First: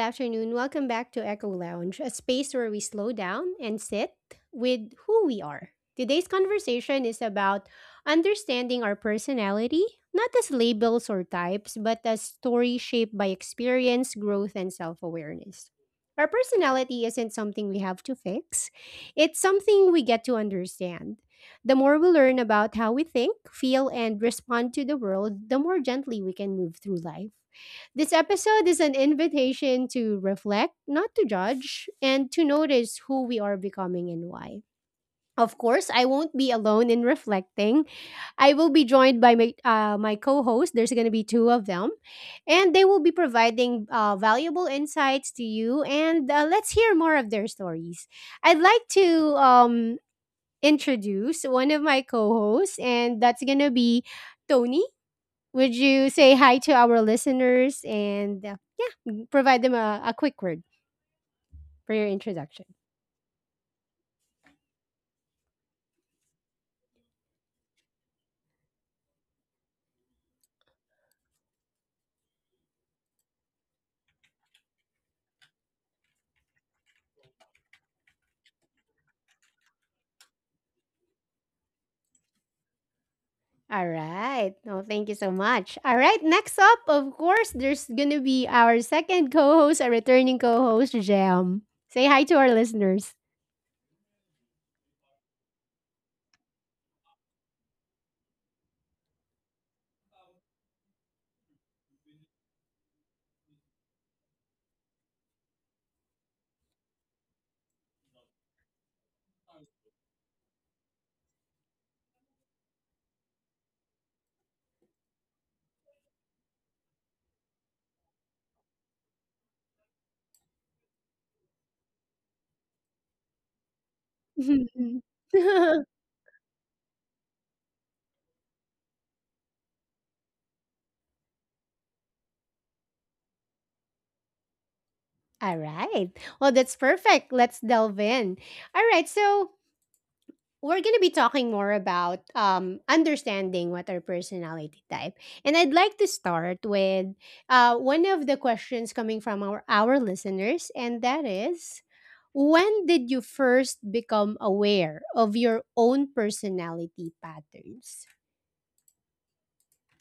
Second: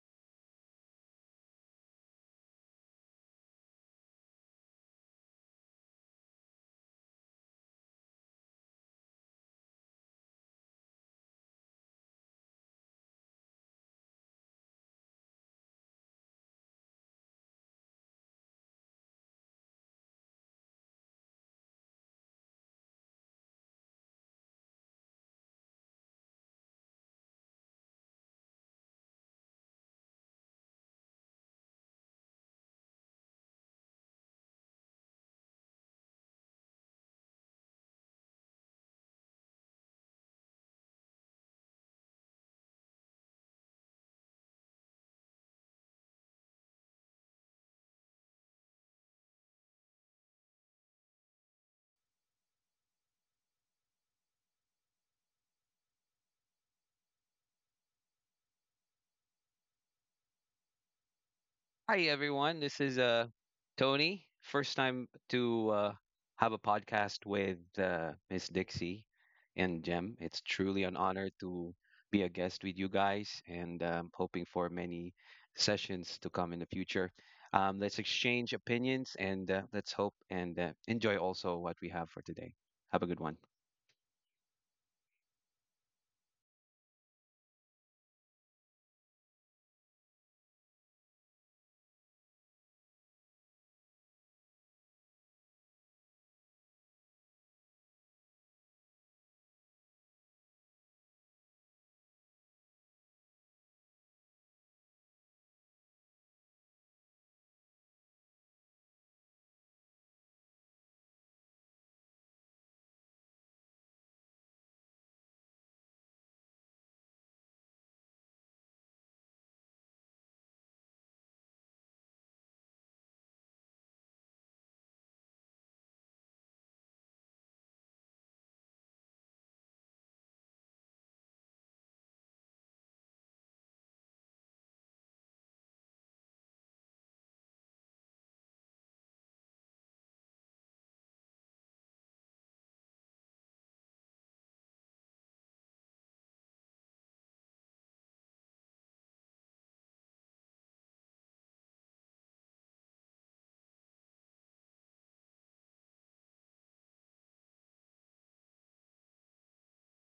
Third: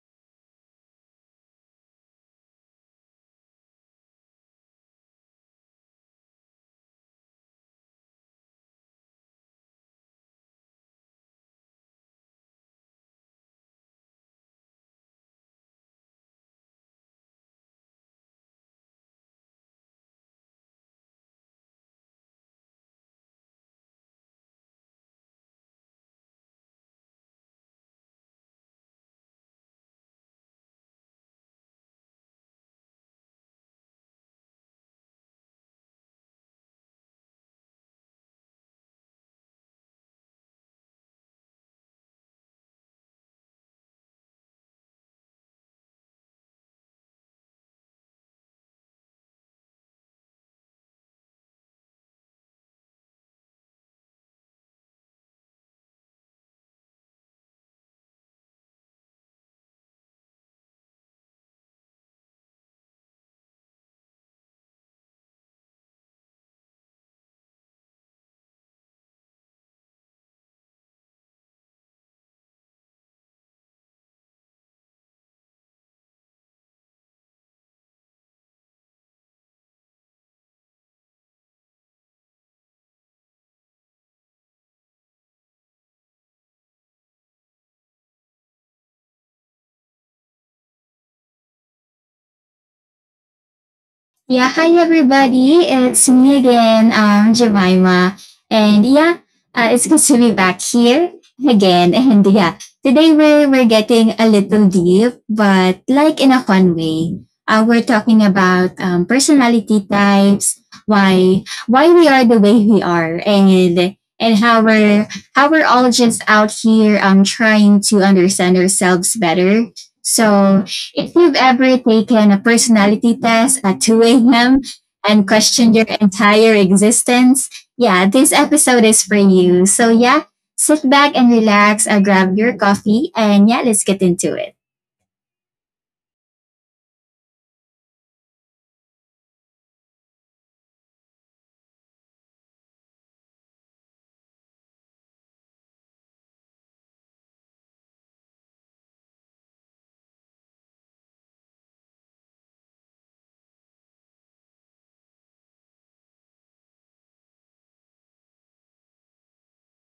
afternoon. Welcome back to Echo Lounge, a space where we slow down and sit with who we are. Today's conversation is about understanding our personality, not as labels or types, but as stories shaped by experience, growth, and self awareness. Our personality isn't something we have to fix, it's something we get to understand. The more we learn about how we think, feel, and respond to the world, the more gently we can move through life. This episode is an invitation to reflect, not to judge, and to notice who we are becoming and why. Of course, I won't be alone in reflecting. I will be joined by my co host. There's going to be two of them, and they will be providing valuable insights to you. And let's hear more of their stories. I'd like to introduce one of my co hosts, and that's going to be Tony. Would you say hi to our listeners and yeah, provide them a quick word for Hi your everyone, introduction? this is Tony. First time to have a podcast with Miss Dixie and Jem. It's truly an honor to be a guest with you guys, and hoping for many sessions to come in the future. Let's exchange opinions and let's hope and enjoy also what we have for today. Have a good one. All right. No, thank you so much. All right. Next up, of course, there's going to be our second co host, a returning co host, Jam. Say hi to our listeners. Yeah, hi everybody. It's me again, Jemima. And yeah, it's good to be back here again. And yeah, today we're getting a little deep, but like in a fun way. We're talking about personality types, why we are the way we are, and and how we're all just out here trying to understand ourselves better. So if you've ever taken a personality test at 2 a.m. and questioned your entire existence, yeah, this episode is for you. So, yeah, sit back and relax, grab your coffee, and yeah, let's get into it. All right. Well, that's perfect. Let's delve in. All right. So, we're going to be talking more about understanding what our personality type. And I'd like to start with one of the questions coming from our listeners, and that is when did you first become aware of your own personality patterns?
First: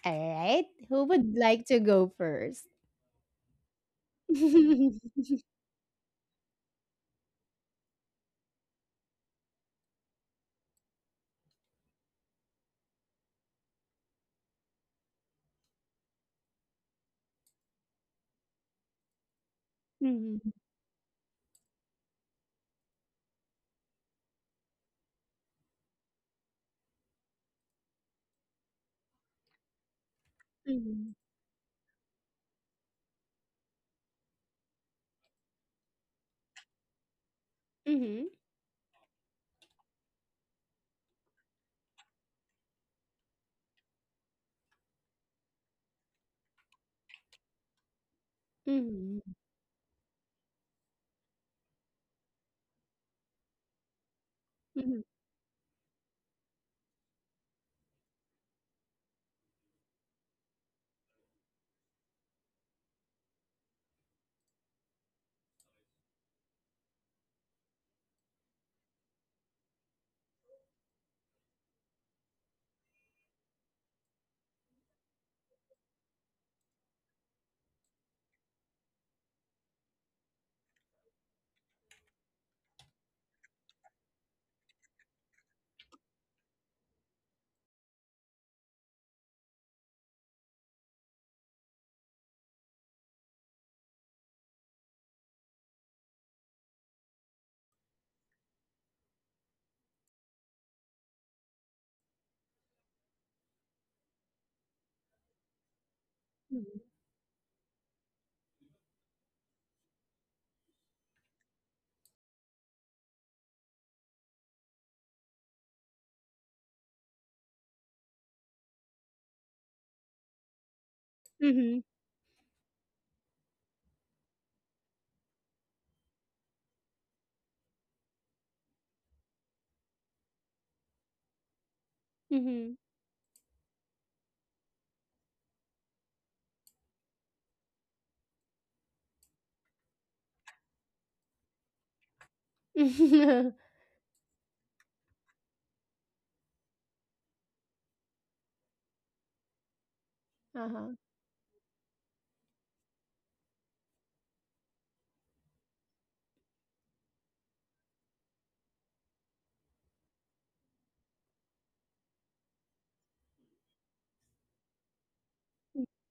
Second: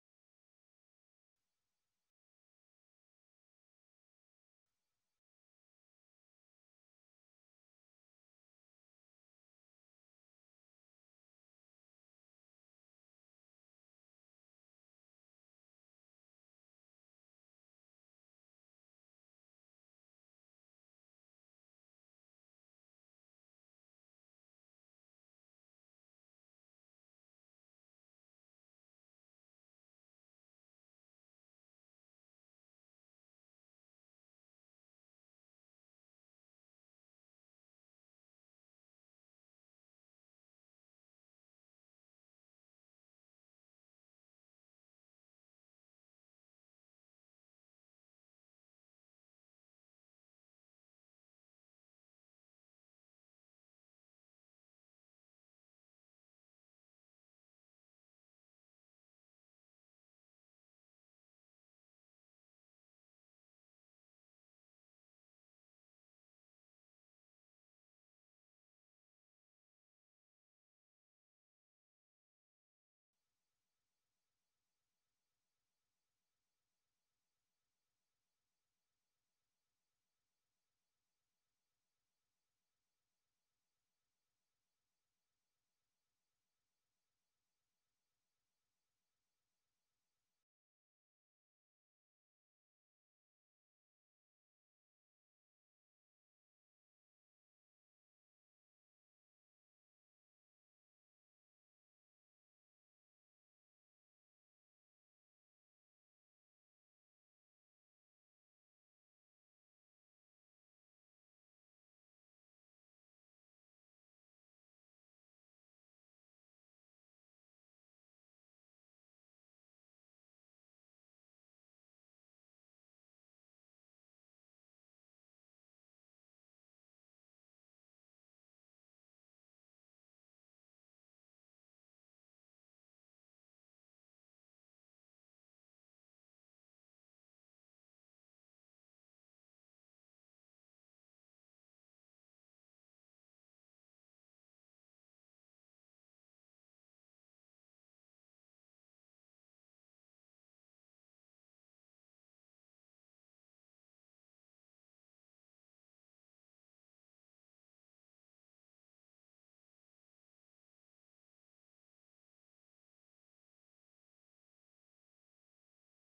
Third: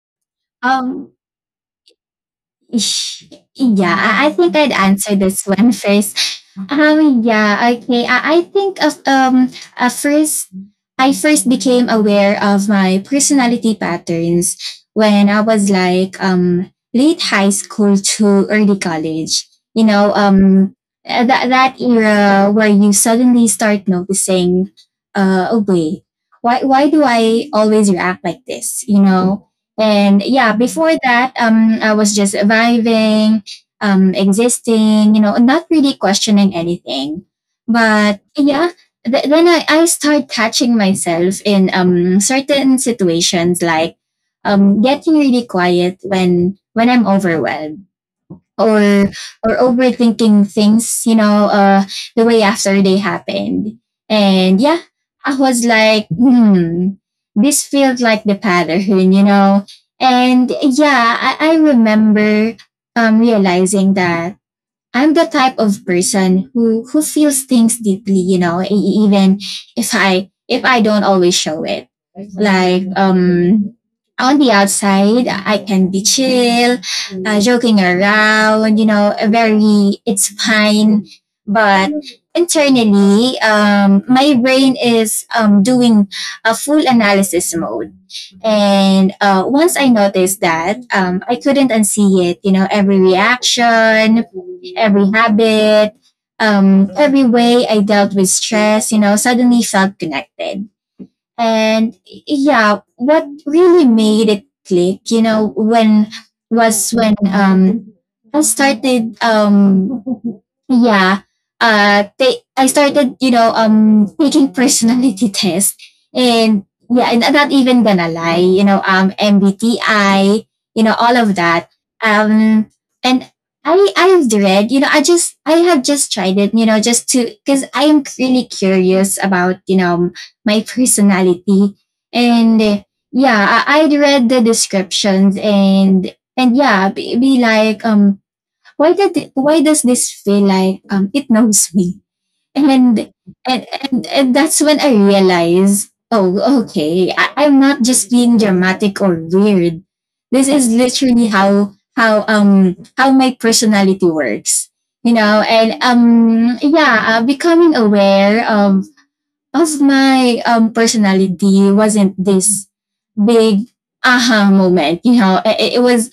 All right. Who Um, would like to go first? Ish- Yeah, I think I'd answer this one first. Yeah, okay. I think of first I first became aware of my personality patterns when I was like late high school to early college. You know, Mhm, that that era where you suddenly start noticing uh oh wait, why do I always react like this? You know? And yeah, before mhm, that, I was just vibing, existing, you know, not really questioning anything. But mhm, yeah, then I start catching myself in certain situations like getting really quiet when I'm overwhelmed or mhm, or overthinking things, you know, the way after they happened. And yeah, mhm, I was like, hmm, this feels like the pattern, you know. And yeah, I remember realizing that I'm the type of person who feels things deeply, you know, even if I don't always show it. Like on the outside, I can be chill, joking around, you know, a very, it's fine. But internally, my brain is, doing a full analysis mode. And once I noticed that, I couldn't unsee it. You know, every reaction, every habit, every way I dealt with stress, you know, suddenly felt connected, and yeah, what really made it click, you know, when was when i started um yeah I started, you know, taking personality test. And yeah, and I'm not even gonna lie, you know, MBTI, you know, all of mhm, that. mhm, Um and I've read, you know, I just I have just tried it, you know, just to, because I am really curious about, you know, my personality. mhm, And mhm. Yeah, I'd read the descriptions, and yeah, be like, why why does this feel like it knows me? And and that's when I realized, oh, okay, I'm not just being dramatic or weird. This is Uh-huh. literally how my personality works, you know. And yeah, becoming aware of my personality wasn't this big aha moment, you know. It was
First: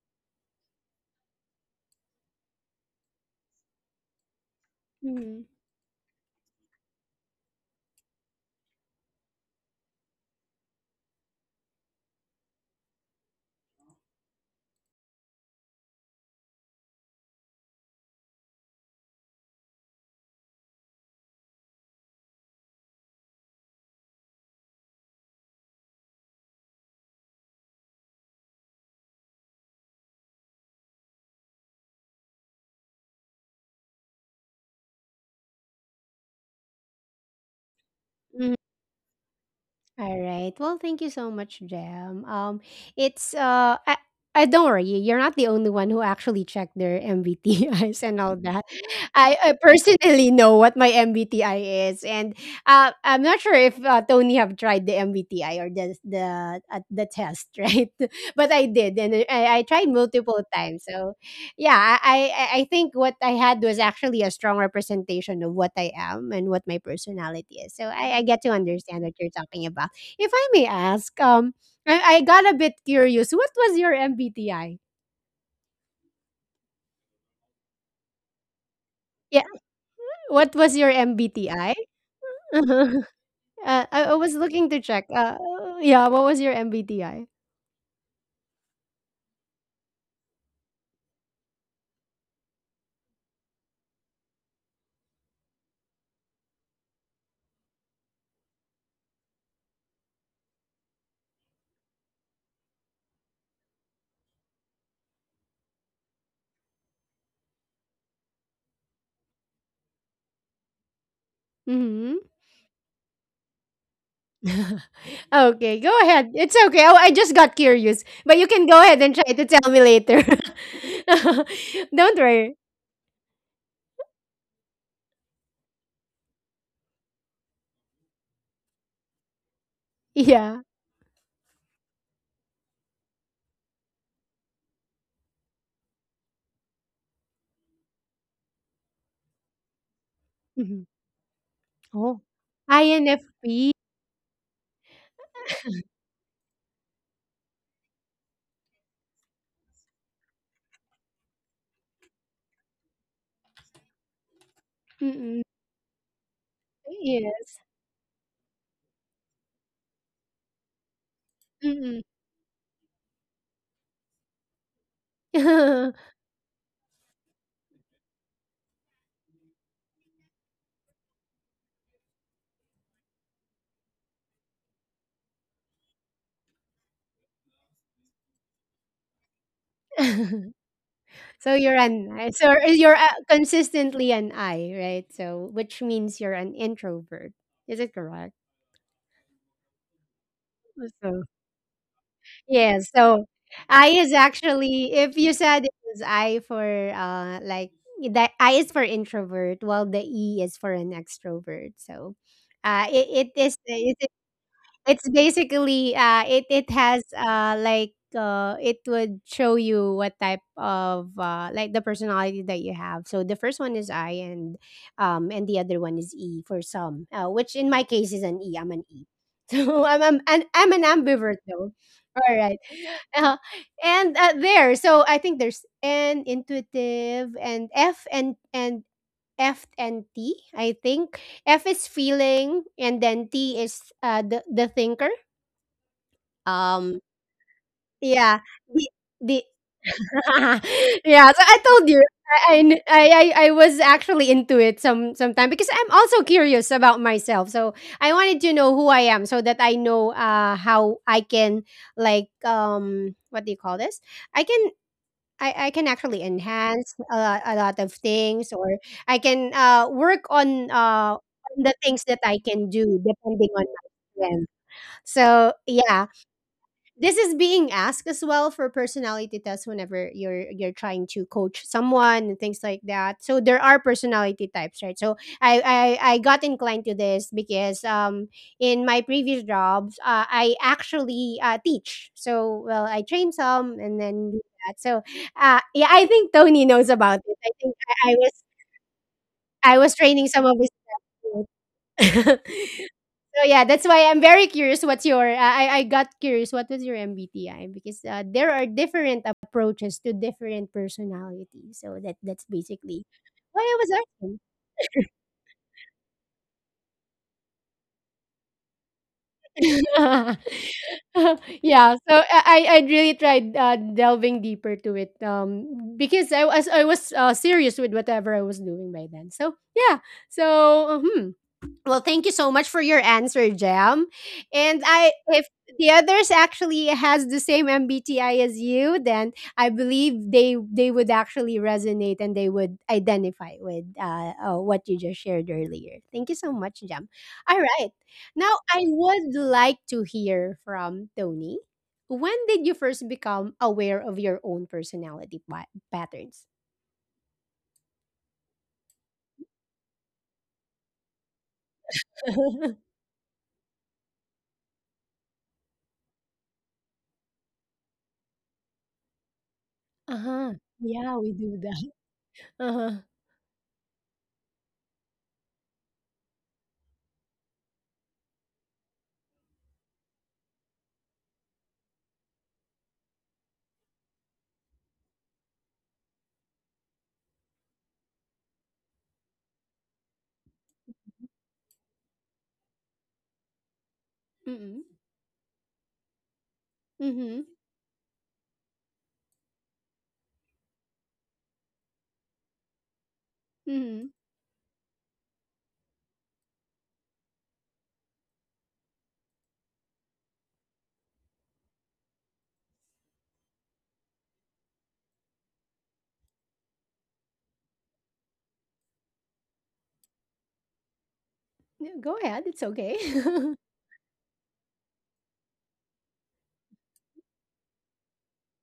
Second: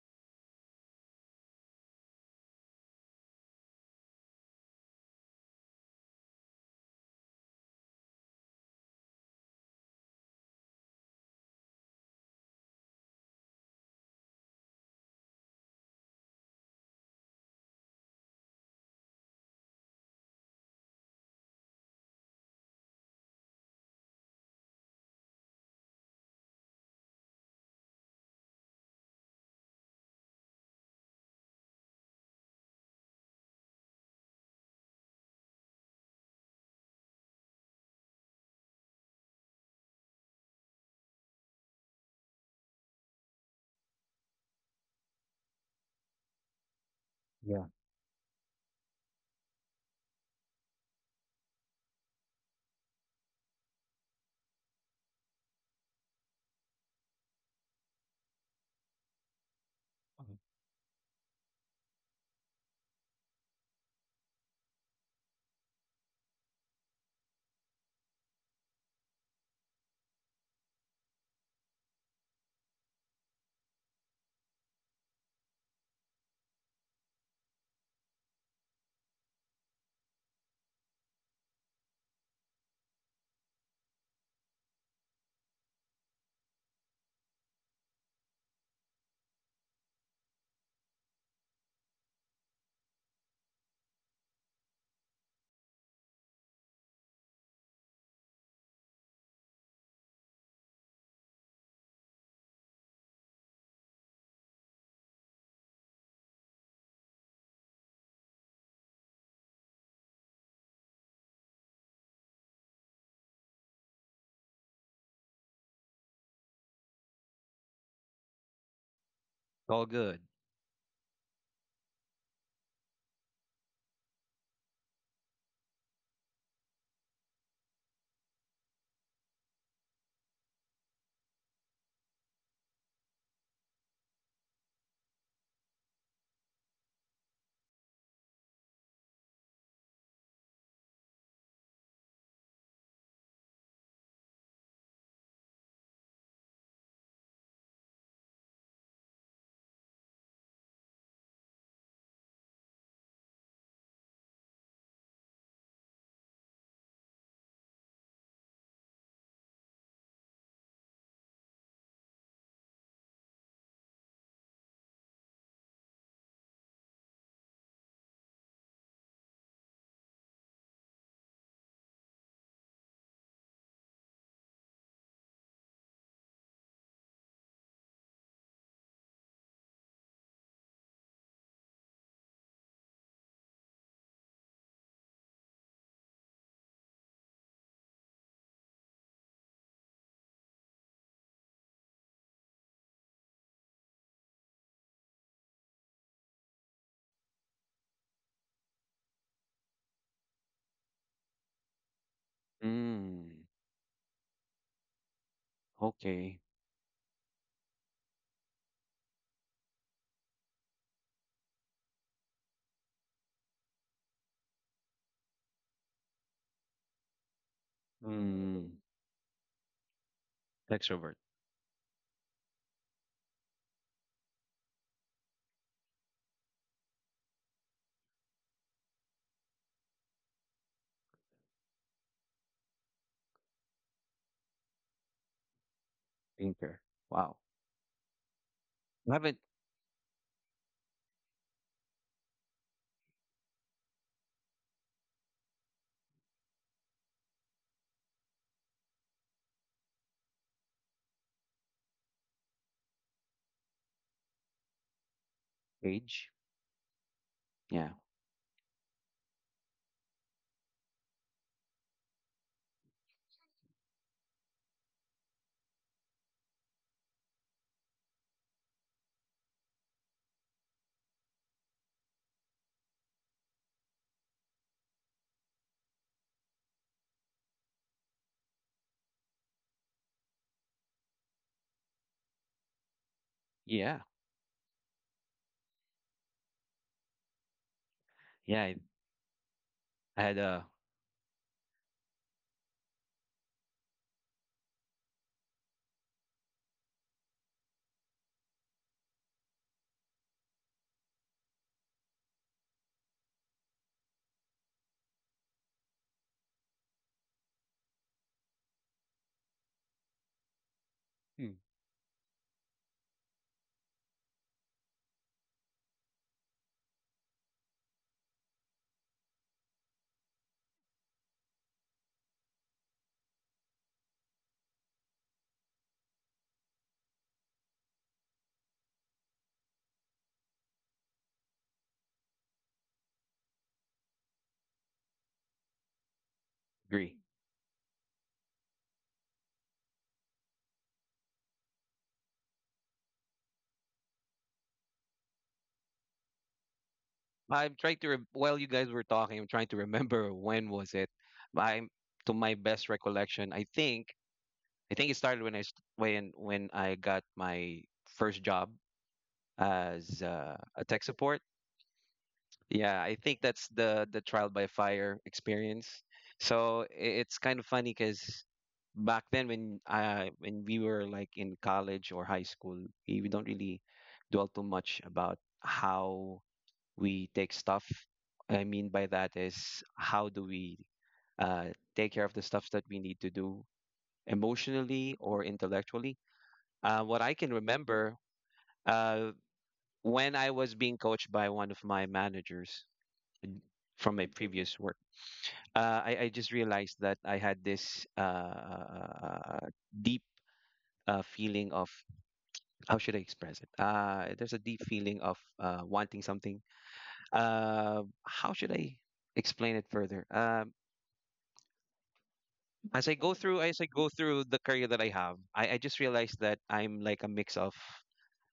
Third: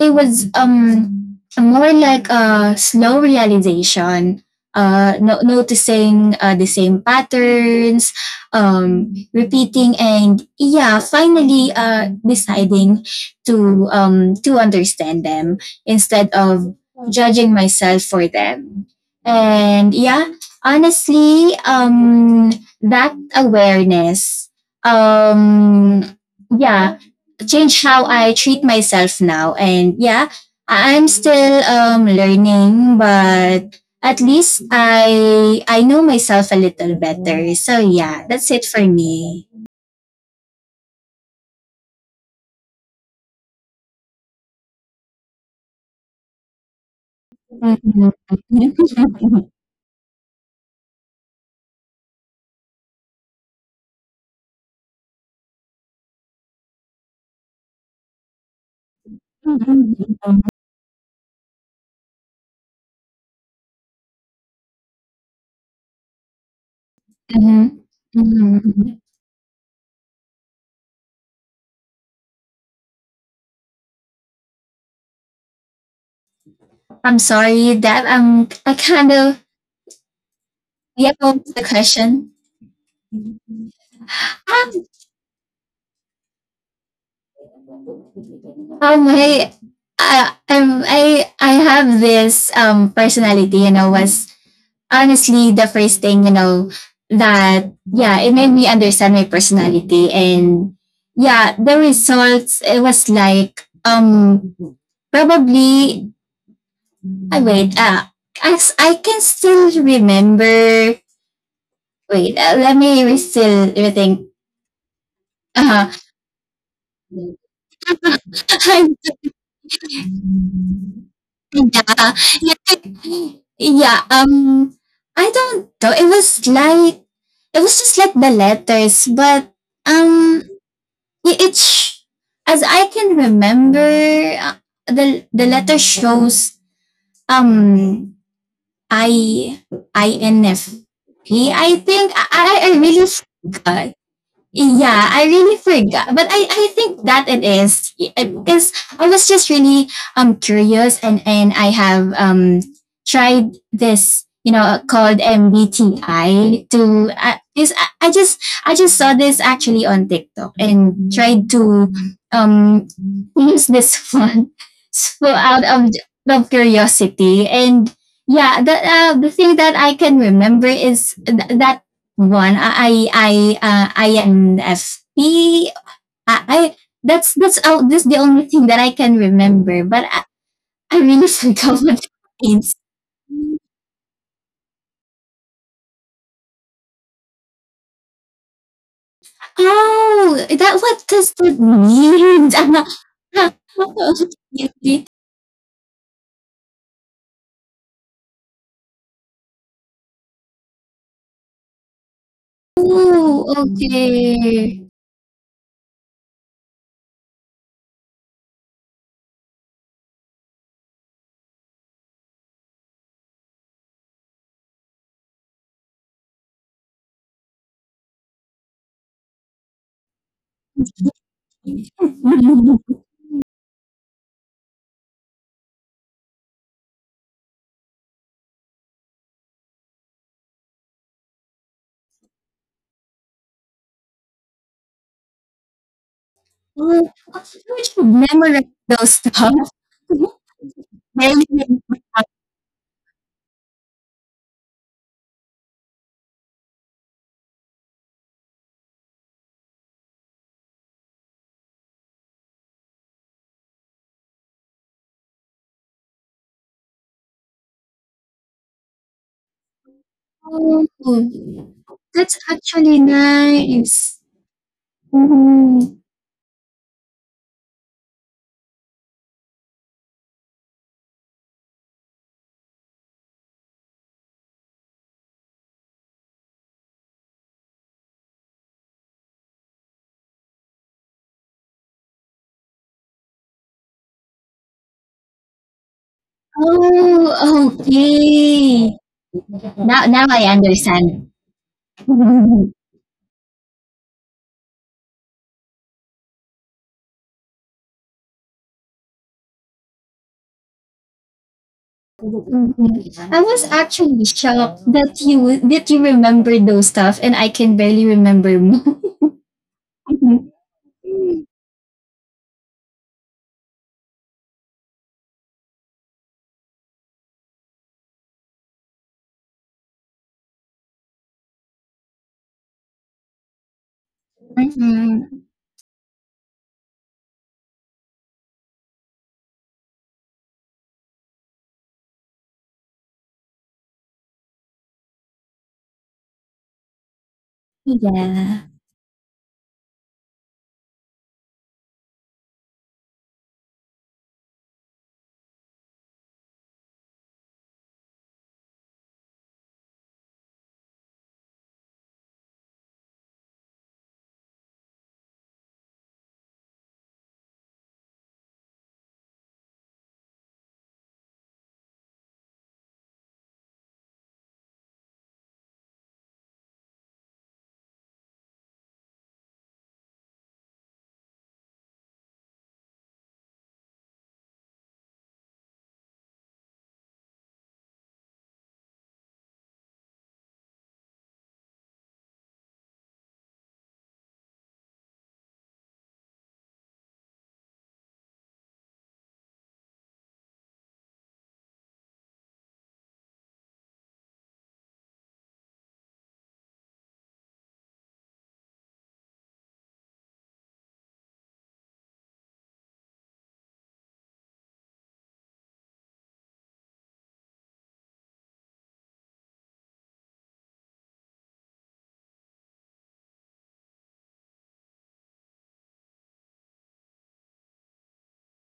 it was more like a slow realization, Mhm. noticing the same patterns repeating, and yeah, finally deciding to understand them instead of judging myself for them. And yeah, honestly, that awareness um yeah change how I treat myself now. And yeah, am still, learning, but at least I know myself a little better. So yeah, that's it for me. All right. Well, thank you so much, Jam. It's uh, I, I don't worry. You're not the only one who actually checked their Yeah. MBTIs Mhm. and all that. I personally know what my MBTI is, and I'm not sure if Tony have tried the MBTI or the test, right? But I did, and I tried Mhm. multiple It's times. So, yeah, I think what I had was actually a strong representation of what I am and what my personality is. So I get to understand Mhm. what you're talking about. If I may ask, I got a bit curious. What was your MBTI? I'm sorry that I kind of, Yeah, what was your yeah, what was the MBTI? question. uh, I was looking Ah, to check. Yeah, what was your MBTI? Hey, I have this personality, you know, was honestly the first thing, you know, that yeah, it made me understand my personality. And yeah, the results, it was like, probably, I wait, as I can still remember, Mm-hmm. wait, let me still rethink. Okay, go uh, ahead. It's okay. Oh, I just got curious, but you can go ahead and try to tell me all later. good. Don't yeah, worry. yeah yeah um I don't know, it was like it was just like the letters. But um Yeah. Yeah, it's as I can remember, uh, the letter shows um I I N F. Mhm. INFP. I Oh, think I really INFP. forgot. Yeah, I really forgot. But I think that it is because I was just really curious, and I have tried this, you know, called Mm-mm. MBTI to Yes. is I just saw this actually on TikTok and tried to Mm-mm. um who's this one? So out of curiosity, and yeah, the thing that I can remember is that one. I INFP. I that's oh, that's the only thing that I can remember. But I really So you're forgot what an it so means. you're consistently an I, right? So which means you're an introvert. Is it correct? Oh, that what So does that mean? yeah. I'm not. So I is actually, if you said it was I for like, the I is for introvert, while the E is for an extrovert. So uh it, it Oh, Mm, is it okay. it's basically, it okay. it has, it would show you what type of, the personality that you have. So the first one is I, and and the other one is E for some, which in my case is an E. I'm an Mm, E. So I'm an extrovert, ambivert though. All right. Uh, so I think there's N, intuitive, and F and T, I think. F is feeling, and then T is the thinker. thinker. Um, Oh, Wow. you should yeah, memorize the those I the haven't stuff. yeah. So Daily I told you, memorize. I I was actually into it some sometime because I'm also curious about myself. So I wanted to know who I am so that I know how I can like what do you call this? I can I can actually age. enhance a lot of Yeah. things, or I can, work Oh, on the things that I that's can do actually depending on my nice. strength. So, Mhm. yeah, this is being asked as well for personality tests whenever you're trying to coach someone and things like that, so there are personality types, right? So I got inclined to this because in my previous jobs I actually teach, so well I train some and Yeah. then do that. So yeah, I think Tony knows about it. I think Oh, i, I was Yeah. I, okay. I was Now, now training I I had some of his a. understand. so yeah, that's why I'm very curious. What's your? I got curious. What was your MBTI? Because there are different approaches to different personalities. So that that's basically I why was I was actually asking. shocked that you remember those stuff, and I can barely remember mine. Hmm. Yeah. So I really tried delving deeper to it. Because I was serious with whatever I was doing by then. So yeah. So Well, thank you so much for your answer, Jam. And I, if Mhm. the others actually has the same MBTI as you, then I believe they would actually resonate and they would identify with what you just shared earlier. Thank you so much, Jam. Agree. All right. Now Yeah. I would like to hear from Tony. When did you first become aware of your own personality patterns? I'm trying to rem while you guys were talking, I'm trying to remember when was it. I'm To my best recollection, I think it started when when I got my first job as Uh-huh. A tech Yeah, we support. do that. Uh-huh. Yeah, I think that's the trial by fire experience. So it's kind of funny because back then when we were like in college or high school, we don't really dwell too much about how we take stuff. I mean by that is how do we uh, take care of the stuff that we need to do Mm-mm. emotionally or intellectually. What Mm-hmm. I can remember, uh, when I was being coached by one of my managers, n- from my previous work. I just realized that I had this uh, deep, feeling of — how should I express it? There's a deep feeling of wanting something. How should I explain it further? No, go ahead, it's okay. As I go through the career that I have, I just realized that I'm like a mix of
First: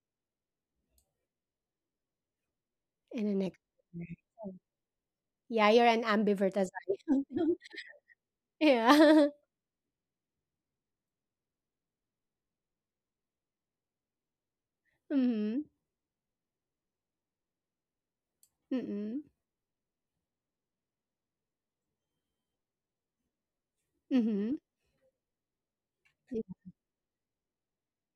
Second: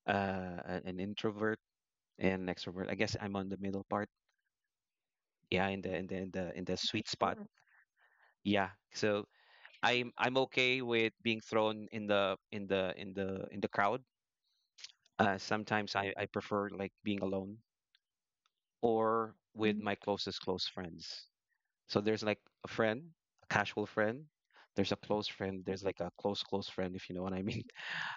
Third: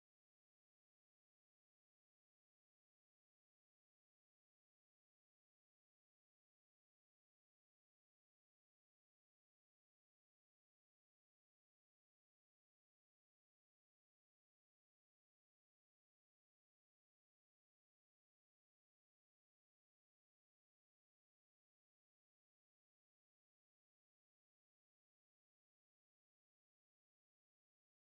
uh, an introvert and an extrovert. I guess And the I'm on the next— middle part. Yeah, yeah, in you're the an in the in the ambivert in as the I sweet am. spot. Mm. Yeah. So Yeah. I'm I'm okay with being thrown in the crowd. Uh, Mhm. sometimes I prefer like being alone Mm-mm. or with my closest close friends. So there's like a friend, a casual friend. Mhm. There's a close friend. There's like a Yeah. close close friend, if you know what I mean.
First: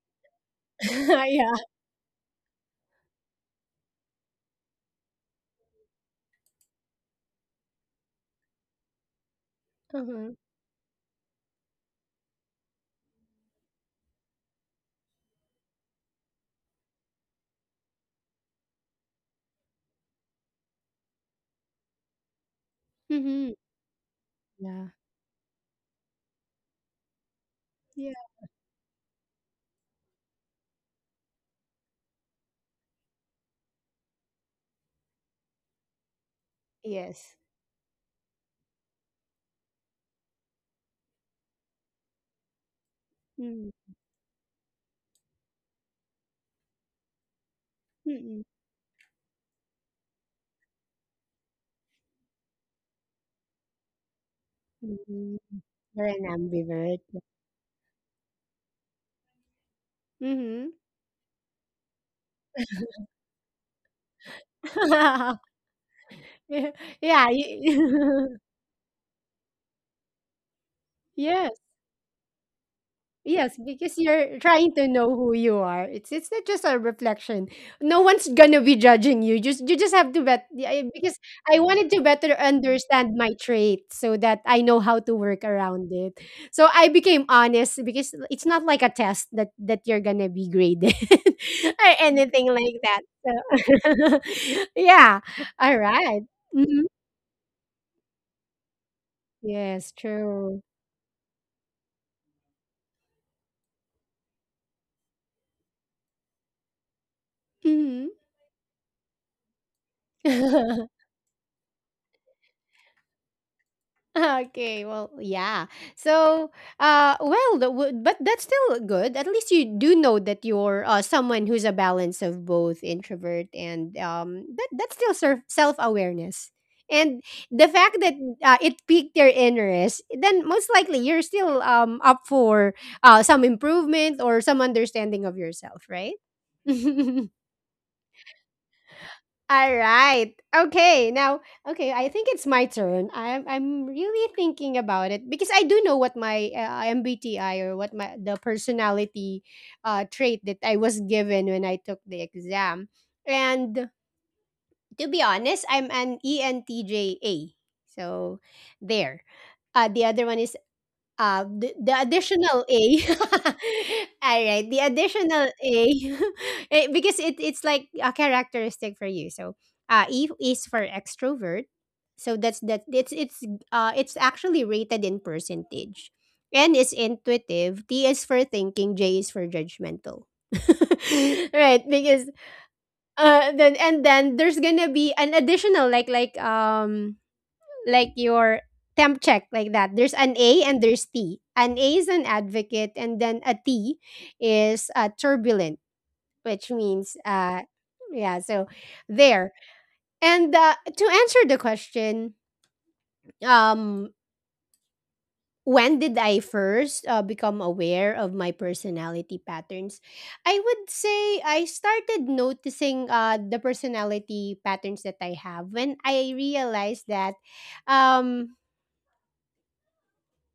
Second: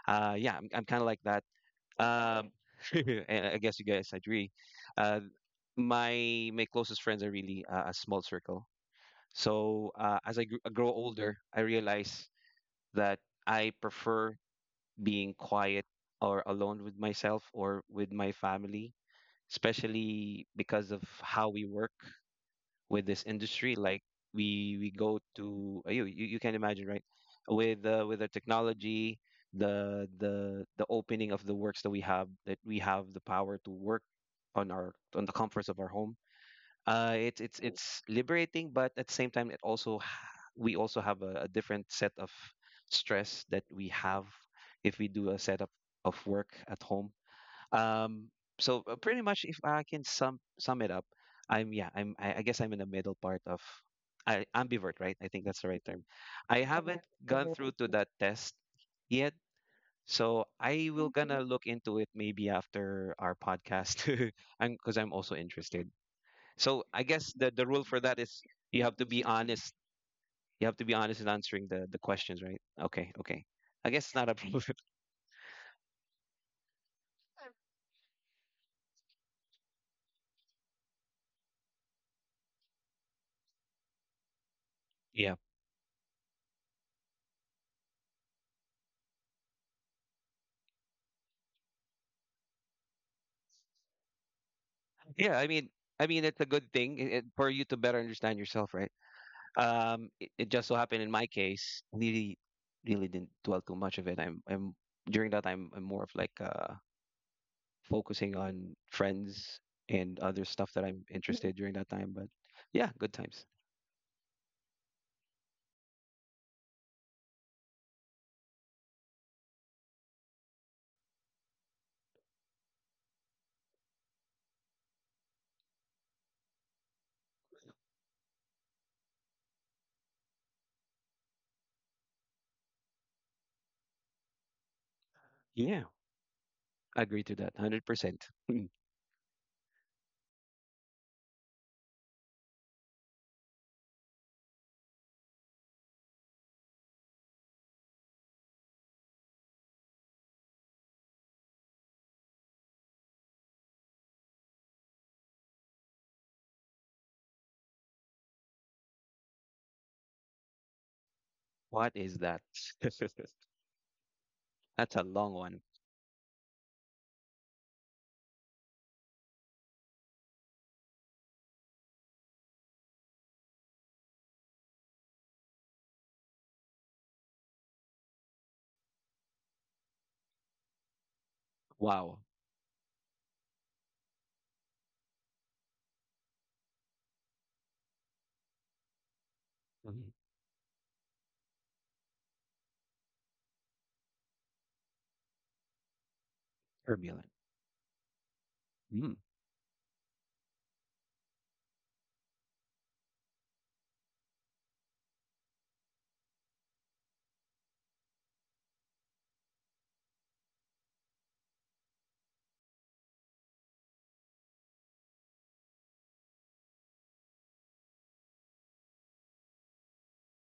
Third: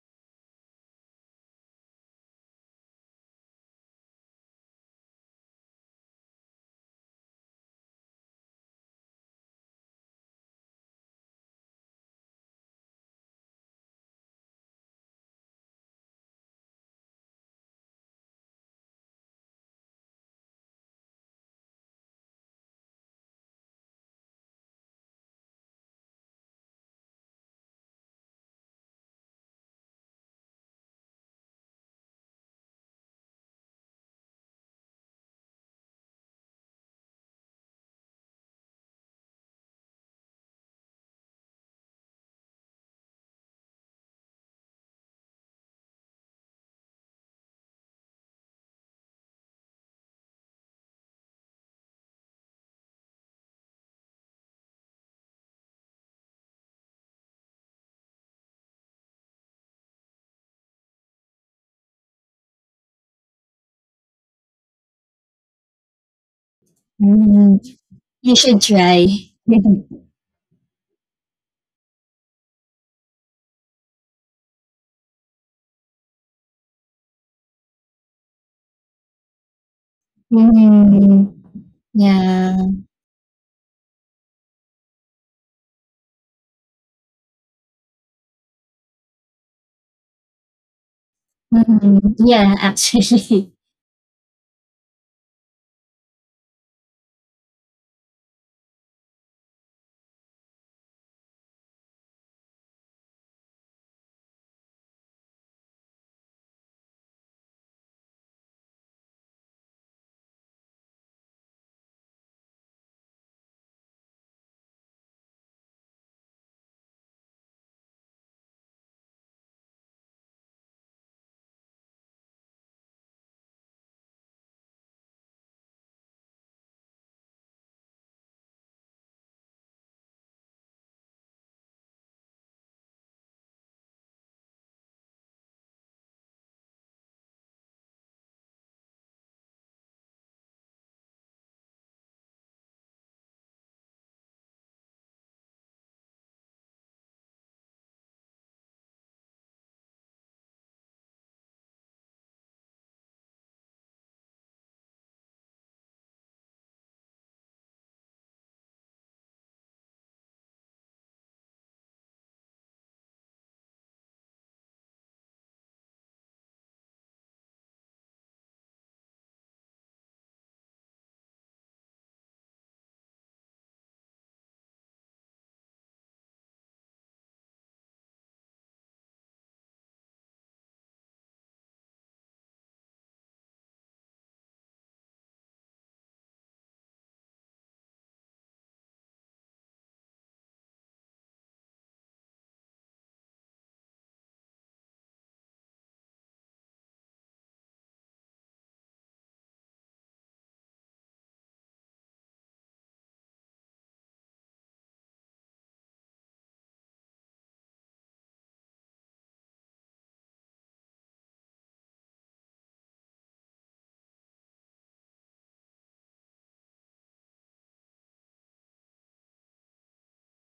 Yeah, I'm kind of like that. Yeah. Um, and I guess you guys agree. Uh, my closest friends are really a small circle. So Uh-huh. as I grow older, I realize that I prefer being quiet or alone with myself or with my family, especially because of how we work with this Mhm. industry. Like we Yeah. we go to, you can imagine, right, Yeah. with the technology, the opening of the works that we have the power to work on the comforts of our home. uh, Yes. it's it's it's liberating, but at the same time, we also have a different set of stress that Mm. we have if we do a setup of work at home. Um, Mm-mm. so pretty much, if I can sum it up, I'm yeah, I guess I'm in the middle part of ambivert, right? I Mm-mm. think that's the right term. You're an I haven't ambivert. gone through to that test yet. So Mhm. I will gonna look into it maybe after our podcast, because I'm 'cause I'm also interested. Yeah. So I Yeah. guess the Mhm. the rule for that y- You is should you have try. to be honest. You have to be honest in Yes. answering the questions, right? Okay, okay. Yes, I because guess it's not a you're problem. trying to know who you are. It's not just a reflection. No one's gonna be judging you. Just have to bet, yeah, because Mhm. I wanted to better Yeah. understand my trait so that I know how to Yeah, work around it. So I became honest because it's not like a test that you're gonna be graded or Mhm. anything Yeah, like that. So actually. yeah, yeah. I mean, all I right. mean, it's a good Mhm. thing, for you to better understand yourself, right? Yes, It true. just so happened in my case, really didn't dwell too much of it. I'm During that time, I'm more of like Mhm. focusing on friends and other stuff that I'm interested during that time. But yeah, good times. Okay, well, so but that's still good. At least you do know that you're someone who's a balance of both introvert and that that's still self-awareness, and the fact that it piqued your interest, then most likely you're still up for some improvement or some understanding of yourself, Yeah, right? I agree to that, 100%. All right. Okay. Now, okay, I think it's my turn. I'm really thinking about it because I do know what my MBTI, or what my the personality trait that I was given when I took the exam. And to be honest, I'm an ENTJA. So there. The other one is uh, the, What the is that? additional A. All right, the That's a long additional one. A, eh, because it, it's like a characteristic for you. So, E is for extrovert. So that's that. It's actually rated in percentage. N is intuitive. T is for thinking. J is for judgmental. Right, Wow. because then and then there's gonna be an additional like your temp check like that. There's Mhm. an A and there's T. An A is an advocate, and then a T is turbulent, which means Turbulent. Yeah. So Mm. there. And to answer the question, um, when did I first become aware of my personality patterns? I would say I started noticing the personality patterns that I have when I realized that um,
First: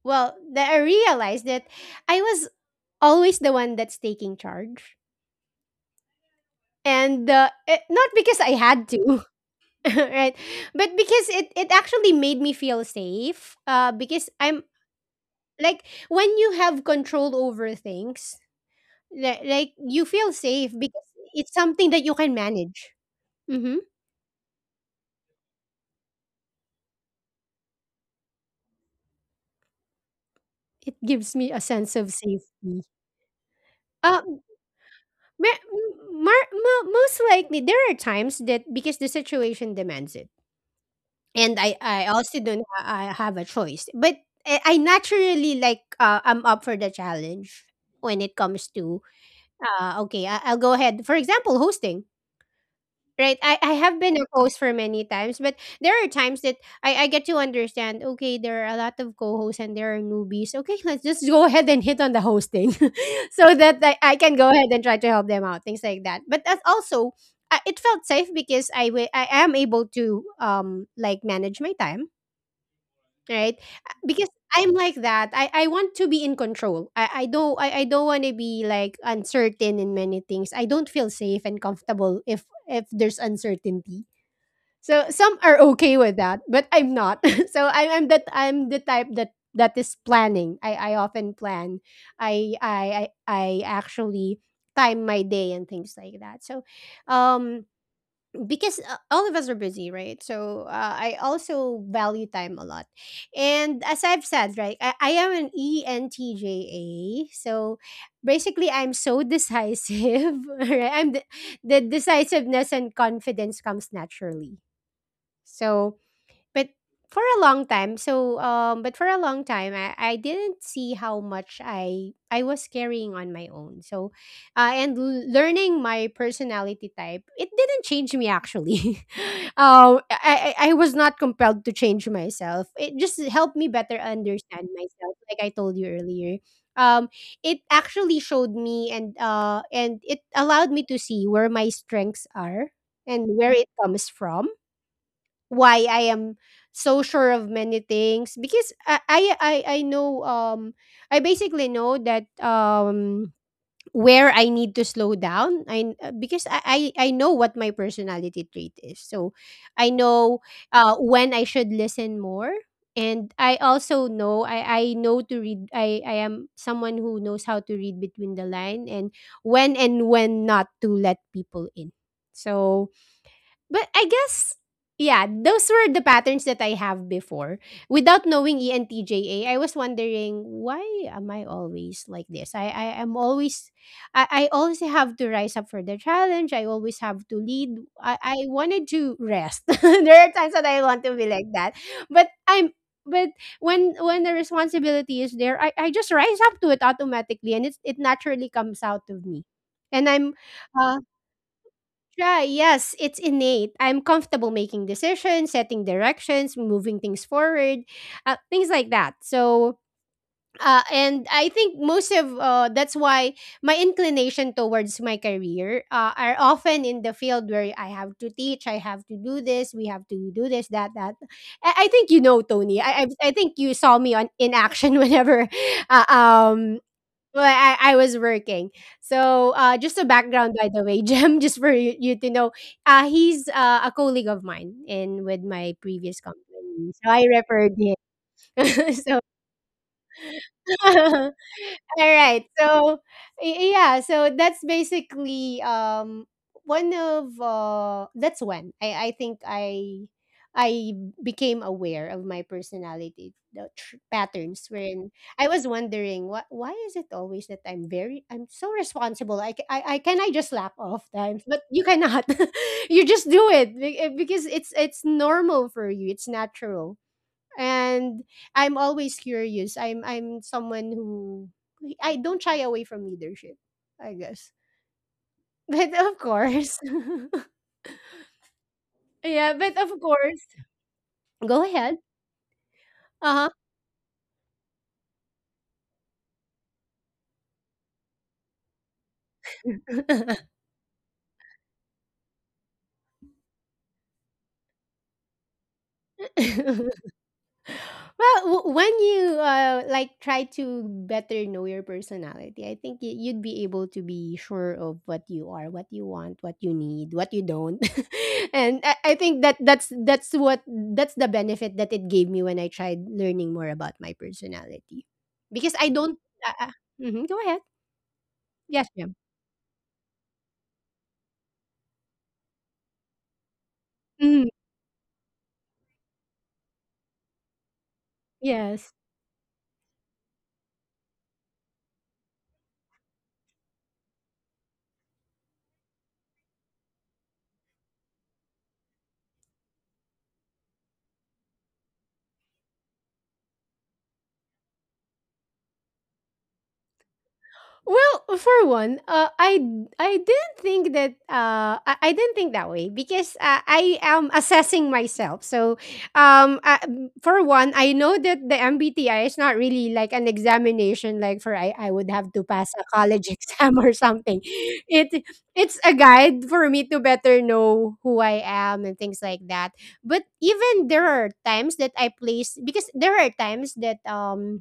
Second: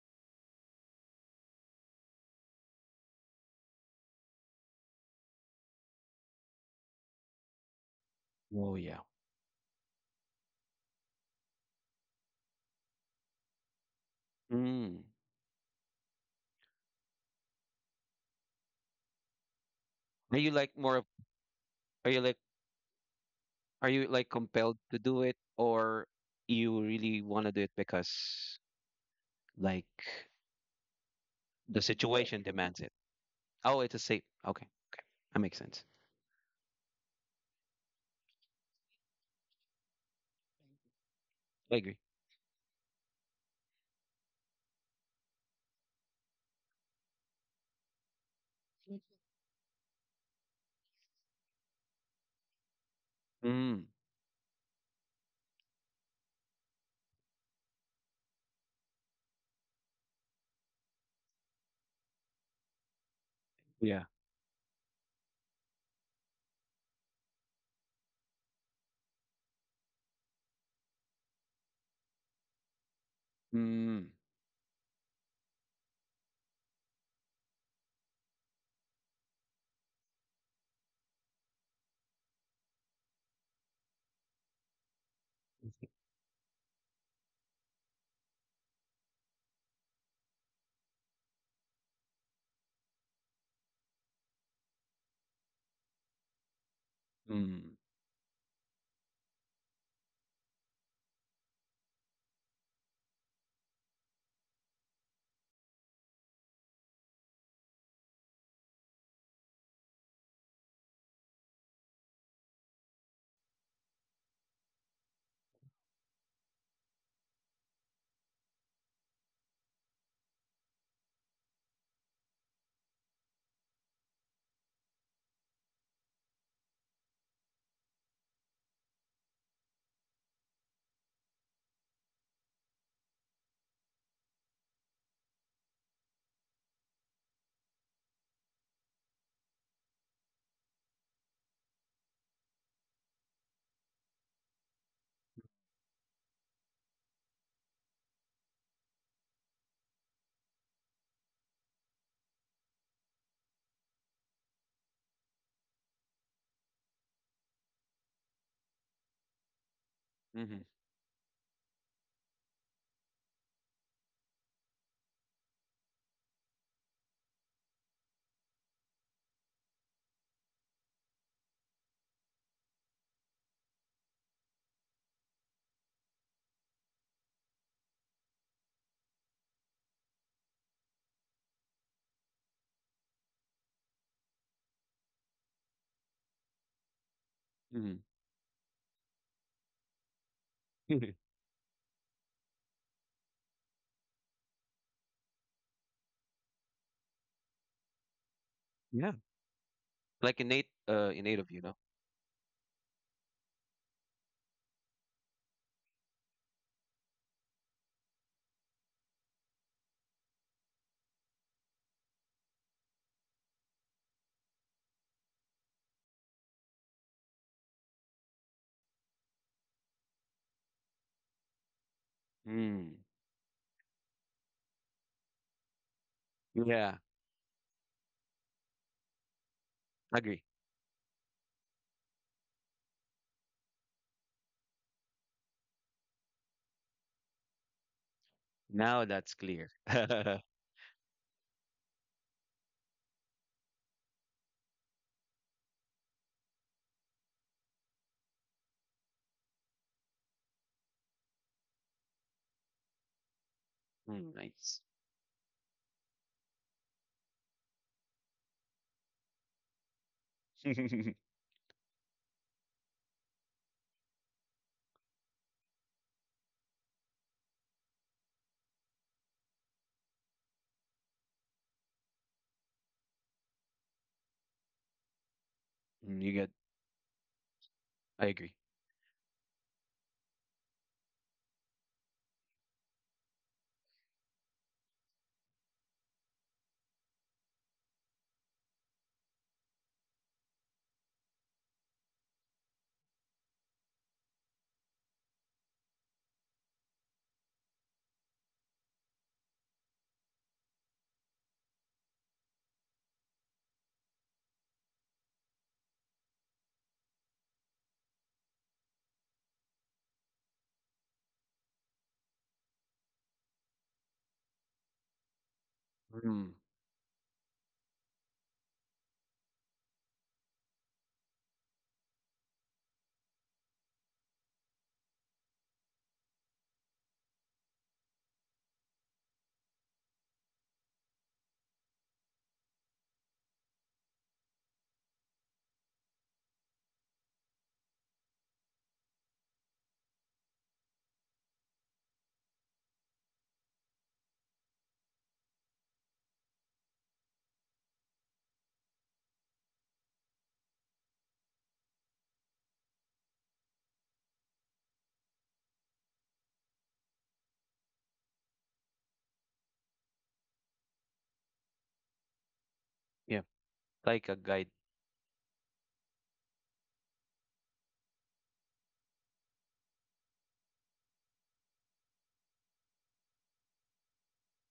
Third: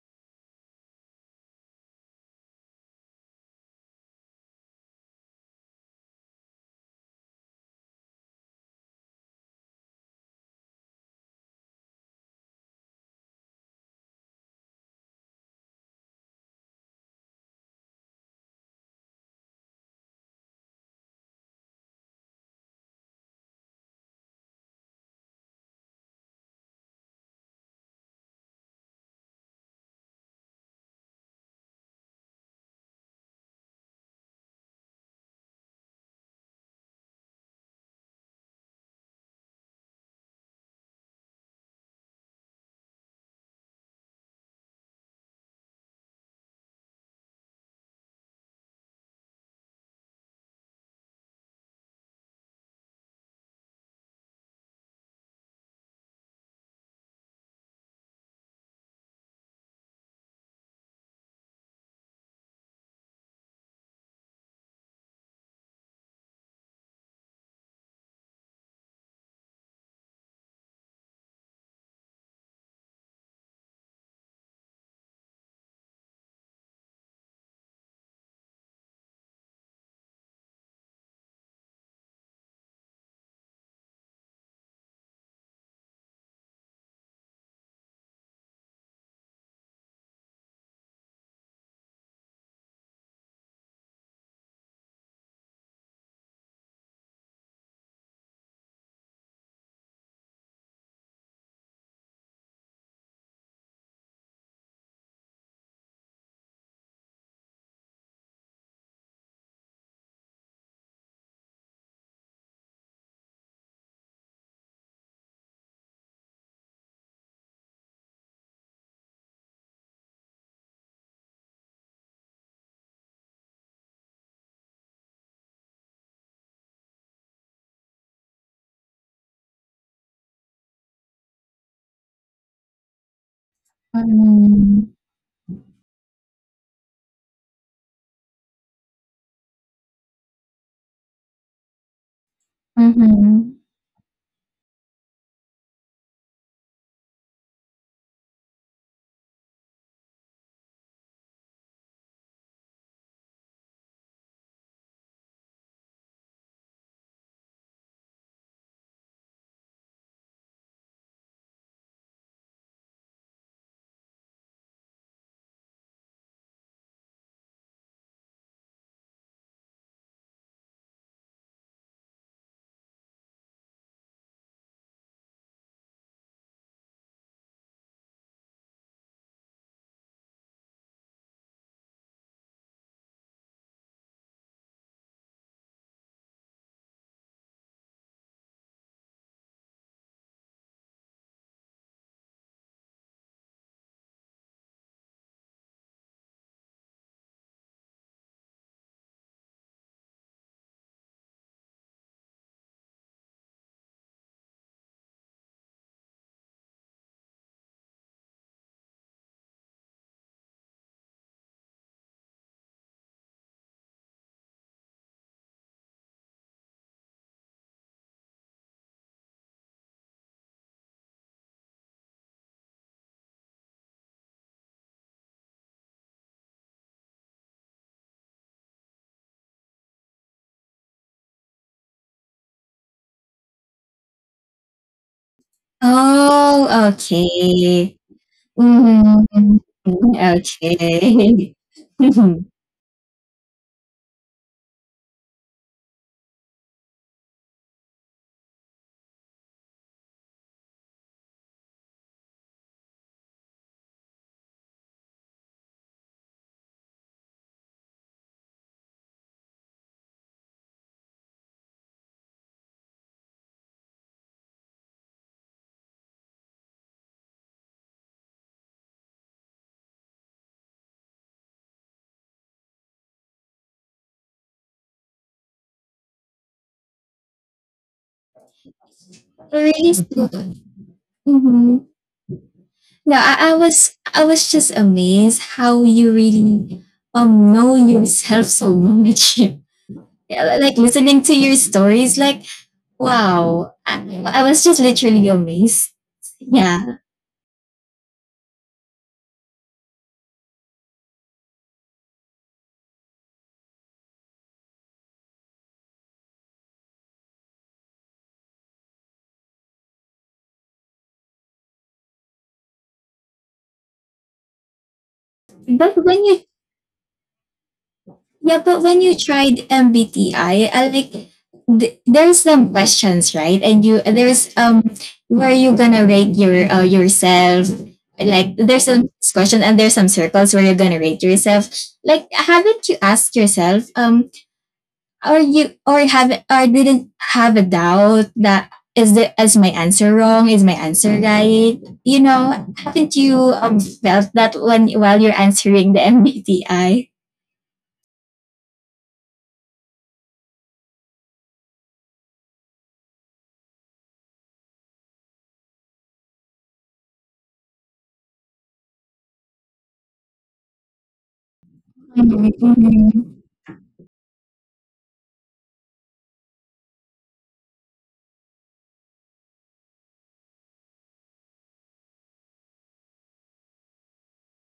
well that I realized that I was always the one that's taking charge, and not because I Oh had yeah. to right, but because it actually made me feel safe because I'm Mm. like, when you have control over things, like you feel Are you safe like more because of it's something that are you you can like manage. Mm-hmm. are you like compelled to do it, or you really want to do it because, like, It gives me a the sense of situation safety. demands it? Oh, it's a uh, safe. Okay, that makes sense. Most likely there are times that because the situation demands it, and I agree. I also don't I have a choice. But I naturally I'm up for the challenge when it comes to okay, I'll go ahead, for example, hosting. Right, I Mm. have been a host for many times, but there are times that I get to understand, okay, there are a lot of co-hosts and there are newbies, okay. Let's just go ahead and hit on the hosting. So that I, Yeah. I can go ahead and try to help them out, things like that. But that's also it felt safe because I am able to like manage my time, right. Mm. Because I'm like that, I want to be in control. I don't want to be like uncertain in many things. I don't feel safe and comfortable if there's uncertainty. So some are okay with that, but I'm not. So I'm the type that is planning. I often plan. I actually time my day and things like that. So um Mm. because all of us are busy, right? So I also value time a lot. And as I've said, right, I am an entja, so basically I'm so decisive. Right, the decisiveness and confidence comes naturally. So but for a long time, I didn't see how much I was carrying on my own. So, learning my personality type, it didn't change me actually. I was not compelled to change myself. It just helped me better understand Mhm. myself, like I told you earlier. Um, it actually showed me, and it allowed me to see where my strengths are and where Mhm. it comes from, why I am so sure of many things. Because I know, I basically know that, where I need to slow down, I, because I know what my personality trait is. So I know Mm-hmm. When I should listen more. And I also know, I know to read. I am someone who knows how to read between the line, and when not to let people in. So but I guess, yeah, those were the patterns that I have before. Without knowing ENTJA, I was wondering, why am I always like this? I am always, I always have to rise up for the challenge. I always have to lead. Mm-hmm. I wanted to rest. There are times that I want to be like that. But I'm but when the responsibility is there, I just rise up to it automatically, and it naturally comes out Yeah. of me. And Like I'm innate, uh, innate of you, know. try. Yes, it's innate. I'm comfortable making decisions, setting directions, moving things forward, things like that. So, and I think most of that's why my inclination towards my career are often in the field where I have to teach, I have to do this, we have to do this, that, that. I think, you know, Tony. Mm. I think you saw me on in action whenever uh, um Yeah. well, I was working. So, just a Agree. background, by the way, Jim, just for you to know, he's a colleague of mine in with my previous company. Oh, So I referred him. okay. Now So Mhm. that's clear. Mhm. all Okay. right. Mhm. So yeah, so that's basically one of that's when I think I became aware of my personality, the Mm, patterns nice. wherein I was wondering, what, why is it always that I'm very, I'm so responsible. I can, I just lap off times, but you cannot. You just do it because it's normal for you, it's natural. And I'm always curious. I'm someone who, I don't shy away from leadership, I guess. But Mm, of you get. course, I agree. yeah. But Really? of course, go Mhm. ahead. No, Uh I was just amazed how you really know yourself so much. Yeah, like listening to your stories, like wow, I was just literally amazed. huh. Yeah, Well, when you like try to better know your personality, I think you'd be able to be sure of what you are, what you want, what you need, what you don't, and I think that's the benefit that it gave me when I tried learning more about my personality, because I but don't. when you Mm, Uh, uh, mhm, go ahead. Yeah, but Yes, when you ma'am. tried MBTI, I like there's some questions, right? And you, Mhm, there's where you gonna rate your, yourself. Like there's yes. some question and there's some circles where you're gonna rate yourself. Like haven't you asked yourself or you, or have, or didn't have a doubt that is the, is my answer wrong, is my answer right, you know? Haven't you, felt that when while you're answering the MBTI? Well, for one, I didn't think that, I didn't think that way because I am assessing myself. So, um, uh, for one, I know that the MBTI is not really like an examination. Like for, I would have to pass a Mm, college yeah, exam or like a something. guide. It it's a guide for me to better know who I am and things like that. But even there are times that I place, because there are times that,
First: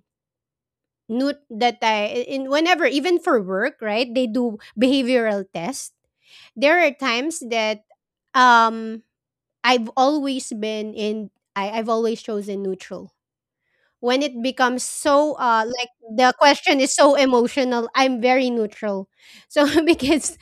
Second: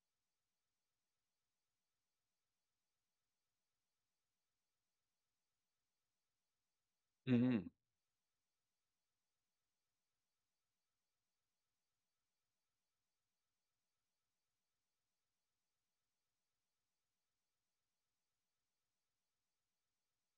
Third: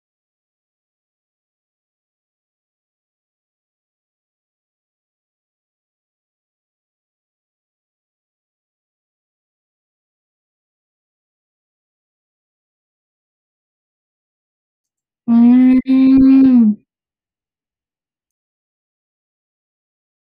note that I in whenever, even for work, right? They do behavioral test. There are times Mm. that um I've always been in, I've always chosen neutral when it becomes so like, the mm, question is so emotional. I'm very neutral. So because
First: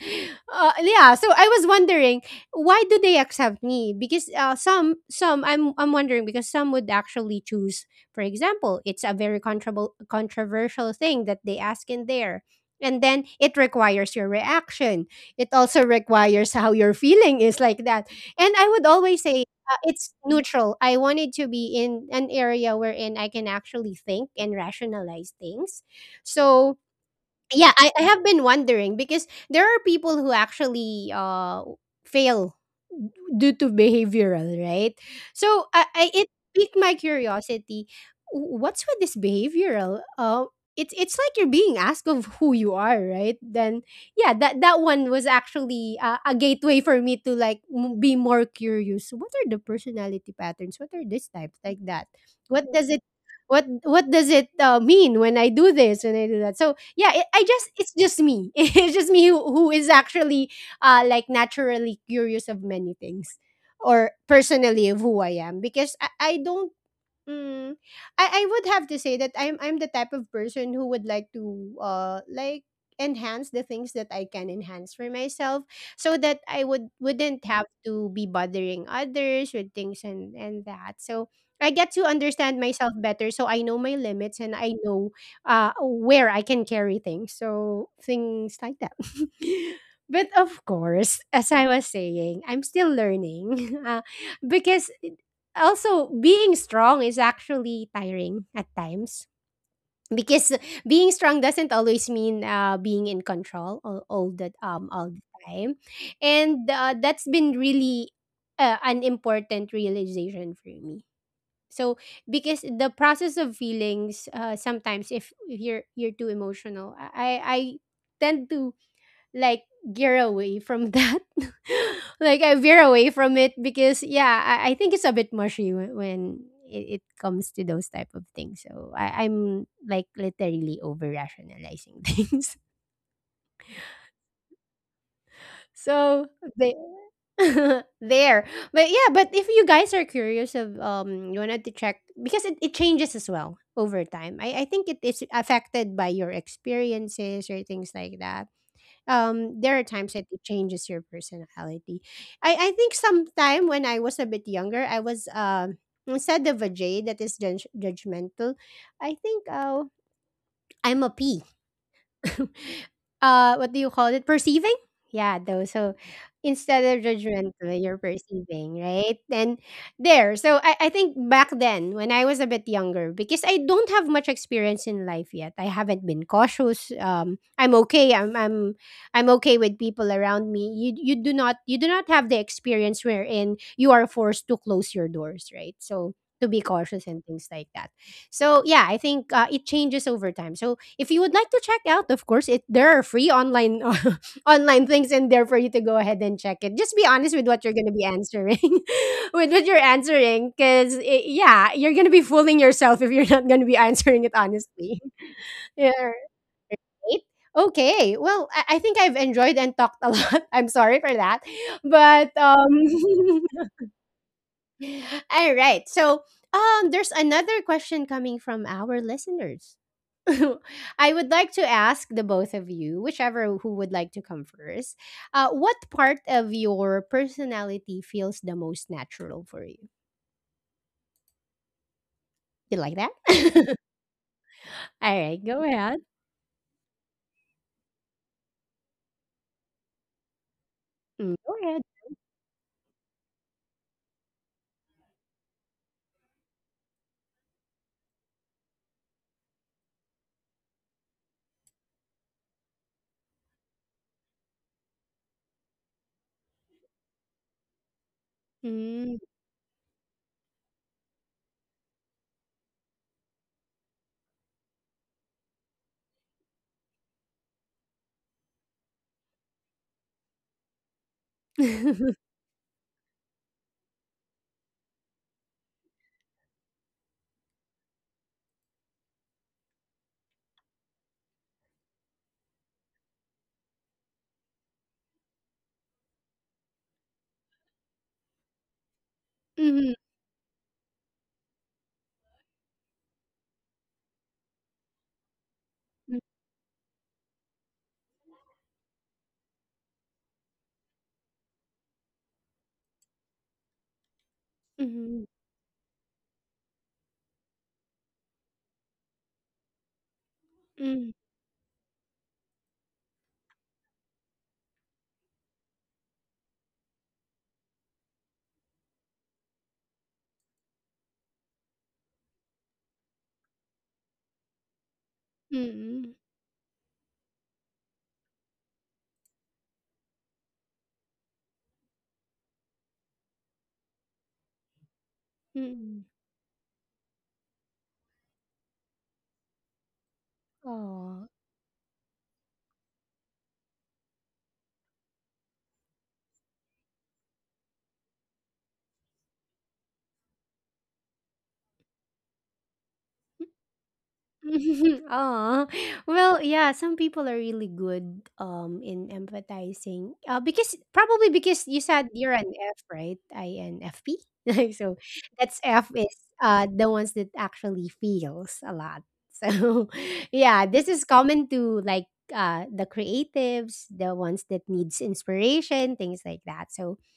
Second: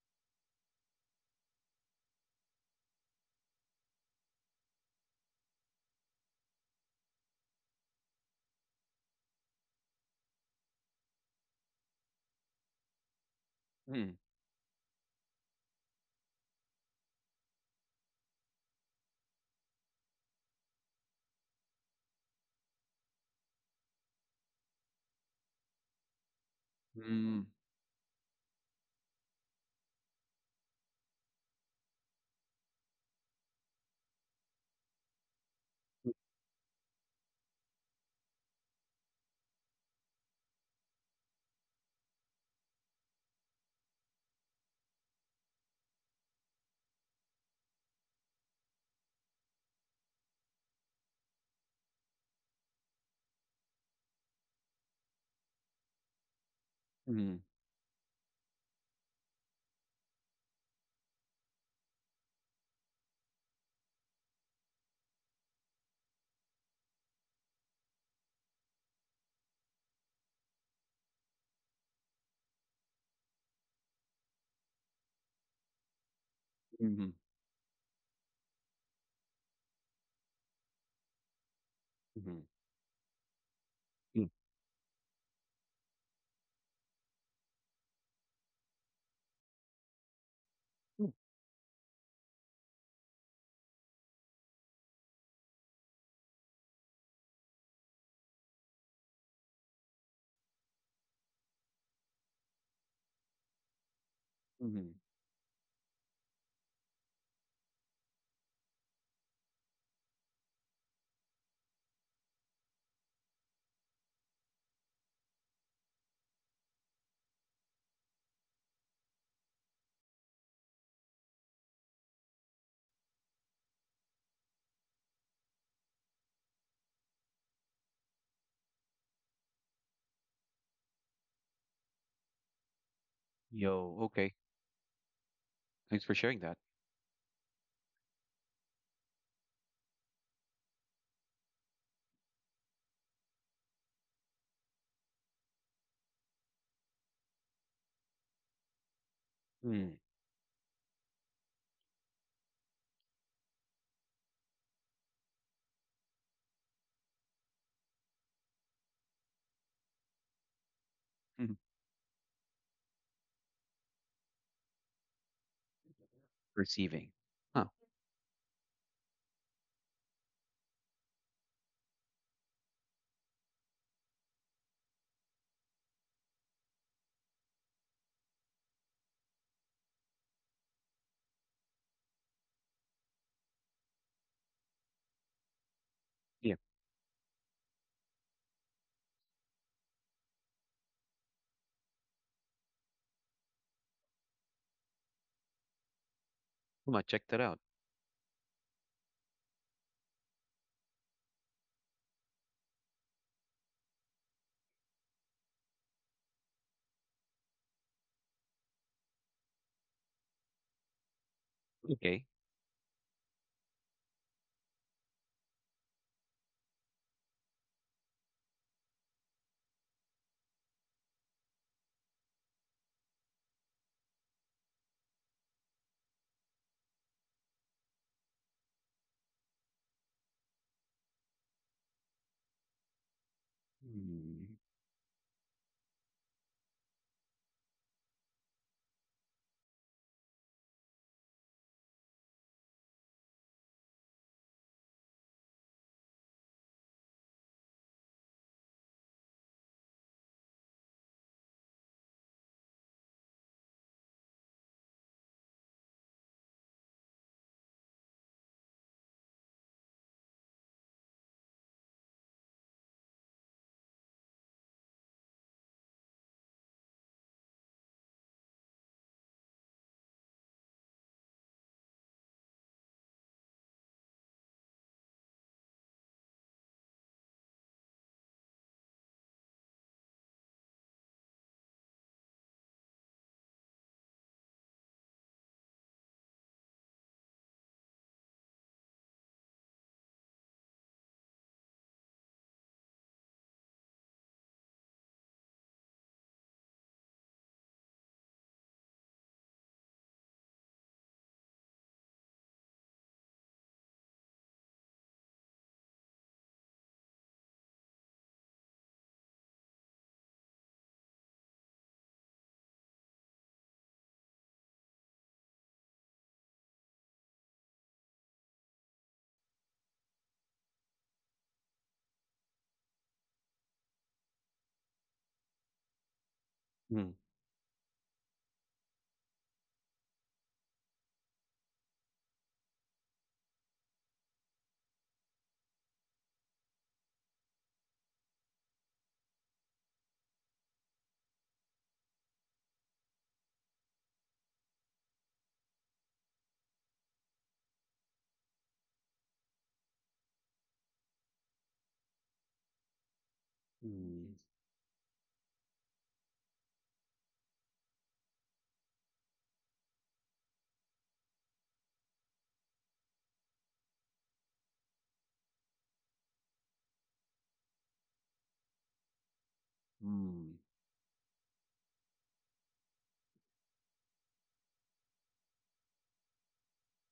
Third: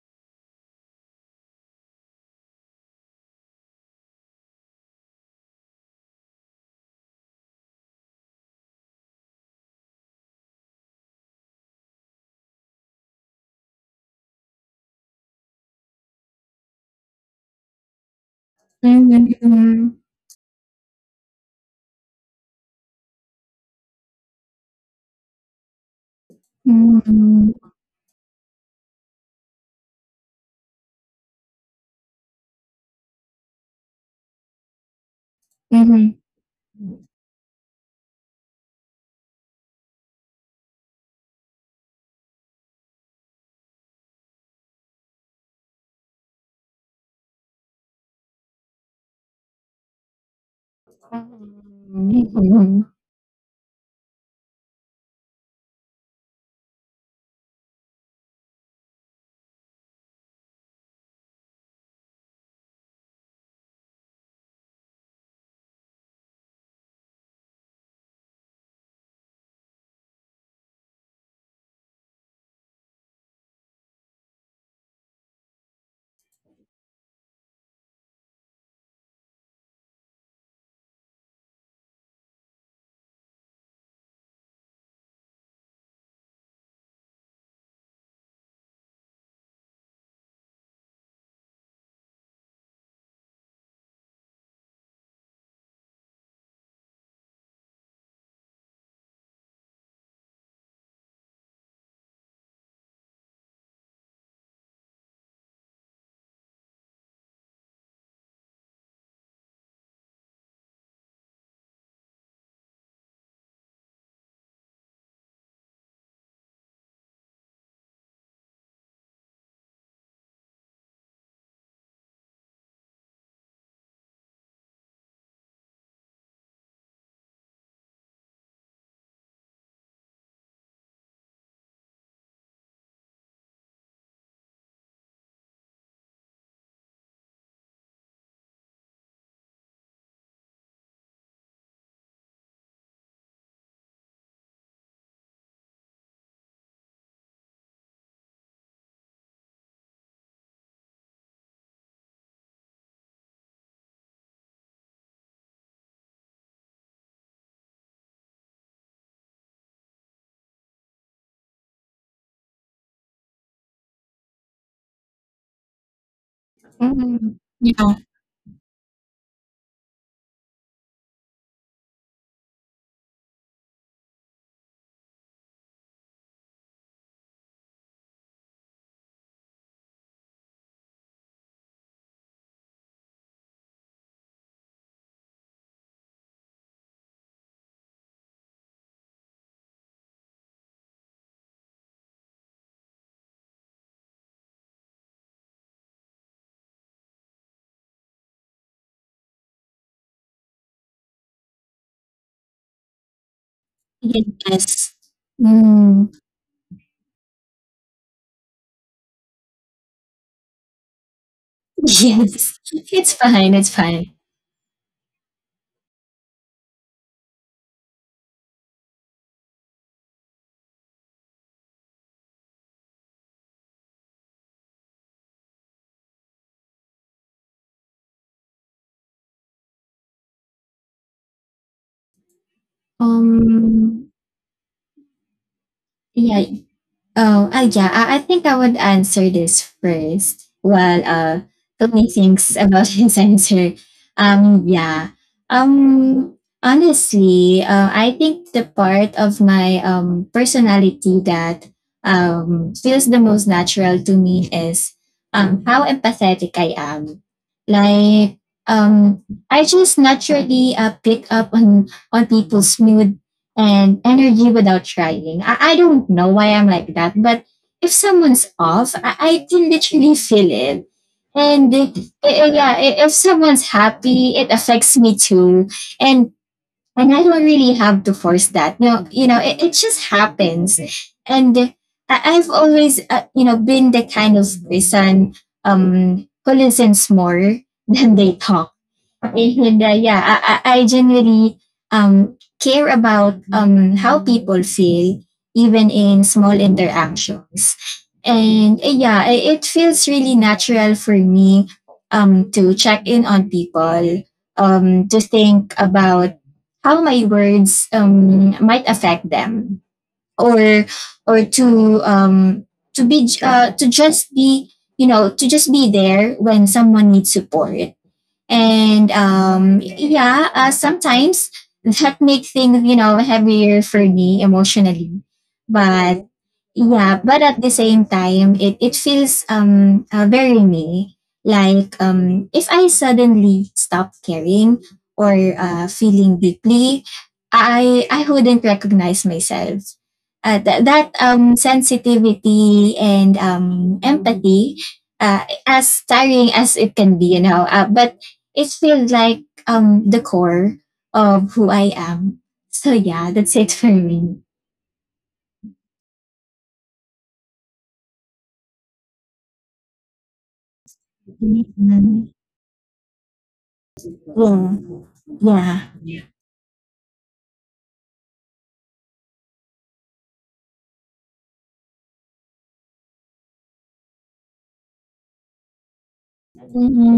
yeah, so I was wondering, why do they accept me? Because some, I'm wondering, because some would actually choose, for example, it's a very controversial thing that they ask in there, and then it requires Mm. your reaction. It also requires how your feeling is, like that. And I would always say, mm, it's neutral. I wanted to be in an area wherein I can actually think and rationalize things. So mm, Mm. yeah, mm, I have been wondering because there are people who actually fail due to behavioral, right? So I, mm, it piqued my curiosity. What's with this behavioral? It's like you're being asked of who you are, right? Then yeah, that that one was actually a gateway for me to like be more curious. What are the personality patterns? What are these types, like that? What does Mhm. it, what does it mean when I do this, when I do that? So yeah, Mm. It's just me. It's just me who is actually like naturally curious of many things, or personally of who I am. Because I don't. Mm. I would have to say that I'm the type of person who would like to like enhance the things that I can enhance for myself, so that I would Mm. Mm. wouldn't have to be bothering others with things, and that. So I get to understand myself better, so I know my Mm. limits and I know where I can carry things. So things like that. But of course, Mm. as I was saying, I'm still learning. Because also, being strong is actually tiring at times, because being strong doesn't always mean being in control Mm. all the time, and that's been really an important realization for me. So, because the process of feelings, sometimes if you're too emotional, I tend to like gear away from that. Like I veer away from it, because yeah, I think it's a bit mushy when it comes to those type of things. So I'm like literally over rationalizing things. Yo, okay. Thanks for So sharing that. they, there, but yeah, but if you guys are curious of, you wanted to check, because it changes as well over time. I think it is affected by your experiences or things like that. Um, there are Mm. times that it changes your personality. I think sometime when I was a bit younger, I was, instead of a J that is judgmental, I think I'm a P. Mm. What do you call it, perceiving. Yeah, though, so instead of Receiving. Mm. Huh, judgmental, Yeah, you're perceiving, right? And there, so I think back then, when I was a bit younger, because I don't have much experience in life yet, I haven't been cautious. I'm okay, I'm okay with people around me. You do not, you do not have the experience wherein you are forced to close your doors, right? So to be yeah. cautious and things like that. So yeah, I think it changes over time. So if you would like to check out, of course, it there are free online online things in there for you to go ahead and check it. Just I be might check honest with that what out. you're going to be answering, with what you're answering, because yeah, you're going to be fooling yourself if you're not going to be answering it honestly. yes. Yeah. Mm. Right? Okay. Well, I think I've enjoyed and talked a lot. I'm sorry for that, Okay. but Yes. It's fine, it's fine. all right. So there's another question coming from our listeners. I would like to ask the both of you, whichever who would like to come first, what part of your personality feels the most natural for you? You like that? Um, Mm. All right, go ahead. yeah. Oh, yeah. I think I would answer this first while Mm, go ahead. Tony thinks about his answer. Yeah. Um, honestly, I think the part of my personality that feels the most natural to me is how empathetic I am. Like, Mm. um, I just naturally, pick up on people's mood and energy without trying. I don't know why I'm like that, but if someone's off, I can literally feel it. And yeah, if someone's happy, it affects me too. And and I don't really have to force that. You know, it just happens. And I've always, you know, been the kind of person who listens more than they talk. And Mhm, yeah, I generally care about, how people feel, even mm, in small interactions. And yeah, it feels really natural for me, to check in on people, mhm, to think about how my words, might affect them, or mm, or um, to be, to just be, you know, to just be there when someone needs support. And yeah, sometimes that make things, you know, heavier for me emotionally. mm, But Mm. yeah, but at the same time, it feels very me. Like if I suddenly stop caring or mm, mm. feeling deeply, I wouldn't recognize myself. Aw. That sensitivity and empathy, as tiring as it can be, you know. But it feels like the core of who I am. So yeah, that's it for Mm. me. Aw. Well, yeah, some people are really good in empathizing. Uh, because probably because you said you're Mhm. an F, right? INFP. So Yeah. that's, F is Yeah. The ones that actually feels a lot. So yeah, Mm. this is common to like the creatives, the ones that needs inspiration, things like that. So Hmm.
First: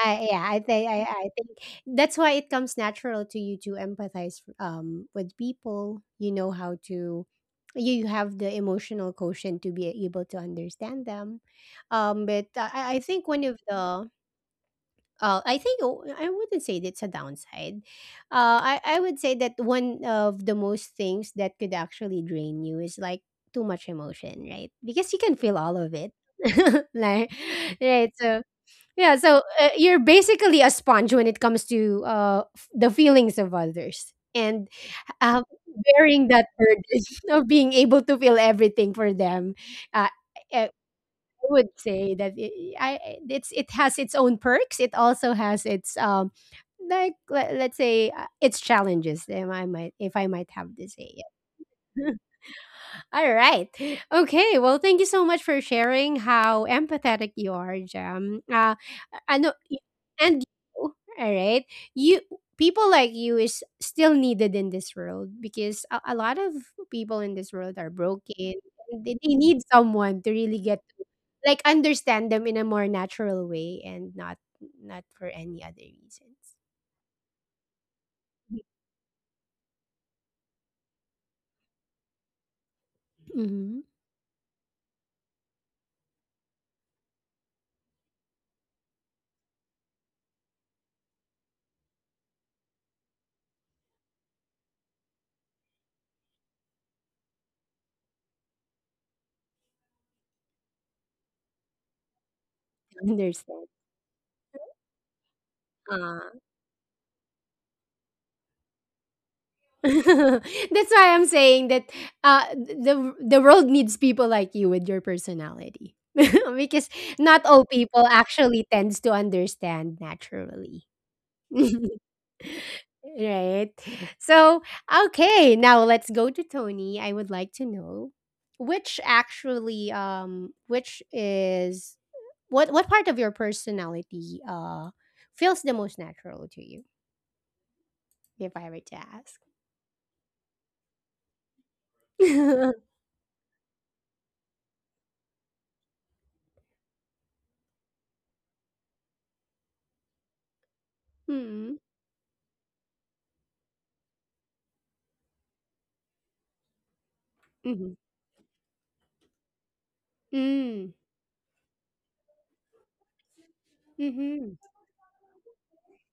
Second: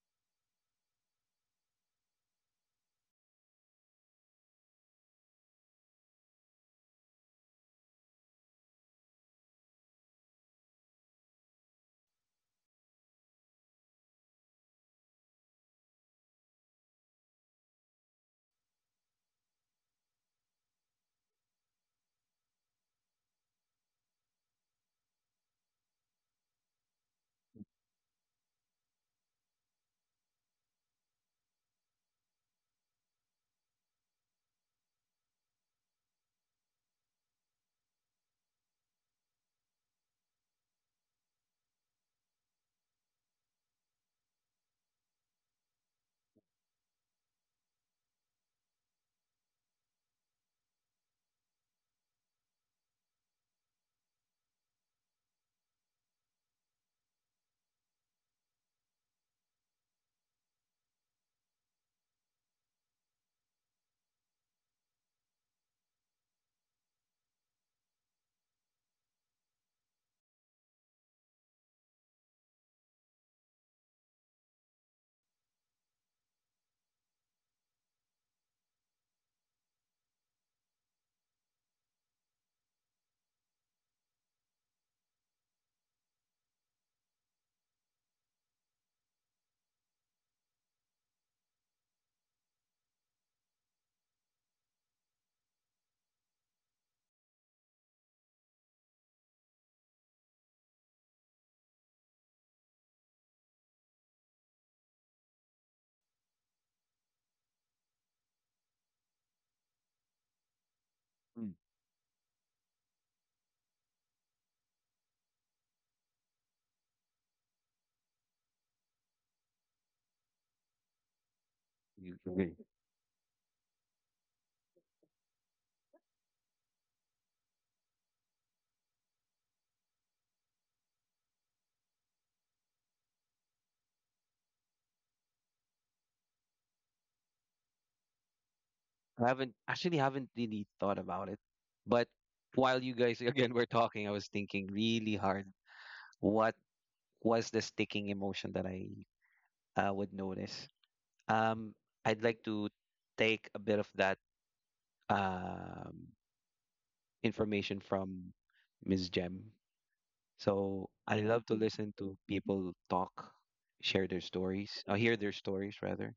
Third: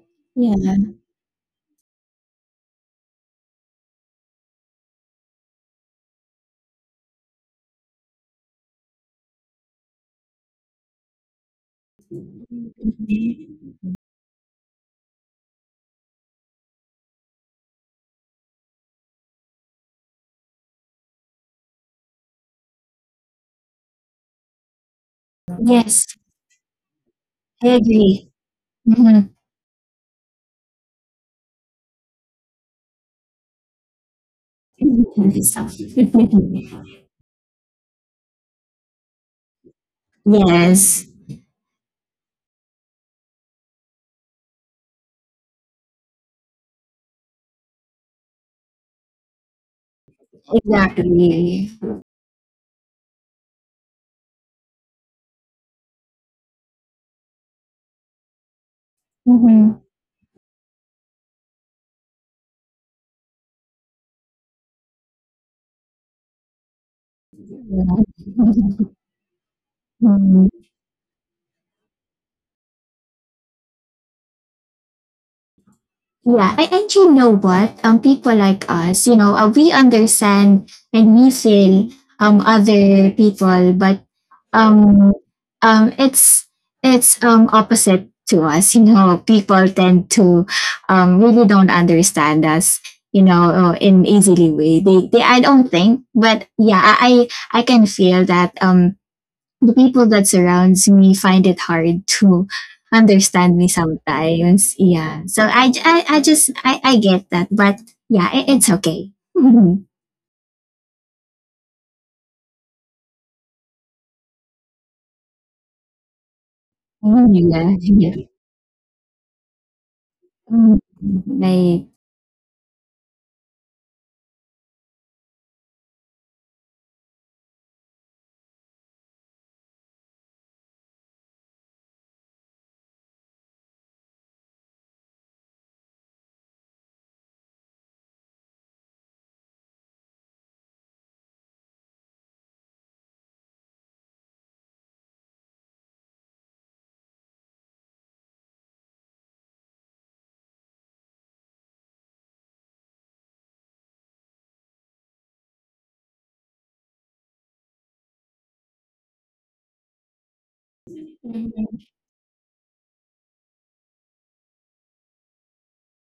I, yeah, I think Yeah. I think that's why it comes natural to you to empathize with people. You know how to you have the emotional quotient to be able to understand them. But I, think one of the I think I wouldn't say that's a downside. I, would say that one of the most things that could actually drain you is like too much emotion, right? Because you can feel all Yes, of it. like, I right. agree. So Mm-hmm. yeah, so you're basically a sponge when it comes to the feelings of others and um, bearing that burden of being able to feel everything for them. Uh, I Yes, I would say that it's it has its own perks. It also has its like let's say its challenges. If I might have to exactly. say it. All right. Okay. Well, thank you so much for sharing how empathetic you are, Jam. I know, Mm-hmm. And you, all right, you people like you is still needed in this world because a lot of people in this world are broken. And they need someone to Mm-hmm. really get to like understand them in a more natural way and not not for any other Yeah, reasons. And you know what? People like us, you know, we understand and we feel, other people, Mm-hmm. but um it's opposite to us. You know, people tend to really don't understand us. You know, in easily way. They I don't think, but yeah, I can feel that the people that surrounds me find it hard to understand me Understand. sometimes. Yeah. So I just, I get that. But yeah, it, it's okay. That's why I'm Mm. saying that the world needs people like you with your personality because not all Yeah. people Yeah. actually tends to understand Mm, naturally. You agree. Right. So okay, now let's go to Tony. I would like to know which actually which is what part of your personality feels the most natural to you if I were to I ask. haven't actually haven't really thought about it, but while you guys again were talking, I was thinking really hard. What was the sticking emotion that I, would notice? Um, Mm-hmm. I'd like to take a bit of that, um, information from Ms. Jem. So Hmm, I love to listen to people talk, share their mhm, stories, hear their stories rather.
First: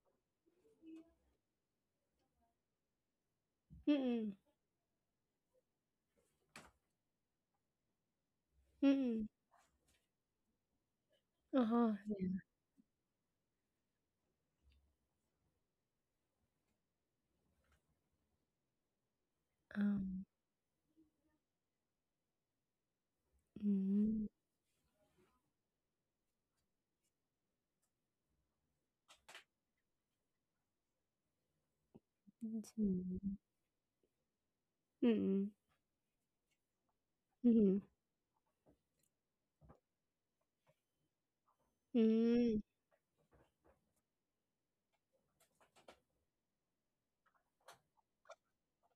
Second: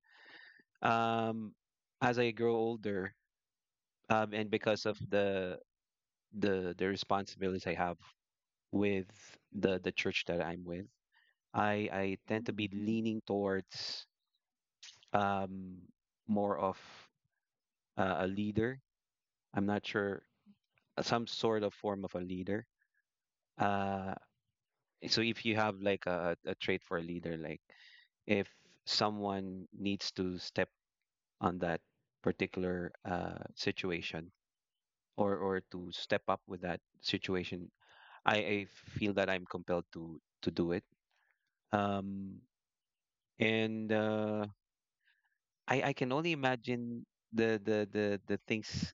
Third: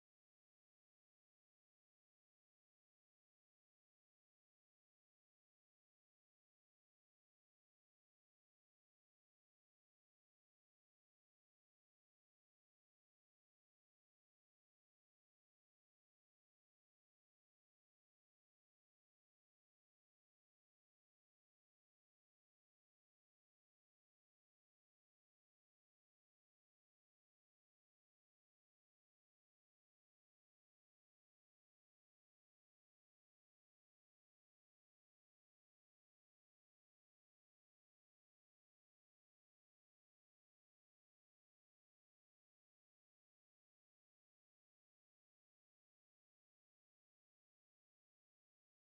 Um, as I grow older, mm, and because of the responsibilities I have with mm. the church that I'm with, I Oho, I yeah. tend to be leaning towards, um more of, a leader. I'm not sure, Um, some sort of form of a leader. Uh, hmm, so if you have like, a trait for a leader, like if someone needs to step on that particular, mm, situation, or to step up with that situation, mhm, I feel that I'm compelled to do it. Um, hmm, and I can only imagine the things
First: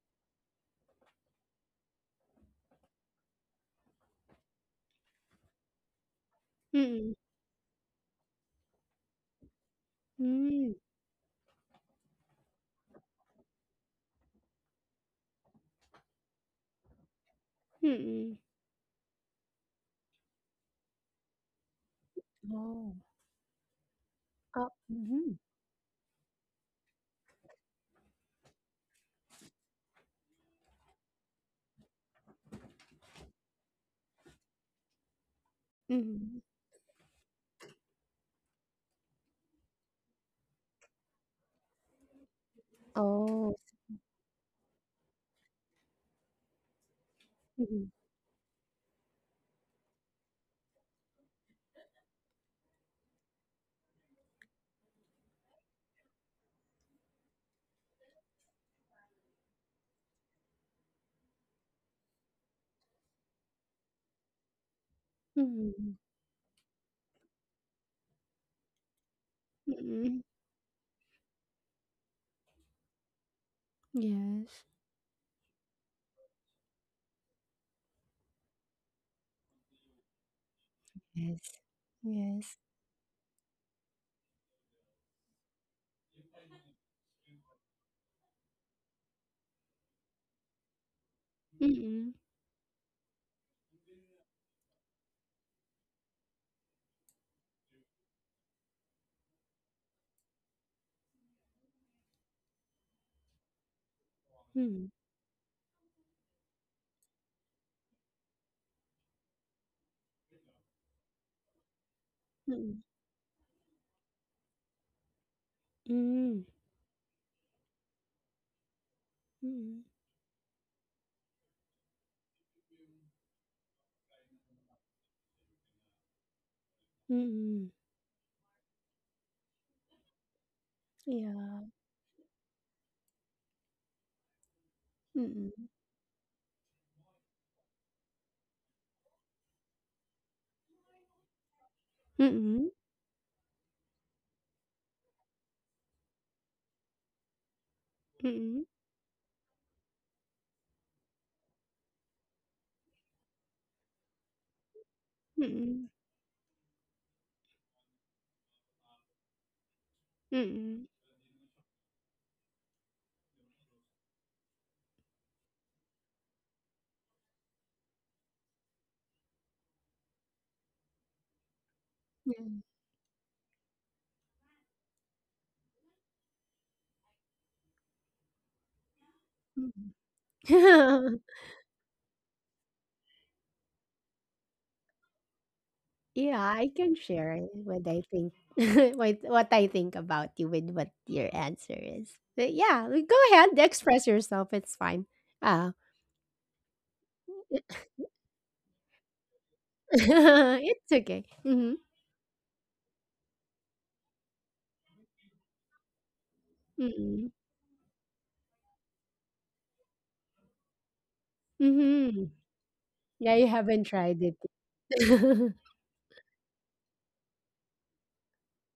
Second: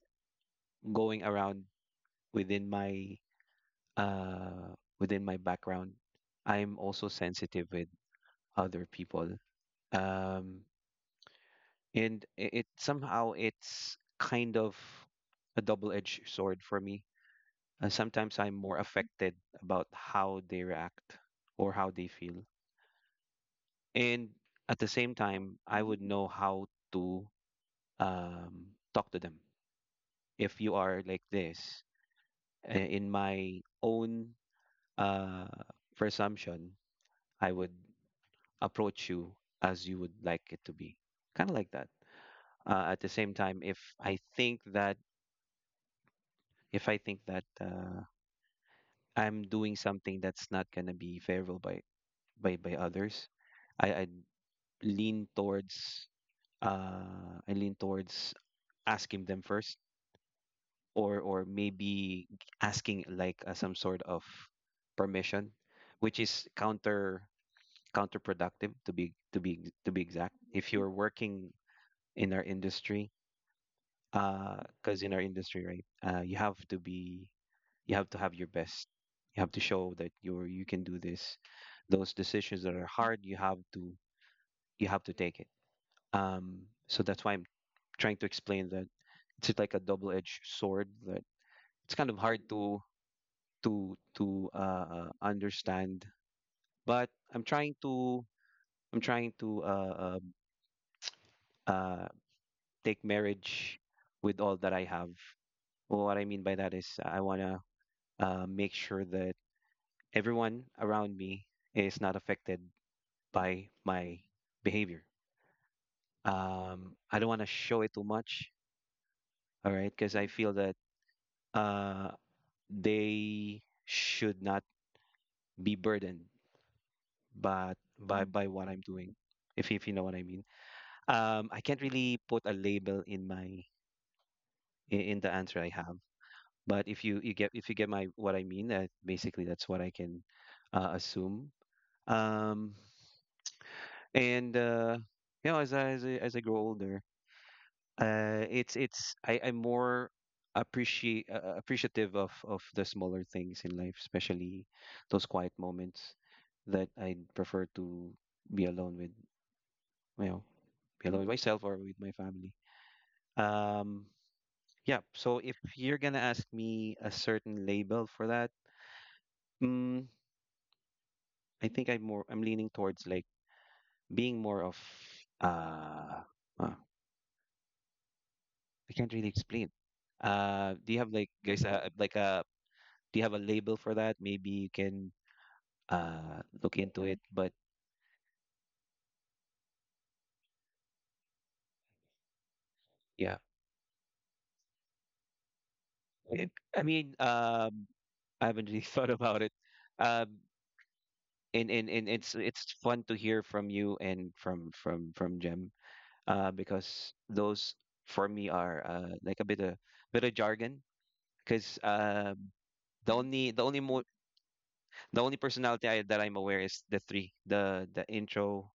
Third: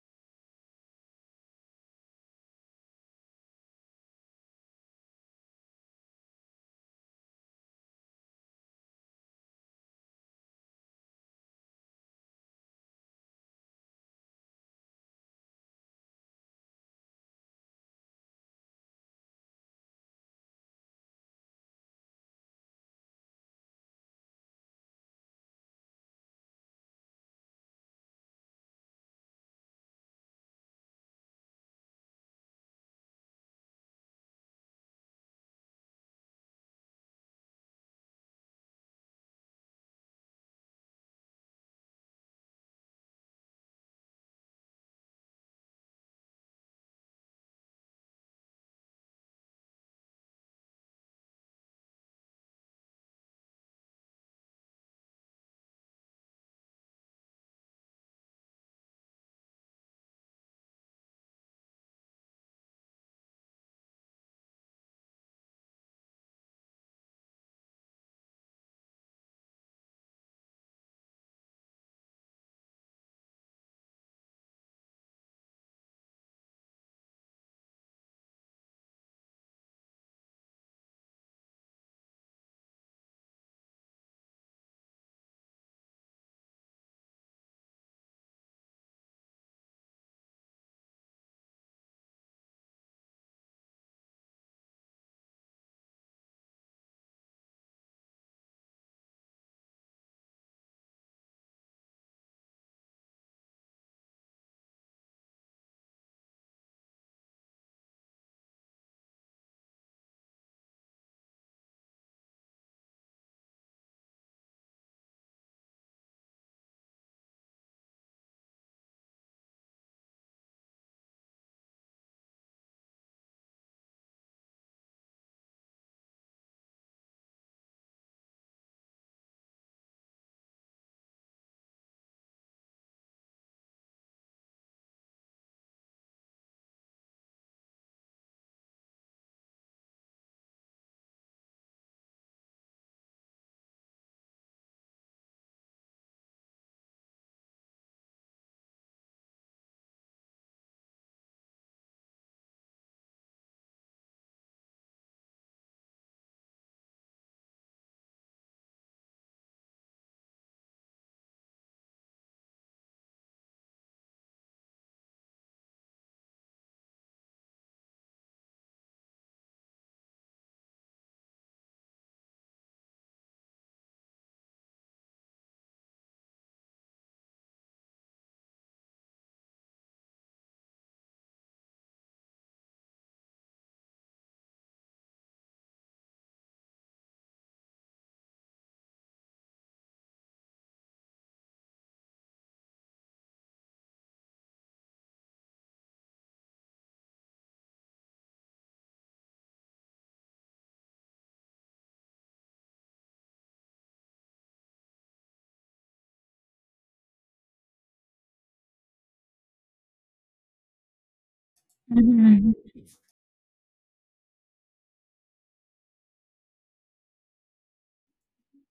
going around within my, uh within my background. I'm also mm, sensitive with other people, um hmm, and it somehow, it's kind of a double-edged sword for me. uh, mm. sometimes i'm more affected about how they react or how they feel, Oh. and Ah, at the same mhm, time I would know how to, um talk to them. If you are like this, in my own, uh mhm. presumption, I would approach you as you would like it to be, kind of like that. At the same Oh, time, if I think that, if i think that mhm, uh, I'm doing something that's not going to be favorable by, others, I lean towards, uh i lean towards asking them first, or maybe asking like, some sort of permission, mhm, which is counterproductive, to be to be to be hmm. exact, if you're working in our industry. Yes. Because in our industry, right, you have to have your best. You have to show that you can do this. Yes. Those Yes. decisions that are hard, you have to take it. Um, so that's why I'm trying to explain that it's like a double-edged sword, that it's kind Mm, of hard, to understand. But I'm trying to, uh, uh, take marriage with all that I have. Well, what I mean by that is I wanna, make sure that everyone around me is not affected mm, by my behavior. mm, I don't want to show it too much, hmm, all mm, right? Because I feel that, uh, they should not be burdened mm. by, by Mm. by what I'm doing, if you know what I mean. I Yeah, can't really put a label in the answer mm, I have, but if you get my, what I mean. Basically, that's what I can, assume. mm, Um, and you know, as I grow older, mm, it's I I'm more appreciate appreciative of the smaller things in life, especially those quiet mm, moments that I prefer to be alone with. You know, mm, be alone with myself or with my family. Um, yeah. So if you're gonna ask me a certain label for that, mm, I think, yeah, I'm leaning towards like being more of, uh, uh I can't really explain. Do you have, mm. like, guys, like a do you have a label for that? Maybe you can Yeah, I look can into it. share But what I think, what I think about you with what your answer is. But yeah, go yeah, ahead, express yourself. It's fine. Ah, it, I mean, I haven't really thought about it. Um, it's okay. and, Mm-hmm. and and it's it's fun to hear from you and from Jem, because Mm-hmm. those for me are like a bit of, jargon, because Mm-hmm. The Yeah, you only the only haven't mo tried it. the only personality, that I'm aware, is the three — the intro,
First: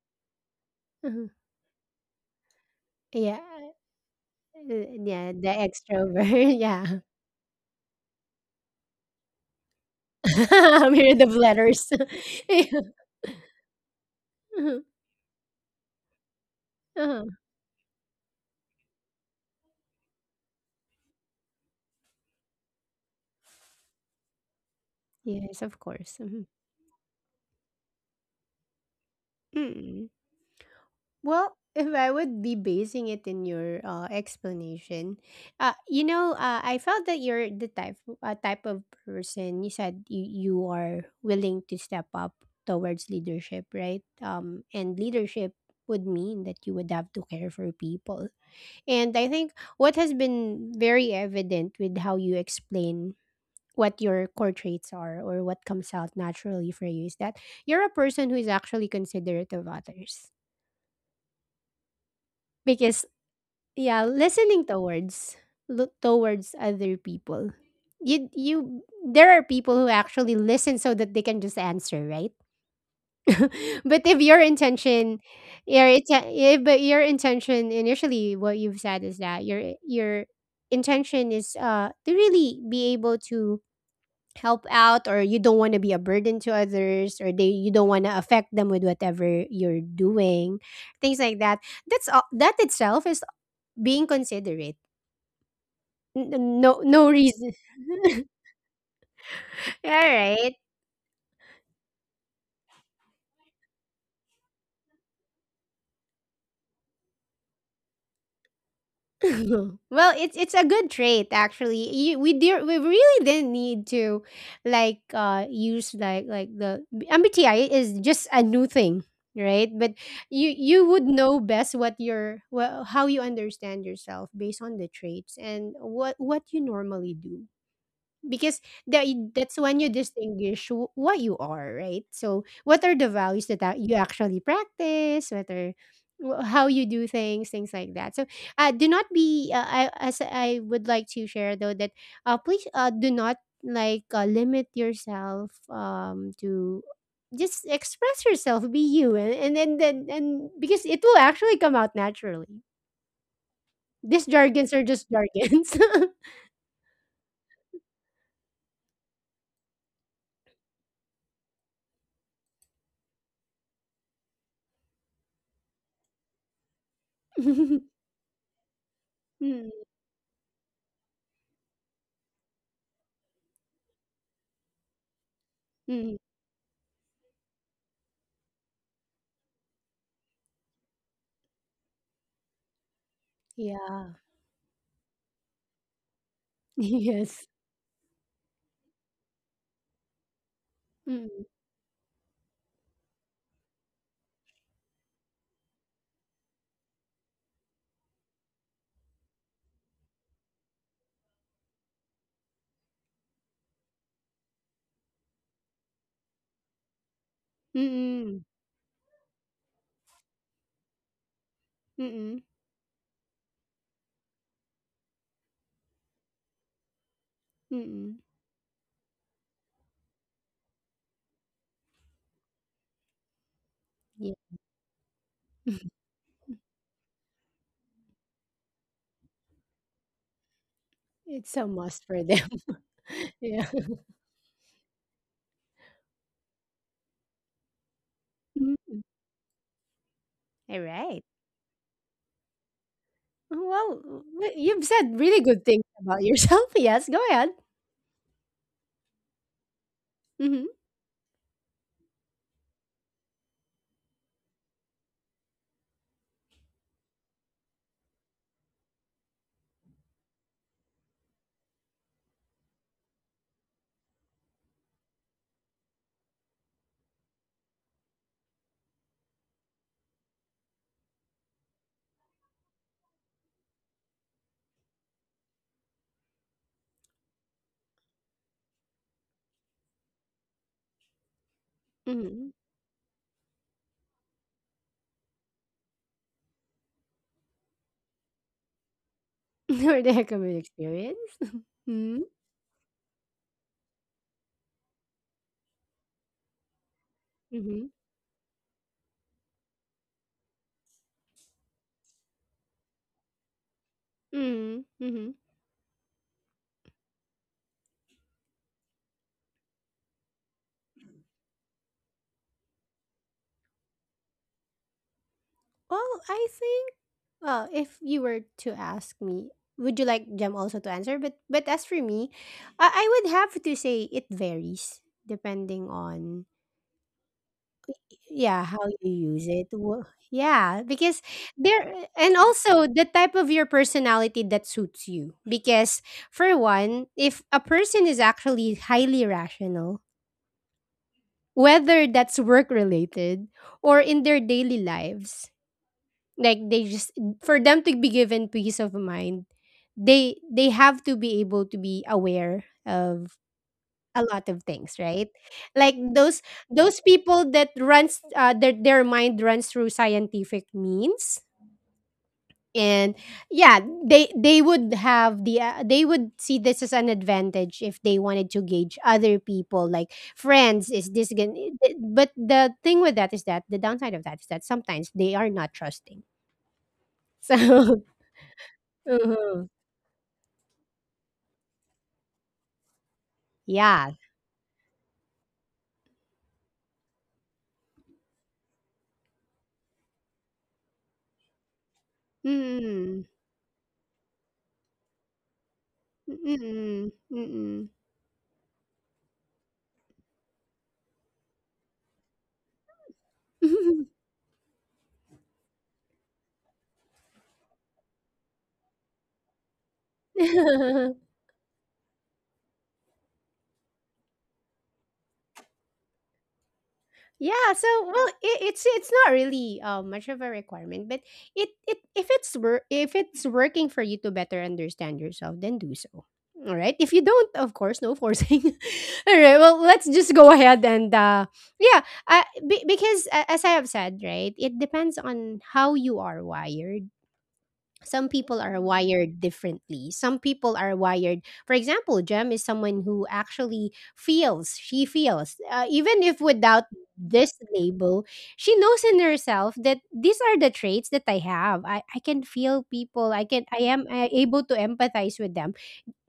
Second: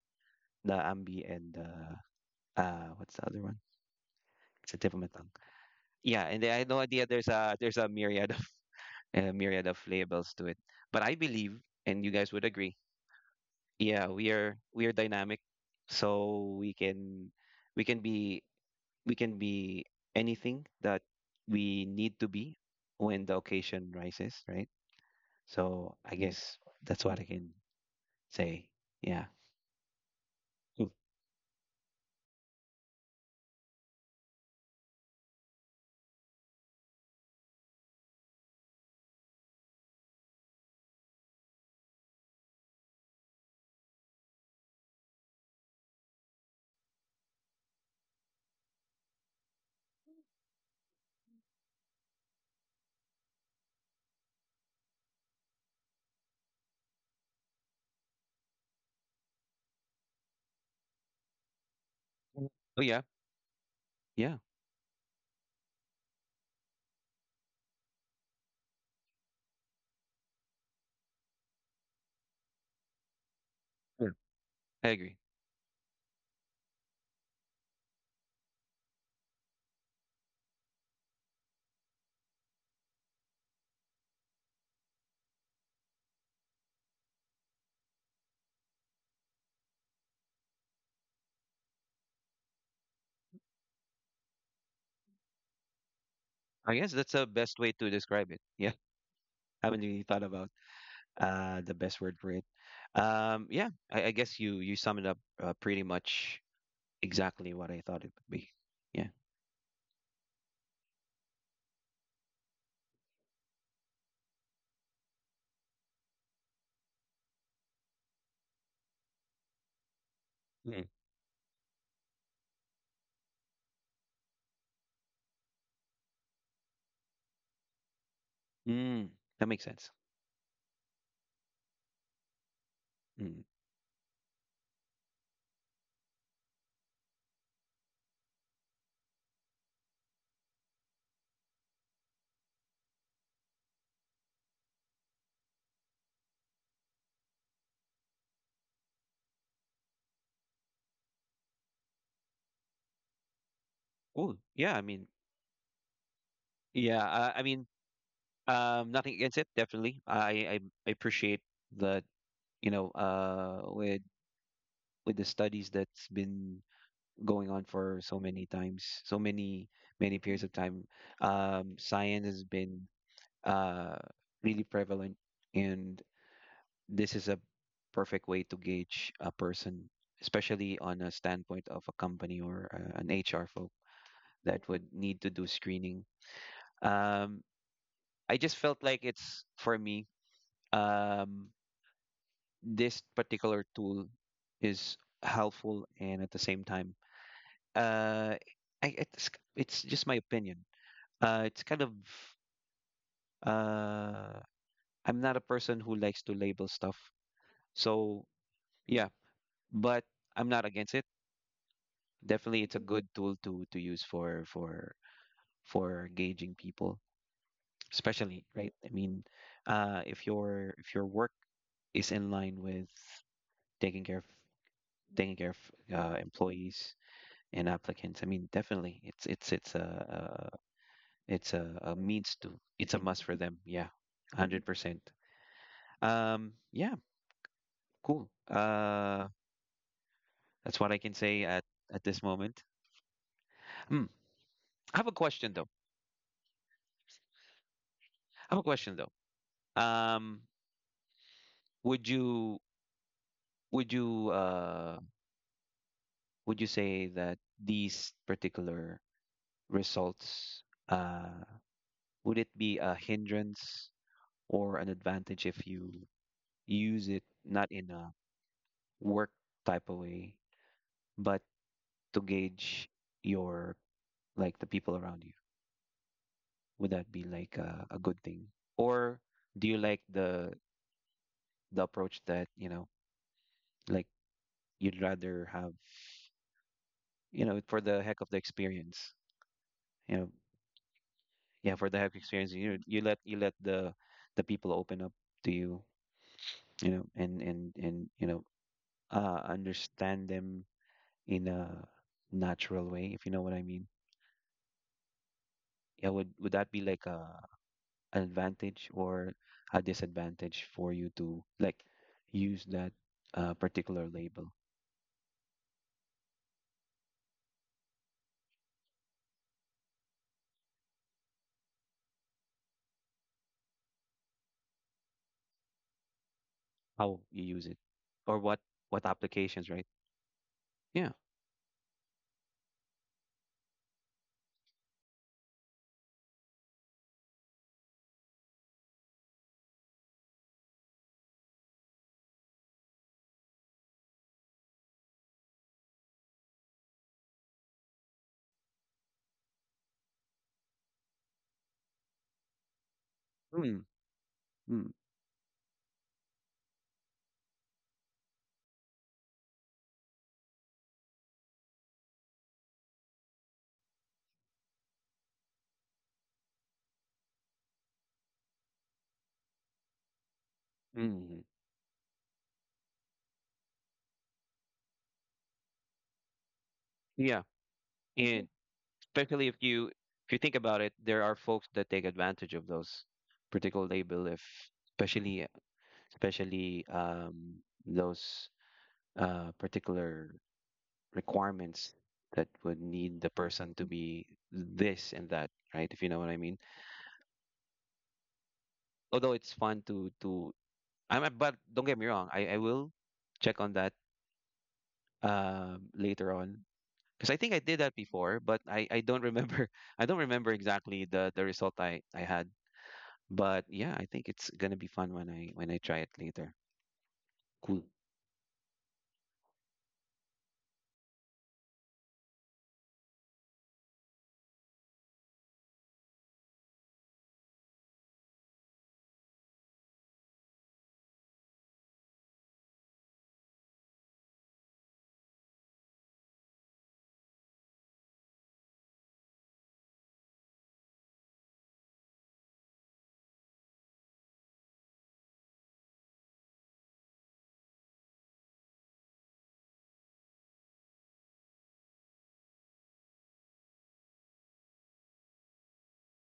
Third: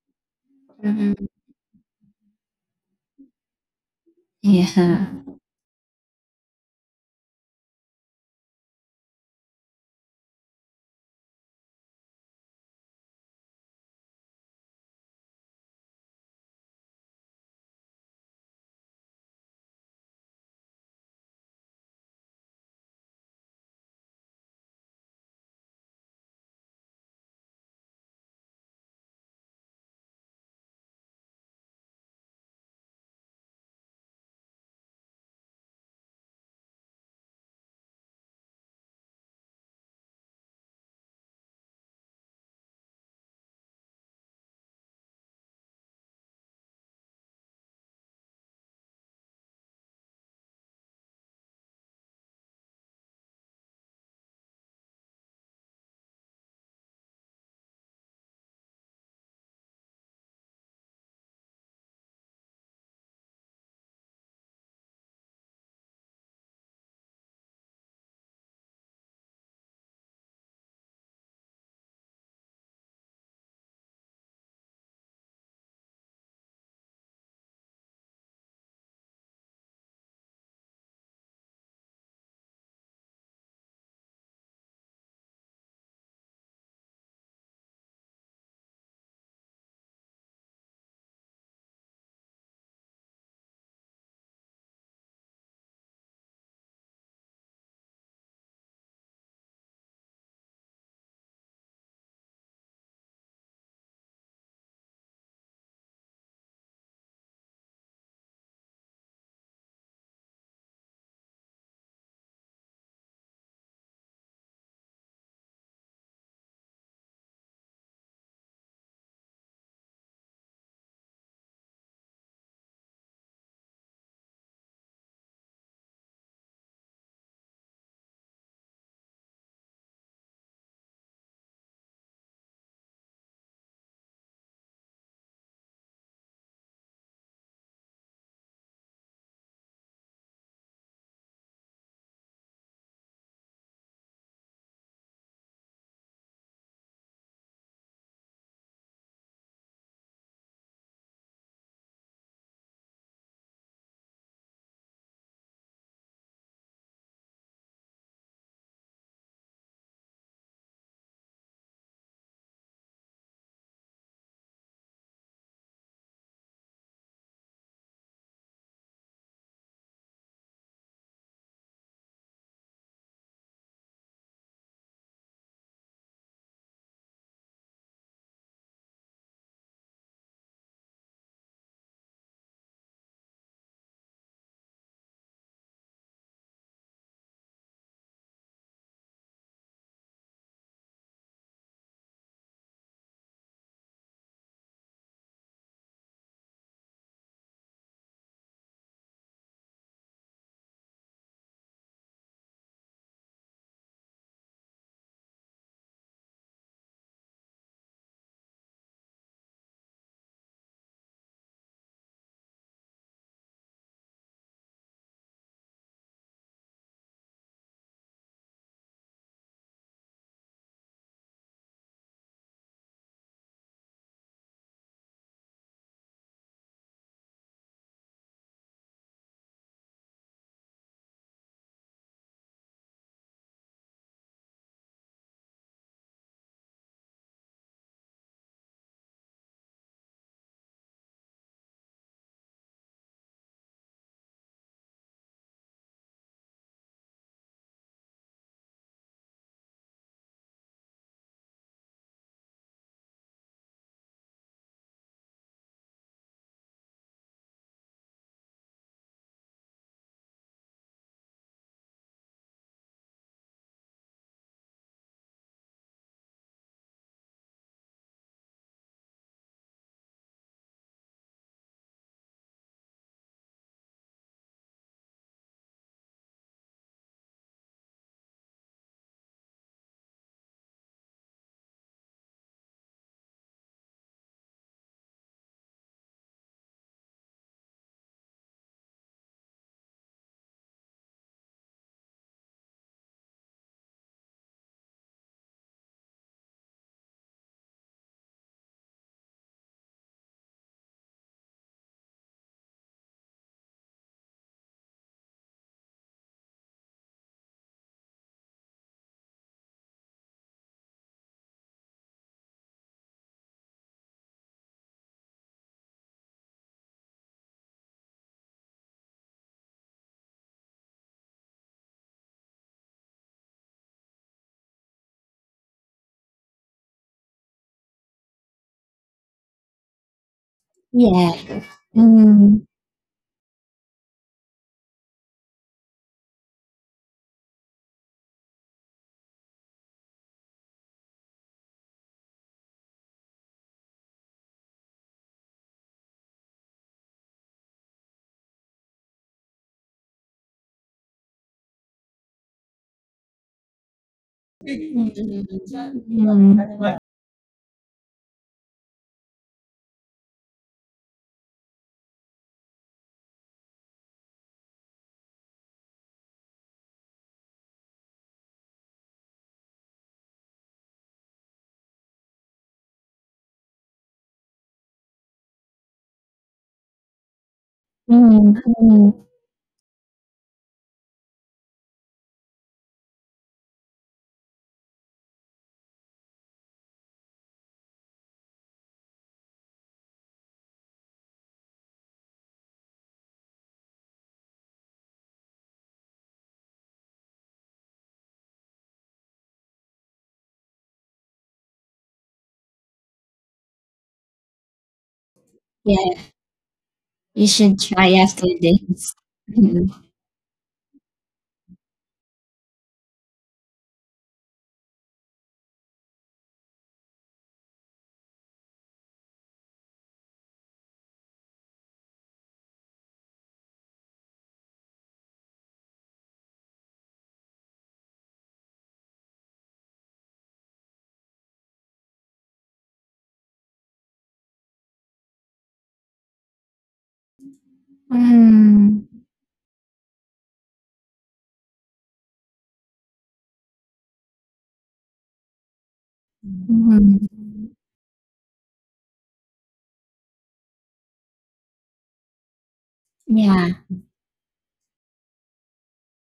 the Like, ambi, and the — what's the Yeah, other one? It's uh, the tip of my uh, tongue. yeah, the Yeah, and I extrovert. had no Yeah, idea there's a myriad of a myriad of labels to it. I'm But I here the believe, letters. and you guys would agree, Yeah. yeah, we are Uh-huh. we are dynamic, so Uh-huh. we can be we can be anything that we need to be when the occasion rises, right? Yes, of So I course. Mm-hmm. guess that's what I can say. Yeah. Mm-hmm. Hmm. Well, if I would be basing it in your explanation, you know, I felt that you're the type of person you said you are willing to step up towards leadership, right? And leadership would mean that you would have to care for people. And I think what has been very evident with how you explain what your core traits are or what comes out naturally for you is that you're a person who is actually considerate of others Mm. Oh because yeah, yeah, yeah, listening towards look towards other people. You there are people who actually listen so that they can just answer, right? sure. But if your I agree. intention your inten- if, but your intention initially what you've said is that your intention is to really be able to help out or you don't want to be a burden to others or they you don't want to affect them with whatever you're doing, things like that, that's all that itself is being considerate. N no I guess no that's the reason. best way to describe it. Yeah, haven't really thought about Alright. The best word for it. Yeah, I guess you summed it up pretty much exactly what I thought it would be. Yeah. Well, it's a good trait actually. You we did we really didn't need to like use like the MBTI is just a new thing, right? But you Mm. would know best what your well how you understand yourself based on the traits and what you normally do. Because that Mm. That that's makes when you sense. distinguish what you are, right? So what are the values Mm. that you actually practice, what are how you do things, things like that. So do not be I, as I would like to share though that please do not like limit yourself to just express yourself, be you and and because it will actually come out naturally. These Cool. jargons Yeah, are I just mean, jargons. Yeah, uh, I mean, nothing against it. Definitely, I appreciate that. You know, with the studies that's been going on for so many times, so Mm, many many periods of time, science has been uh really prevalent, and mm, this is a perfect way to gauge a person, especially on a standpoint of a company or an HR folk yeah. that would need to do screening. Yes. Um, I just felt like it's for me, Mm, um, this particular tool is helpful, and at the same time, uh, I, it's, it's just my opinion. It's kind of, uh, I'm not a person who likes to label stuff, so mm, yeah. But I'm not against it. mm, Definitely it's a good tool to use for for gauging people, mm. especially, right? I mean, if your work is in line with taking care of Yeah. taking care of employees and applicants. I mean, definitely, It's it's a must a for means them. to, it's a must for Yeah. them. Yeah, 100%. Yeah, cool. Mm. All That's what I can right. say at this moment. Well, Hmm. You've I have said a really question good though. things about yourself. Yes, go ahead. I have a question though. Um, Mm-hmm. would you would you would you say that these particular results, uh would it be a hindrance or an advantage if you use it not in a work type of way, but to gauge your, like, the people around you. Would that be like a good thing? Or do you like the approach that, Mm-hmm. you know, like you'd rather have, for the heck of the experience, Or you the know, common experience. yeah, for the heck of Mm-hmm. experience, you let the people open up to you, you know, Mm-hmm. and you know, understand them in a natural way, if you know what I mean. Mm-hmm. Mm-hmm. Yeah, would that be like a an advantage or a disadvantage for you to, like, use that particular label? Well, I think well, if you were to ask me, would you like Jem also to answer? But as for me, I, would have to say it varies depending on How you use it, or yeah how what you use applications, it. right? Yeah, Yeah. because yeah. there and Mm, also the type of your personality that suits you because for one, if a person is actually highly rational, whether that's work related or in their daily lives, like they just for them to be given peace of mind, they have to be able to be aware of Mm, a lot of mm, things, right? mm, Like those people that runs their mind runs through scientific means, and yeah, they would have the they would see this as an advantage if they wanted to gauge other people, like friends. Is this mm. gonna? But the thing with that is that the downside of that is that sometimes they are not trusting. Yeah, So and mm, mm. especially if mhm. you, if you think about it, there are folks that take advantage of those particular Yeah. label, if especially especially, those particular requirements that would need Mm-mm. the person to be this and that, right? If you know what I mean. Mm-mm. Although it's fun to but don't get me wrong, I will check on that Mm-mm. Yeah. later on, because I You think I should did that try before, after but this. I don't remember I don't remember exactly the result I had. But yeah, I think it's gonna be fun when I, when I try it later. Yeah, Cool. so well, it's not really much of a requirement, but it if it's if it's working for you to better understand yourself, then do so. All right. If you don't, of course, no forcing. All right. Well, let's just go ahead and yeah, because as I have said, right, it depends on how you are wired. Some people are Mm, wired differently. Some people are wired, for example, Jem is someone who actually feels, she feels, even if without mm, this label, she knows in herself that these are the traits that I have. I, can feel people, yeah. I am able to empathize with them,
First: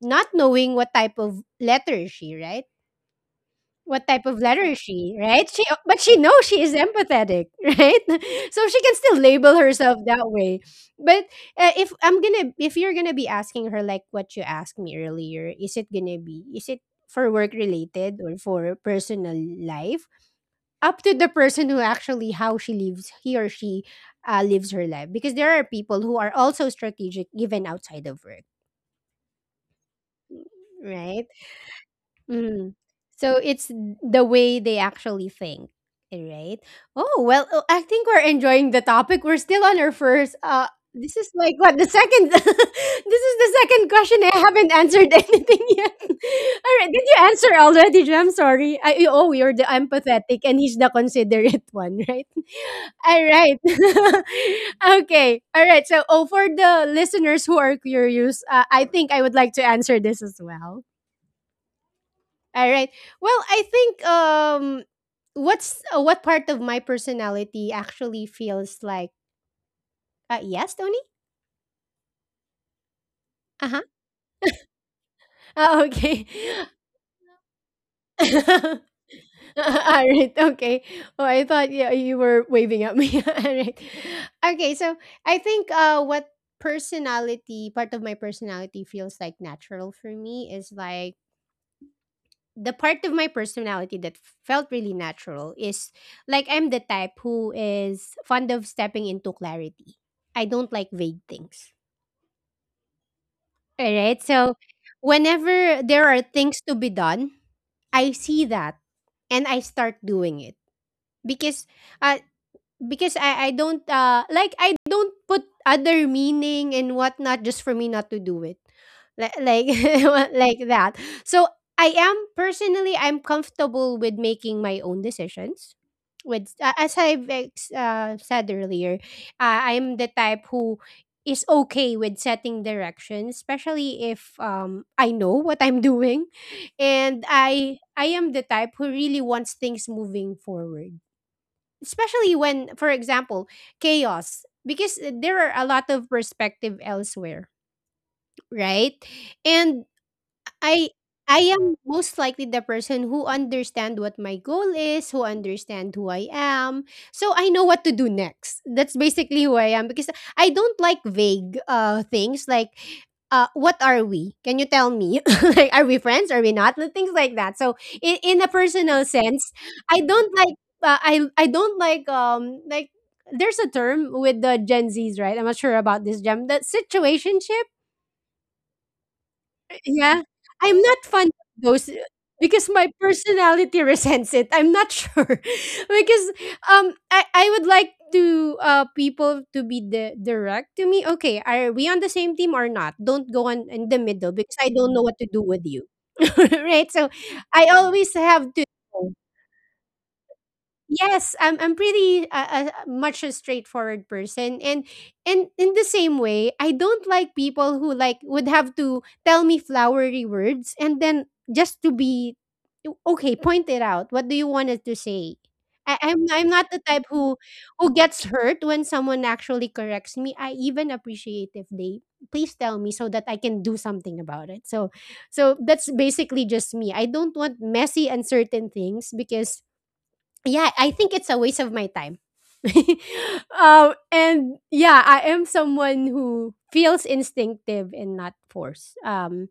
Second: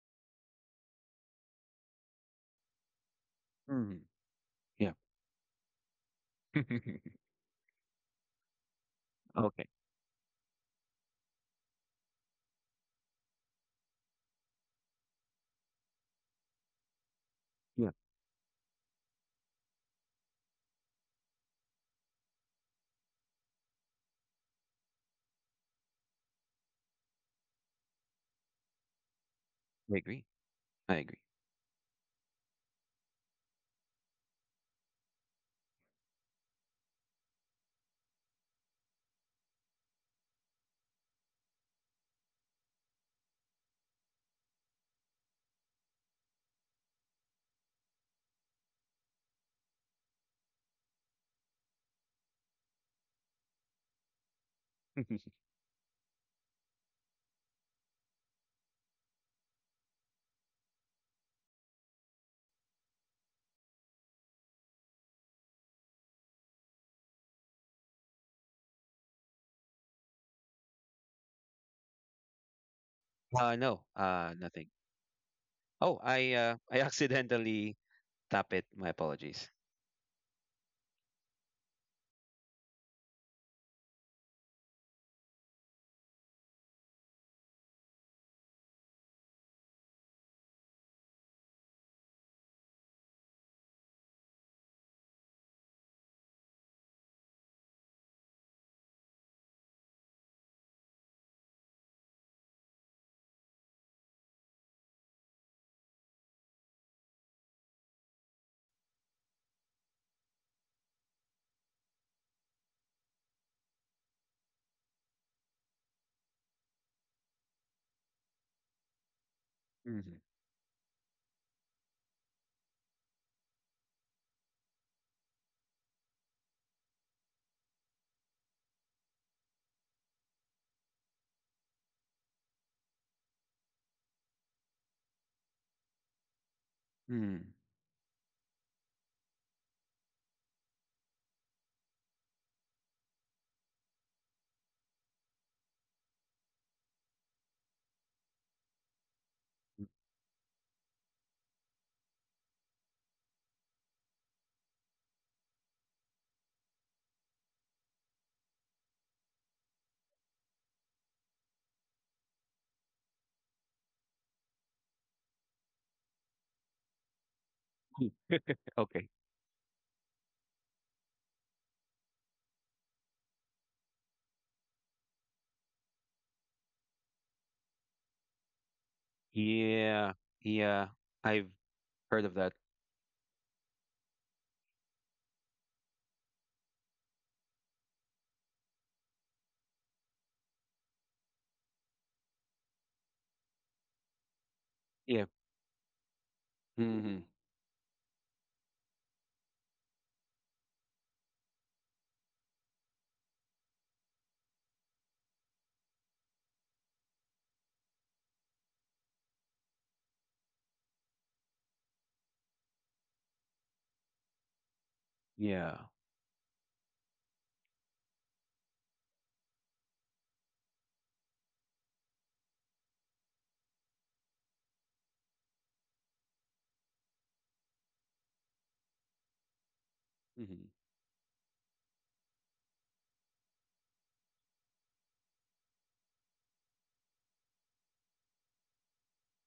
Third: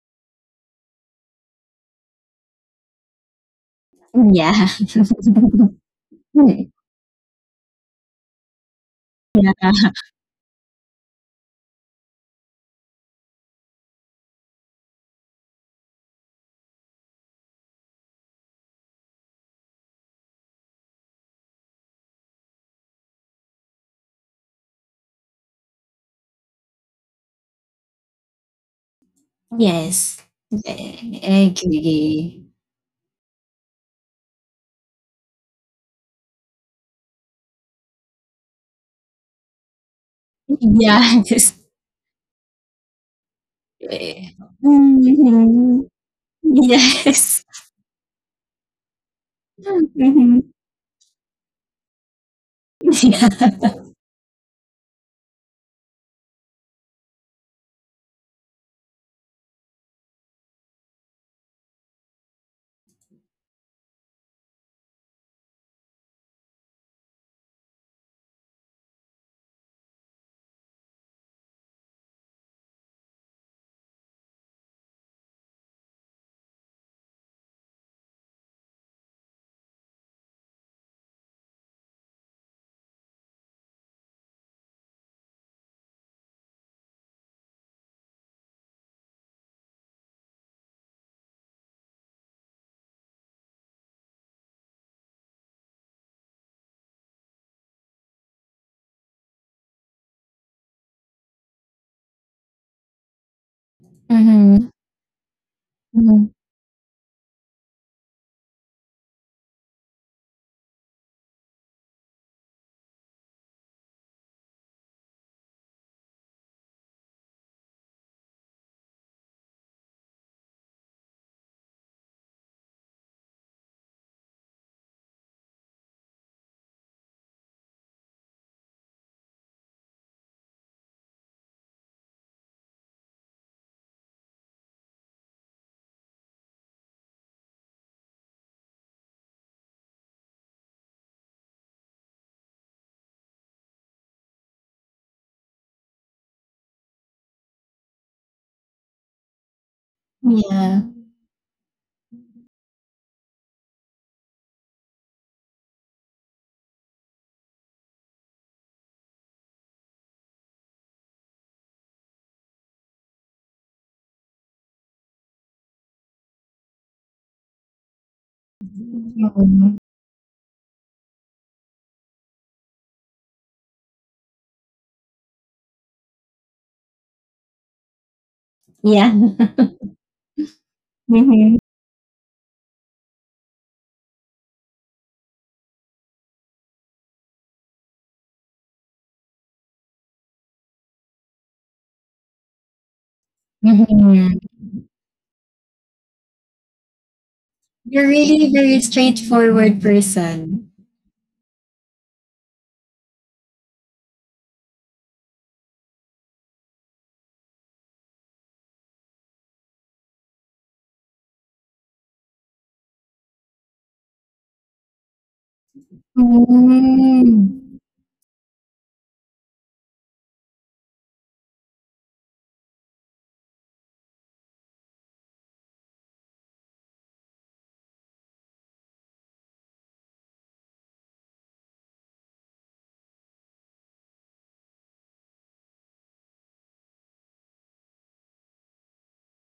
not knowing what type of letter is she, right? Mm, What type of letter Yeah. is yeah. she, right? She but she knows she is empathetic, right? So she can still label Okay. herself that way. But if you're gonna be asking her like what you asked me earlier, is it gonna be, is it for work Yeah, related or for personal life? Up to the person who actually how she lives, he or she lives her life, because there are people who are also strategic even outside of work, I Yes. agree. I agree. Yeah, right? agree. Mm. So it's the way they actually think, eh, right? Oh well, oh, I think we're enjoying the topic. We're still on our first. This is Yes. like what the second. This is the second question. Yeah. I haven't answered anything Mhm. yet. All right, did you Yes. answer already, Jam? Sorry. You- oh, you're the Mhm. empathetic, and he's the considerate one, right? All Yeah. right. Okay. All right. So, oh, for the listeners who are curious, I think I would like to answer this as well. All right. Well, I think what part of my personality actually feels like yes, Tony? No, Uh-huh. Nothing. Oh, Oh, I, okay. I accidentally tap it. My All apologies. right. Okay. Oh, I thought yeah, you were waving at me. All right. Okay, so I think what personality part of my personality feels like natural for me is like the part of my personality that felt really natural is like I'm the type who is fond of stepping into clarity. I don't like vague things. All right. Mhm. So whenever there Mhm. are things to be done, I see that and I start doing it because uh, because I don't like I don't put other meaning and whatnot just for me not to do it. Like Mhm. like that. So I am personally I'm comfortable with making my own decisions. With said earlier, I'm the type who is okay with setting direction, especially if I know what I'm doing, and Mm. I am the type who really wants things moving forward, especially when for example chaos because there are a lot of perspective elsewhere, right? And Yeah. I I am most likely the person who understand what my goal is, who understand who I am. So I know what to do next. That's basically who I am because I don't like vague things like what are we? Can you tell me? Like are we friends? Are we not? Like, things like that. So in a personal Okay. sense, Mhm. I don't like I don't like there's a term with the Gen Zs, right? I'm not sure about this gem. The situationship. Yeah. Yeah, Yeah, I'm not yeah, fond I've of Mhm. those heard of that. because my personality resents it. I'm not sure because I would like to people to be direct to me. Okay, are we on the same team or not? Don't go on in the middle Mhm. because I don't know what to Yeah. do with you. Right? So Hmm. I always You're have… really very straightforward person. Yes, I'm pretty much a straightforward person, and in the same way, I don't like people who like would have to tell me flowery words and then just to be… Okay, point it out. What do you want us to say? Yeah. I'm not the type who Mm. Gets hurt when someone actually corrects me. I even appreciate if they… Please tell me so that I can do something about it. So so that's basically just me. I don't want messy, uncertain things because… Yeah, Hmm. I think it's a waste of my time. And yeah, I am someone who feels instinctive and not forced. Um,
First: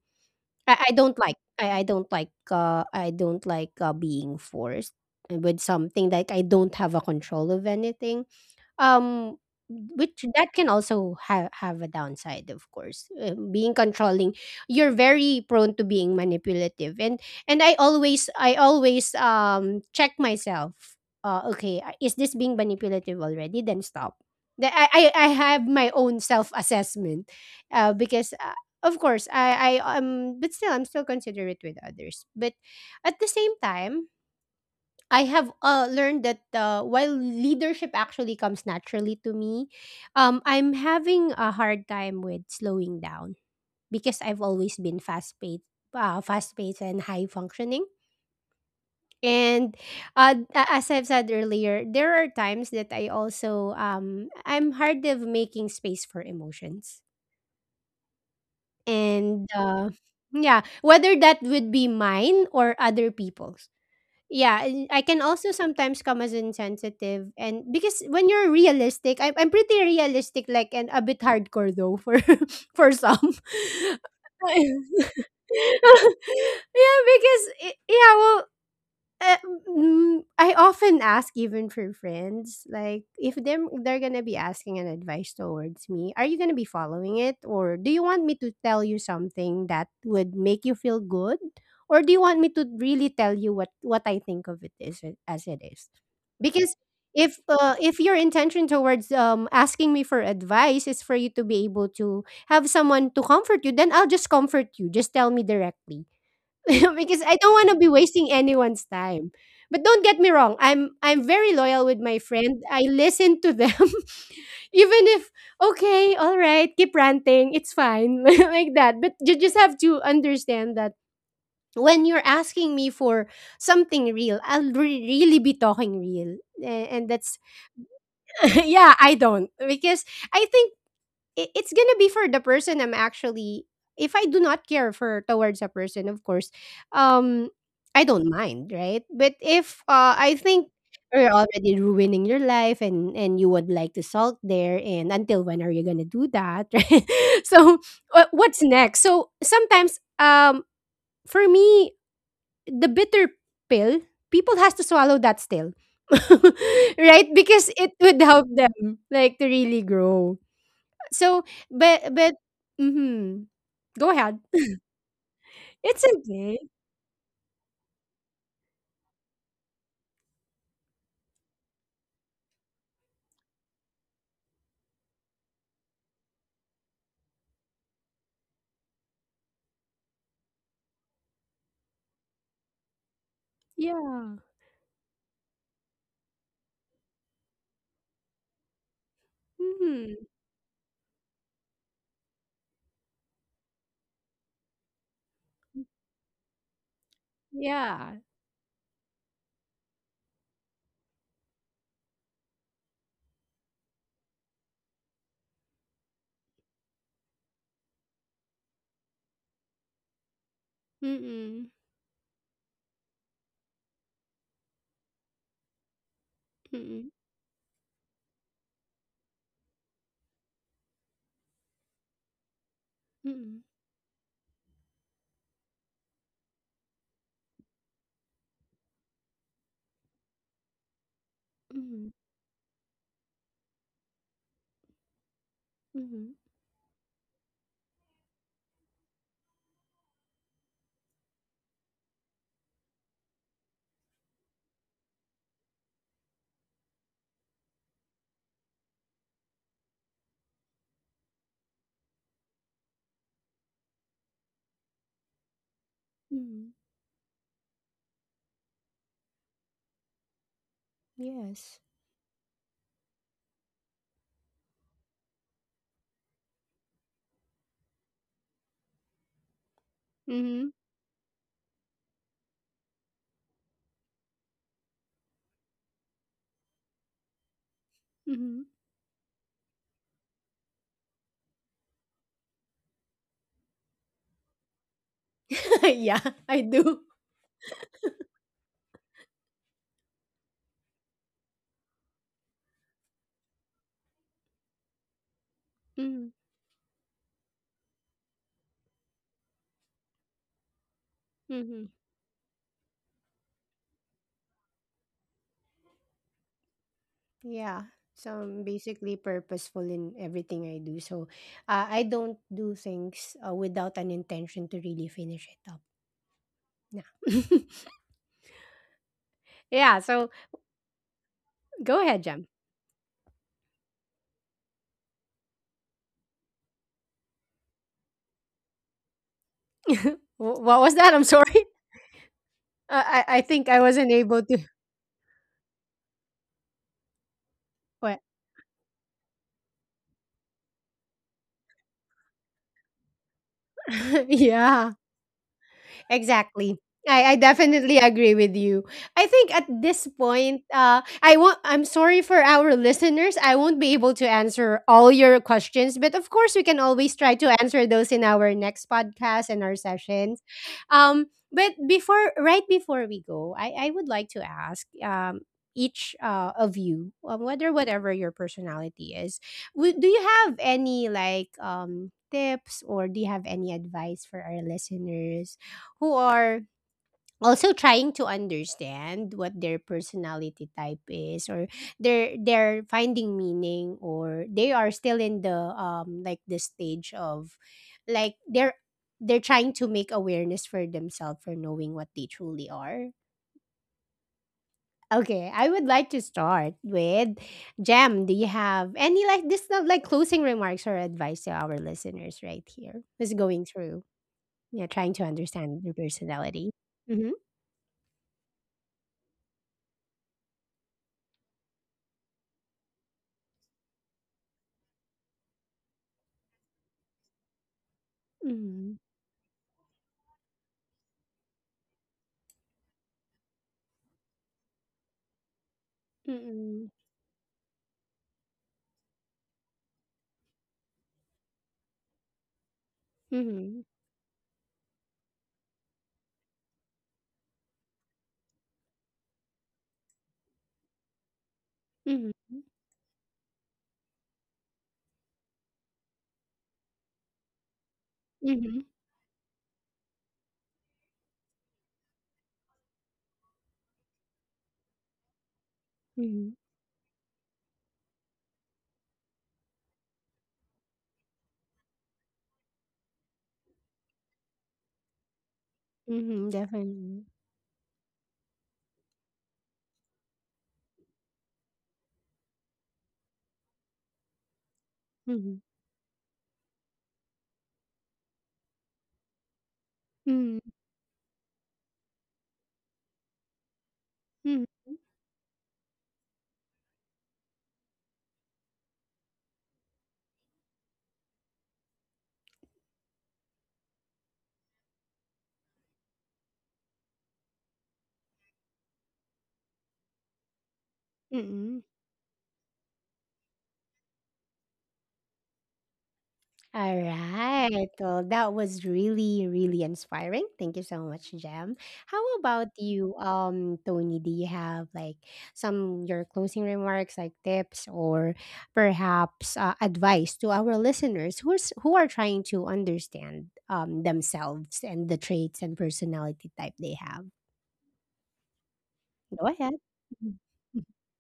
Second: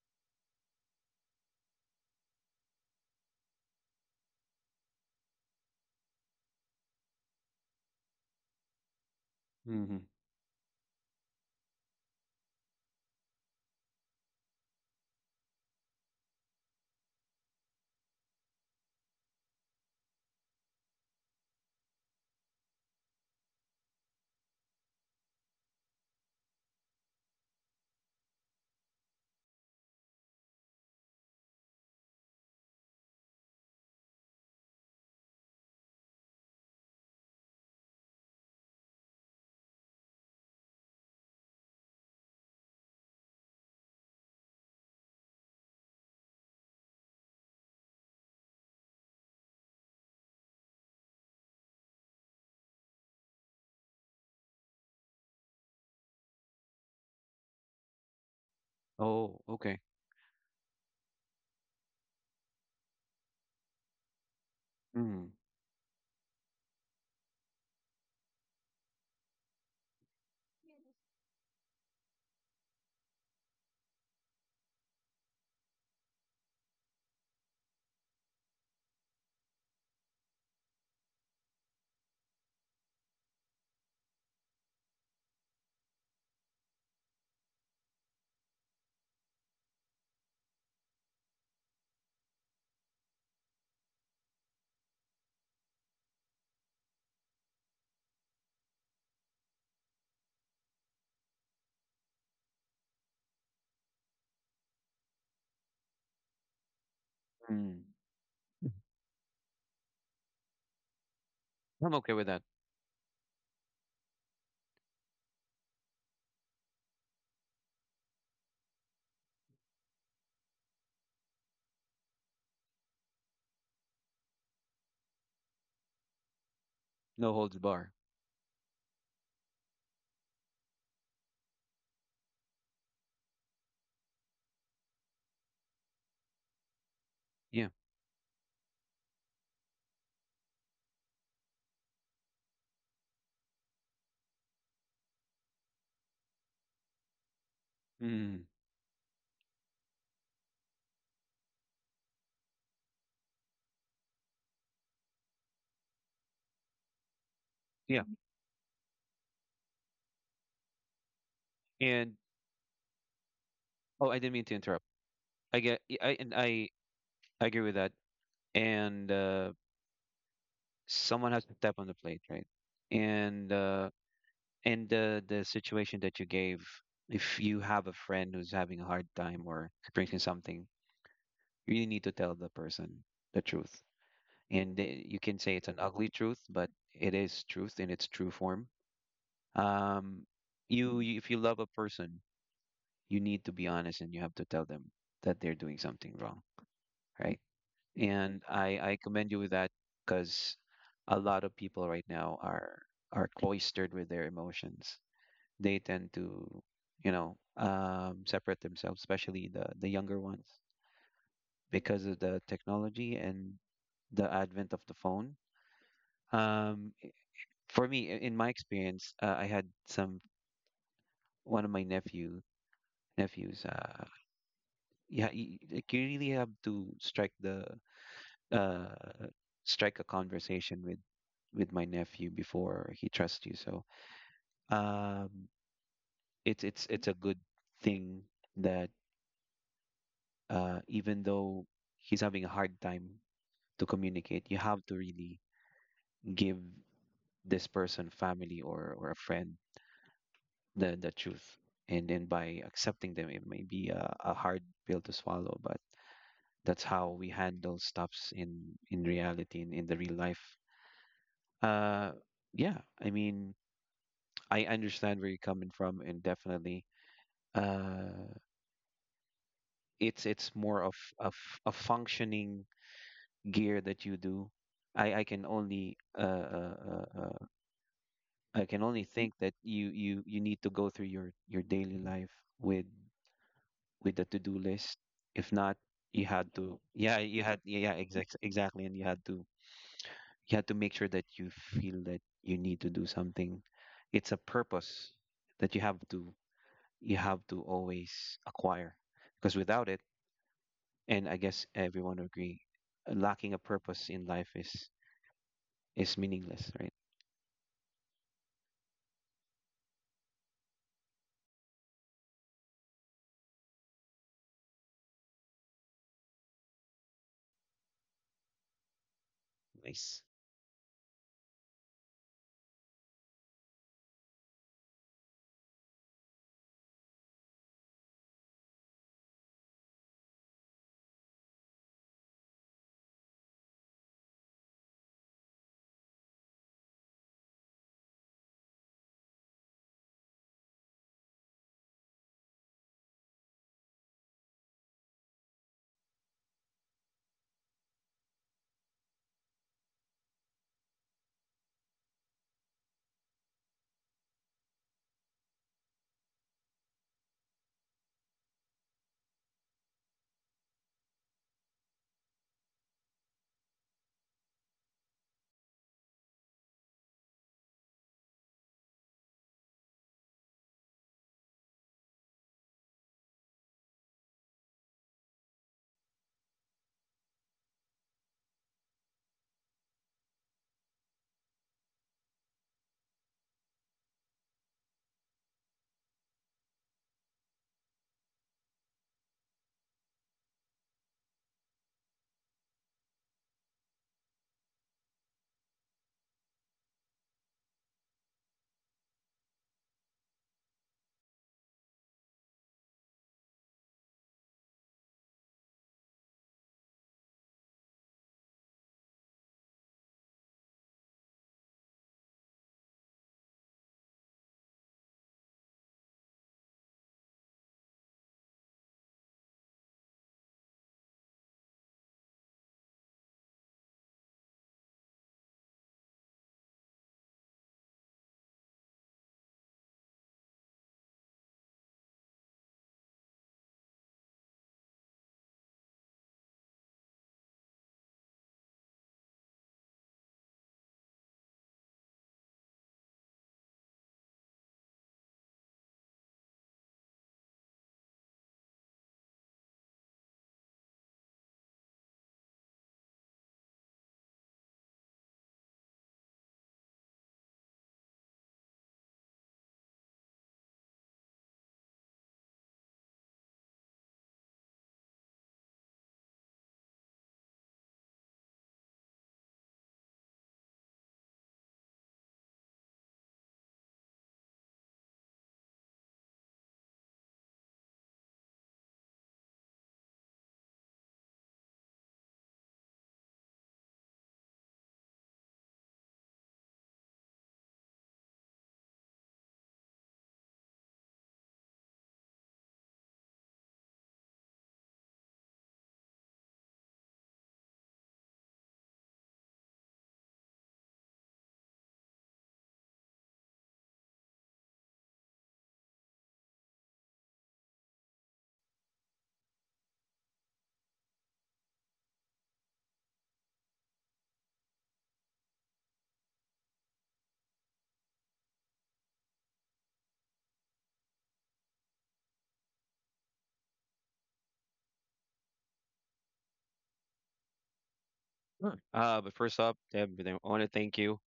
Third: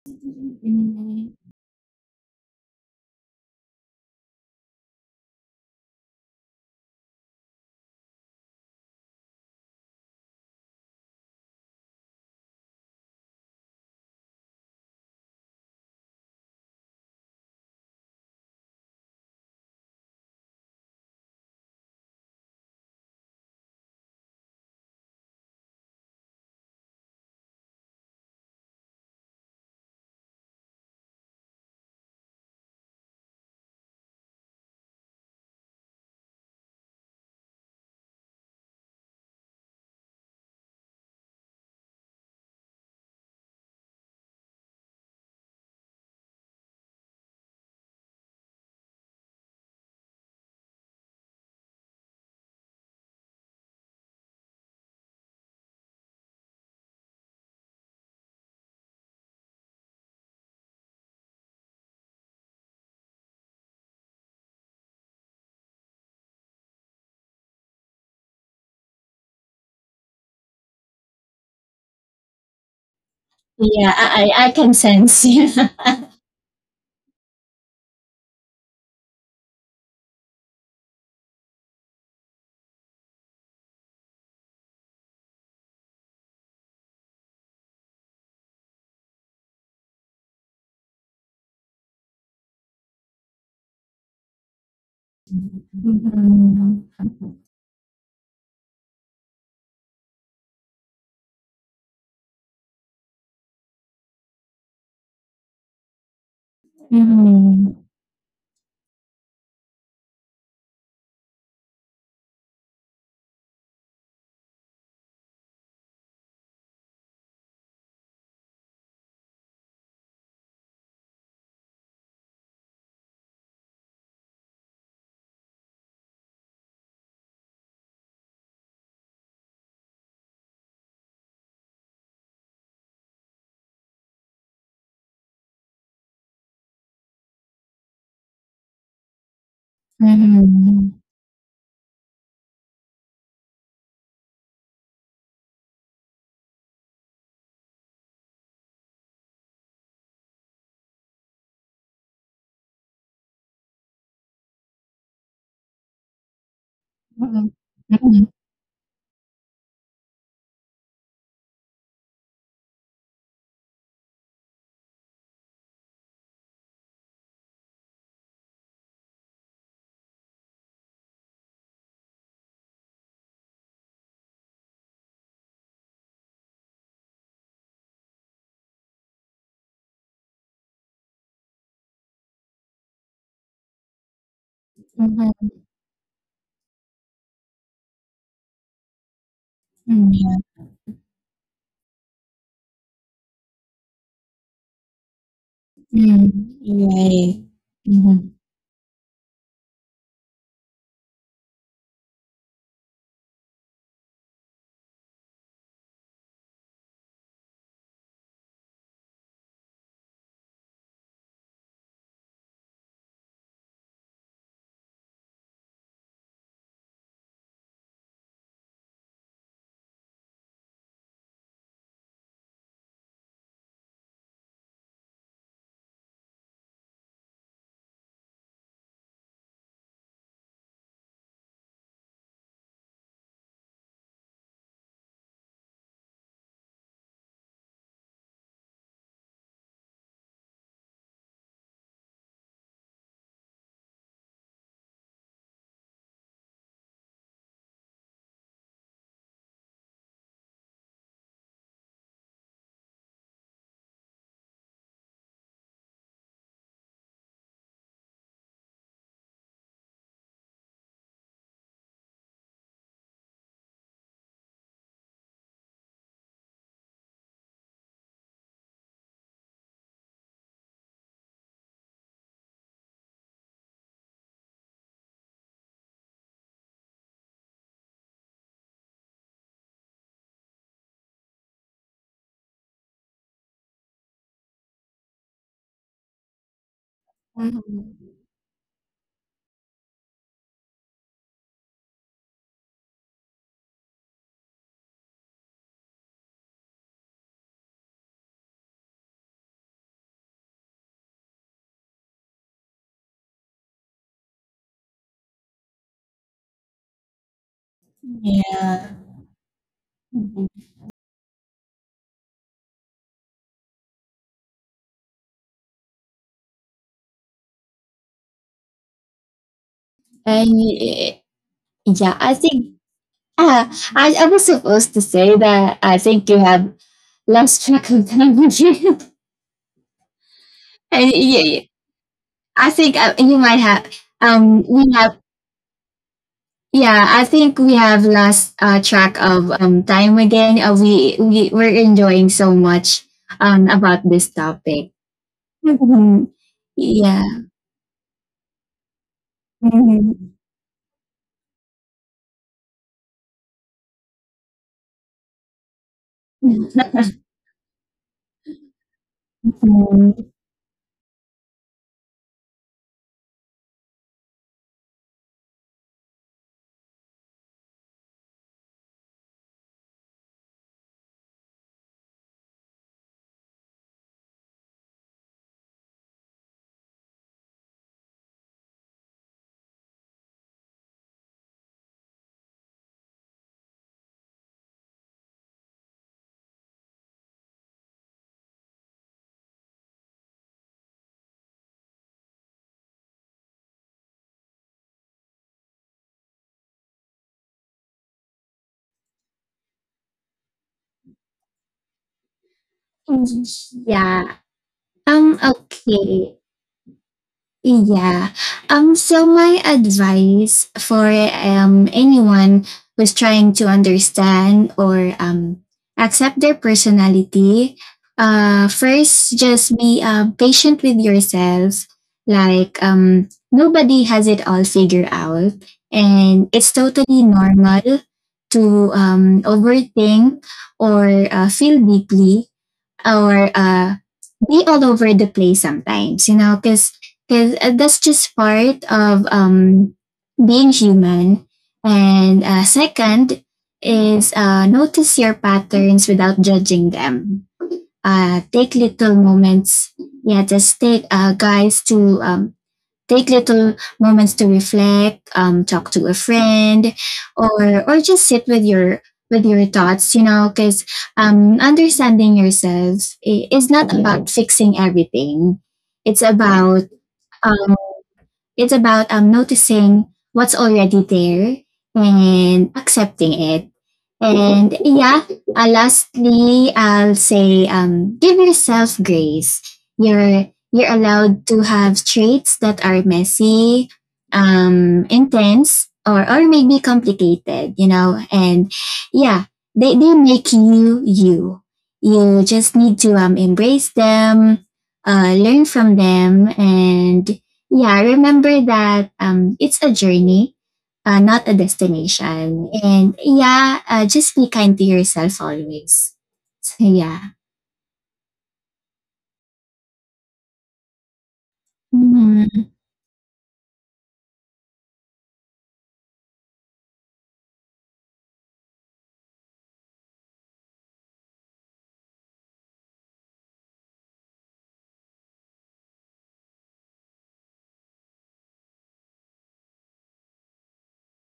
I, I don't like… I don't like I don't like being forced with something, like I don't have a control of anything, um Hmm. which that can also have a downside, of course. Being controlling, you're very prone to being manipulative, and I always check myself. Okay, is this being manipulative already? Then stop. I have my own self assessment because of course I but still I'm still considerate with others. But at the same time, I have learned that while leadership actually comes naturally to me, I'm having a hard time with slowing down because I've always been fast paced and high functioning. And as I've said earlier, there are times that I also I'm hard of making space for emotions, Oh, and okay. Yeah, whether that would be mine or other people's. Yeah, and I Mm-hmm. can also sometimes come as insensitive, and because when you're realistic, I'm pretty realistic like and a bit hardcore though for for some. Yeah, I can sense. Yeah. Yeah, because yeah, well, uh, I often ask even for friends, like if them they're gonna be asking an advice towards me, are you gonna be following it, or do you want me to tell you something that would make you feel good, or do you want me to really tell you what I think of it as it is? Because Mhm. If your intention towards asking me for advice is for you to be able to have someone to comfort you, then I'll just comfort you. Just tell me directly. Because I don't want to Mhm. Mm. be wasting anyone's time. But don't get me wrong, I'm very loyal I'm with okay my with that. friend. I listen to them. Even if… Okay, all right, keep ranting, it's fine, like that. But you just have to understand that when you're asking me for something real, I'll really be talking real. And that's… No holds bar. Yeah, I don't, because I think it, it's gonna be for the person I'm actually… If I do not care for towards a person, of course, um, Yeah. I don't mind, right? But if I think Mhm. you're already ruining your life, and you would like to salt there, and until when are you gonna do that? Right? So Hmm. what's next? So sometimes, for me, the bitter pill people has to swallow that still. Right? Mhm. Because it Yeah. would Mhm. help them like to really grow. So, but And but Mhm. Go oh, I ahead. didn't mean to interrupt. I get. Y- It's I and okay. I, I agree with that. And Someone has to step on the plate, right? And uh, and the situation that you gave, if you have a friend who's having a hard time or experiencing something, you really need to tell the person the truth, Yeah. and you can Mhm. say it's an ugly truth, but it is truth in its true form. Um, Mhm. Mhm. you, you If you love a person, you need to be honest, and you have to tell them that they're doing something Mm, wrong, right. right? Yeah. Mhm. And I commend you with that because a lot of people right now are cloistered with their emotions. They tend to, you know, separate themselves, especially the younger ones, Mm-mm. because of the technology and the advent of the phone. Um, Mm-mm. For me, in my experience, I had some one of my nephew Mm-mm. nephews. Yeah, you, like, you really have to strike the uh, strike a conversation with my Mhm. nephew before he trusts you. So, um, Mhm. it's it's a good thing that, even though he's having a hard time to communicate, you have to really give this person, family or a friend, the truth. And by accepting them, it may be a hard pill to swallow, but Mhm. that's how we handle stops in in the real life. Yes. uh yeah, I mean, I understand where you're coming from, and definitely, uh it's Mhm. more of a functioning gear that you do. i i can only uh, uh, uh uh, I Mhm. can only think that you need to go through your daily life with with the to-do list. If not, Yeah, you had I to, do. yeah, you had, yeah, Mhm. exactly. Exactly, and you had to make sure that you feel that you need to do something. It's a purpose that Mhm. you have to always acquire, because without it, and I guess Mhm. everyone agree, lacking a purpose in life is meaningless, right? Yeah. So I'm basically purposeful in everything I do. So I don't do things without an intention to really finish it up. Yeah. Yeah. Nice. So And go yeah, I ahead, Jem. think, uh, I was supposed to say that I think you have lost track of time again. What was And that? I'm yeah, sorry. yeah, I think, Uh, I you might think I have. wasn't able to… We have. Yeah, I think we have What? lost, track of, time again. We're enjoying so much about this topic. Yeah. Mhm. Exactly. I Yeah. definitely agree with you. I think at this Mhm. point, I won't. I'm sorry for our listeners. I won't be able to answer all your questions, but of course, we can always try to answer those in our next podcast and our sessions. Um, but before, right before we go, I would like to ask each of you, whether whatever your personality is, do you have any like tips or do you have any advice for our listeners who are also trying to understand what their personality type is, or they're finding meaning, or they are still in the like the stage of like they're trying to make awareness for themselves for knowing what they truly are. Okay, I would like to start with Jem. Do you have any like this, not like closing remarks or advice to our listeners right here who's Mhm. going through, Yeah. yeah, trying to understand their Okay. personality? Mm-hmm. Yeah. So my advice for anyone who's trying to understand or accept their personality, Mm-hmm. first just be patient with yourself. Like, nobody has it all figured out, and it's Mm. totally normal to overthink or feel deeply or Mhm. Be all over the place sometimes, you know, because that's just part of being human. Mhm. And second is, notice your patterns without judging them. Take Mhm. little moments, yeah, just take guys to, take little moments to reflect, talk to a Mhm. friend or just sit with your thoughts, you know, because, understanding yourself is not about fixing everything. It's Mhm, about, definitely. um, noticing what's already there and accepting it. And yeah, Mhm. Lastly, I'll say, give yourself grace. Mhm. You're allowed to have traits that are messy, Mhm. Intense, or maybe complicated. You know, and yeah, they make you you. You just need to embrace them, learn from them, and yeah, remember that it's a journey, not a Mm. destination. And yeah, just be kind to yourself always. So yeah. Alright. Well, that was really, really inspiring. Thank you so much, Jem. How about you, Tony? Do you have like some your closing remarks, like tips or perhaps advice to our listeners who's who are trying to understand themselves and the traits and personality type they have? Sure. But Go first up, ahead. Deb, I want to thank you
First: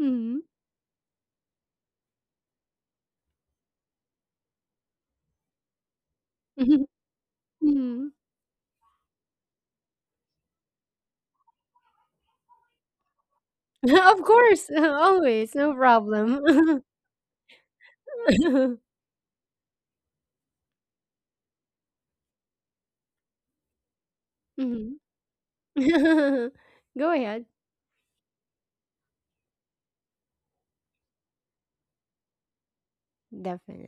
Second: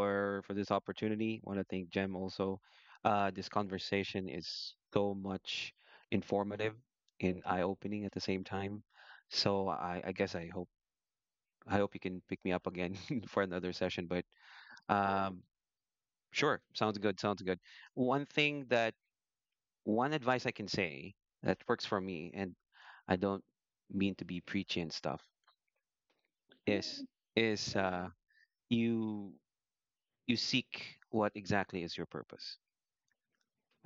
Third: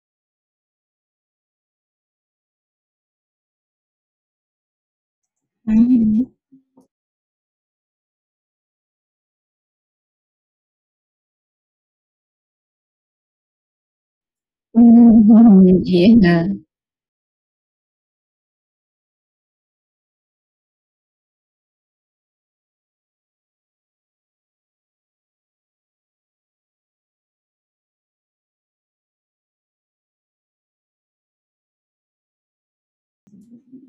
Mhm. for this opportunity. Want to thank Jem also. This conversation is so much Mhm. Mm. informative Mhm. and eye-opening at the same time. So I guess I hope you can pick me up again for another session. Of But course, um, always, no Mhm. Yeah. sure, problem. sounds good. Sounds good. One thing that One advice I can say that works for me, and I don't mean to be preachy and Mhm. stuff, is Go ahead. is uh, you you seek what exactly is your purpose.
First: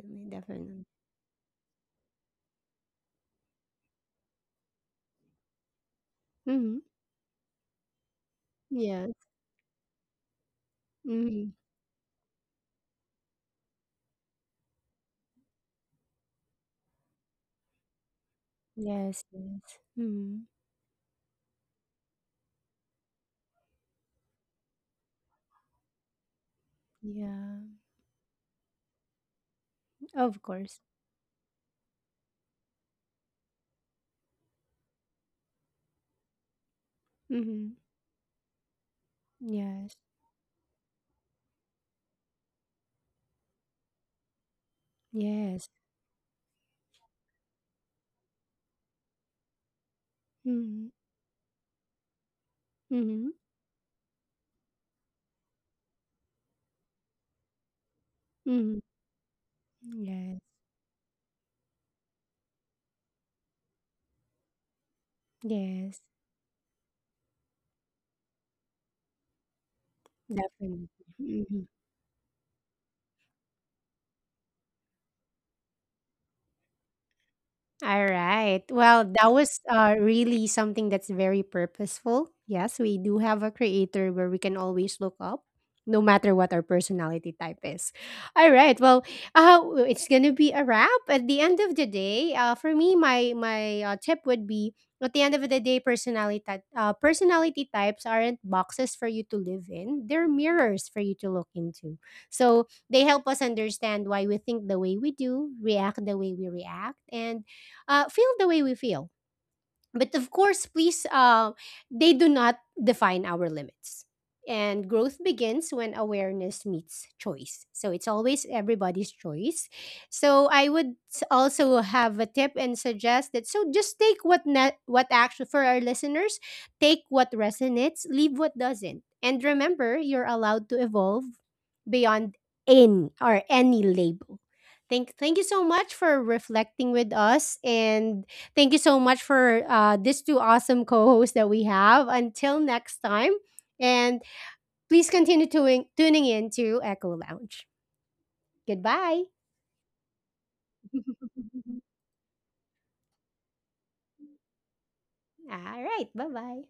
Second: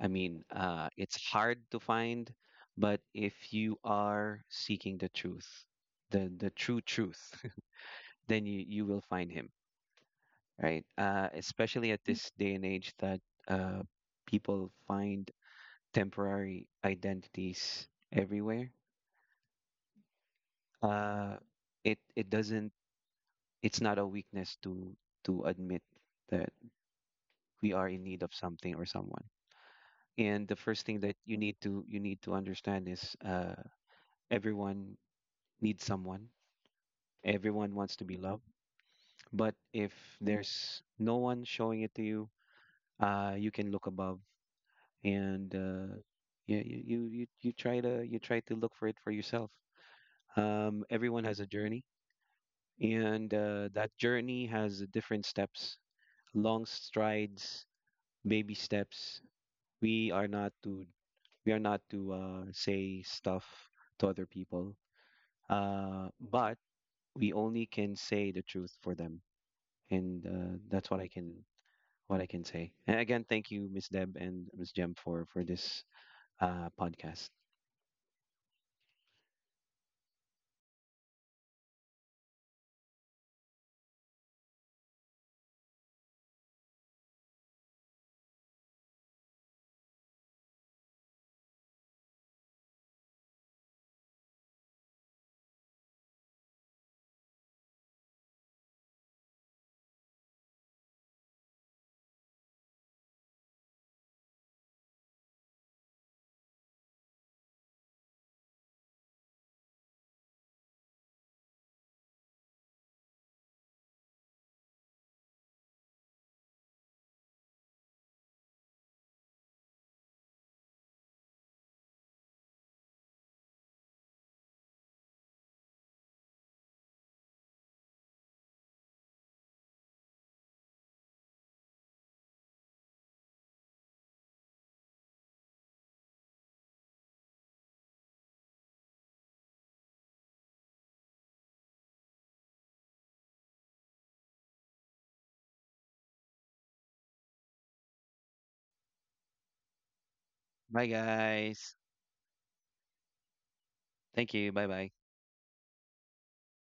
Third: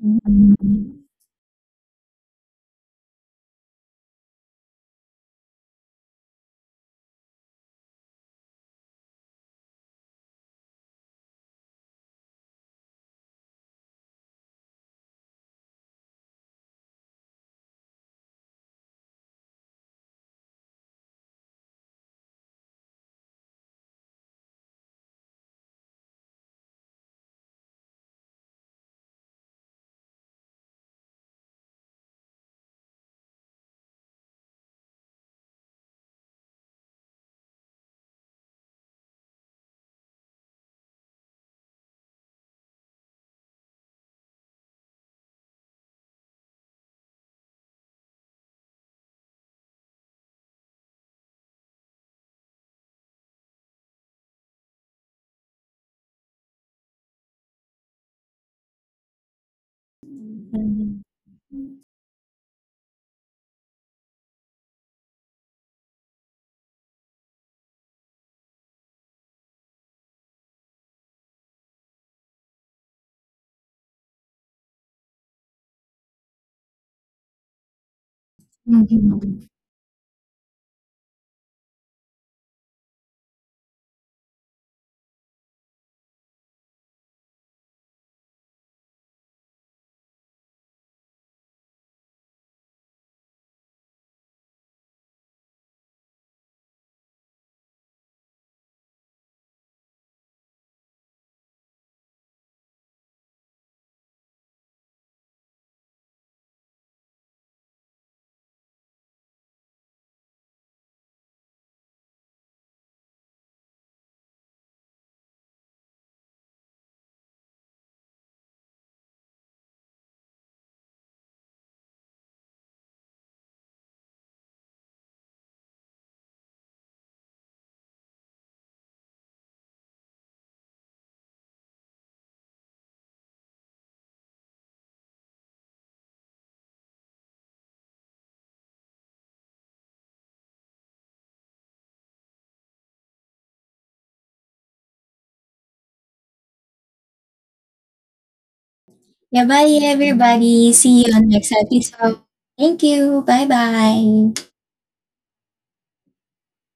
I mean, definitely. It's hard to find, but if you are seeking the truth, the Mhm. true truth, then you will Yeah. find him, right? Mhm. Especially at this day and age that uh, people find temporary identities everywhere. Yes, yes. Mhm. Uh, it it doesn't. It's not a weakness to admit that Yeah. we are in need of something or someone. Of And the course. first thing that you need to understand is, everyone need someone. Everyone Mhm. wants to be loved. But if Yes. there's no one showing it to you, you can look above, and Yes. You try to look for it for yourself. Mhm. Everyone has a journey, Mhm. and that journey has different steps, long strides, baby Mhm. steps. We are Yes. not to we are not to, say stuff to other people, Yes. But we only can say the truth for them. And Definitely. That's what I can, Mhm. what I can say. And again, thank you, Miss Deb and Miss Jem, for this podcast. Alright. Well, that was, really something that's very purposeful. Yes, we do have a creator where we can always look up, no matter what our personality type is. Alright, well, it's gonna be a wrap. At the end of the day, for me, my tip would be… At the end of the day, personality types aren't boxes for you to live in. They're mirrors for you to look into. So they help us understand why we think the way we do, react the way we react, and feel the way we feel. But of course, please, they do not define our limits. And growth begins when awareness meets choice. So it's always everybody's choice. So I would also have a tip and suggest that, so just take what actually, for our listeners, take what resonates, leave what doesn't. And remember, you're allowed to evolve beyond in or any label. Thank you so much for reflecting with us, and thank you so much for these two awesome co hosts that we have. Until next time, and please continue tuning in to Echo Lounge. Goodbye. Yeah, bye everybody. Bye, See you on next guys. episode. Thank you. Bye bye. Thank you. Bye, bye. All right. Bye bye.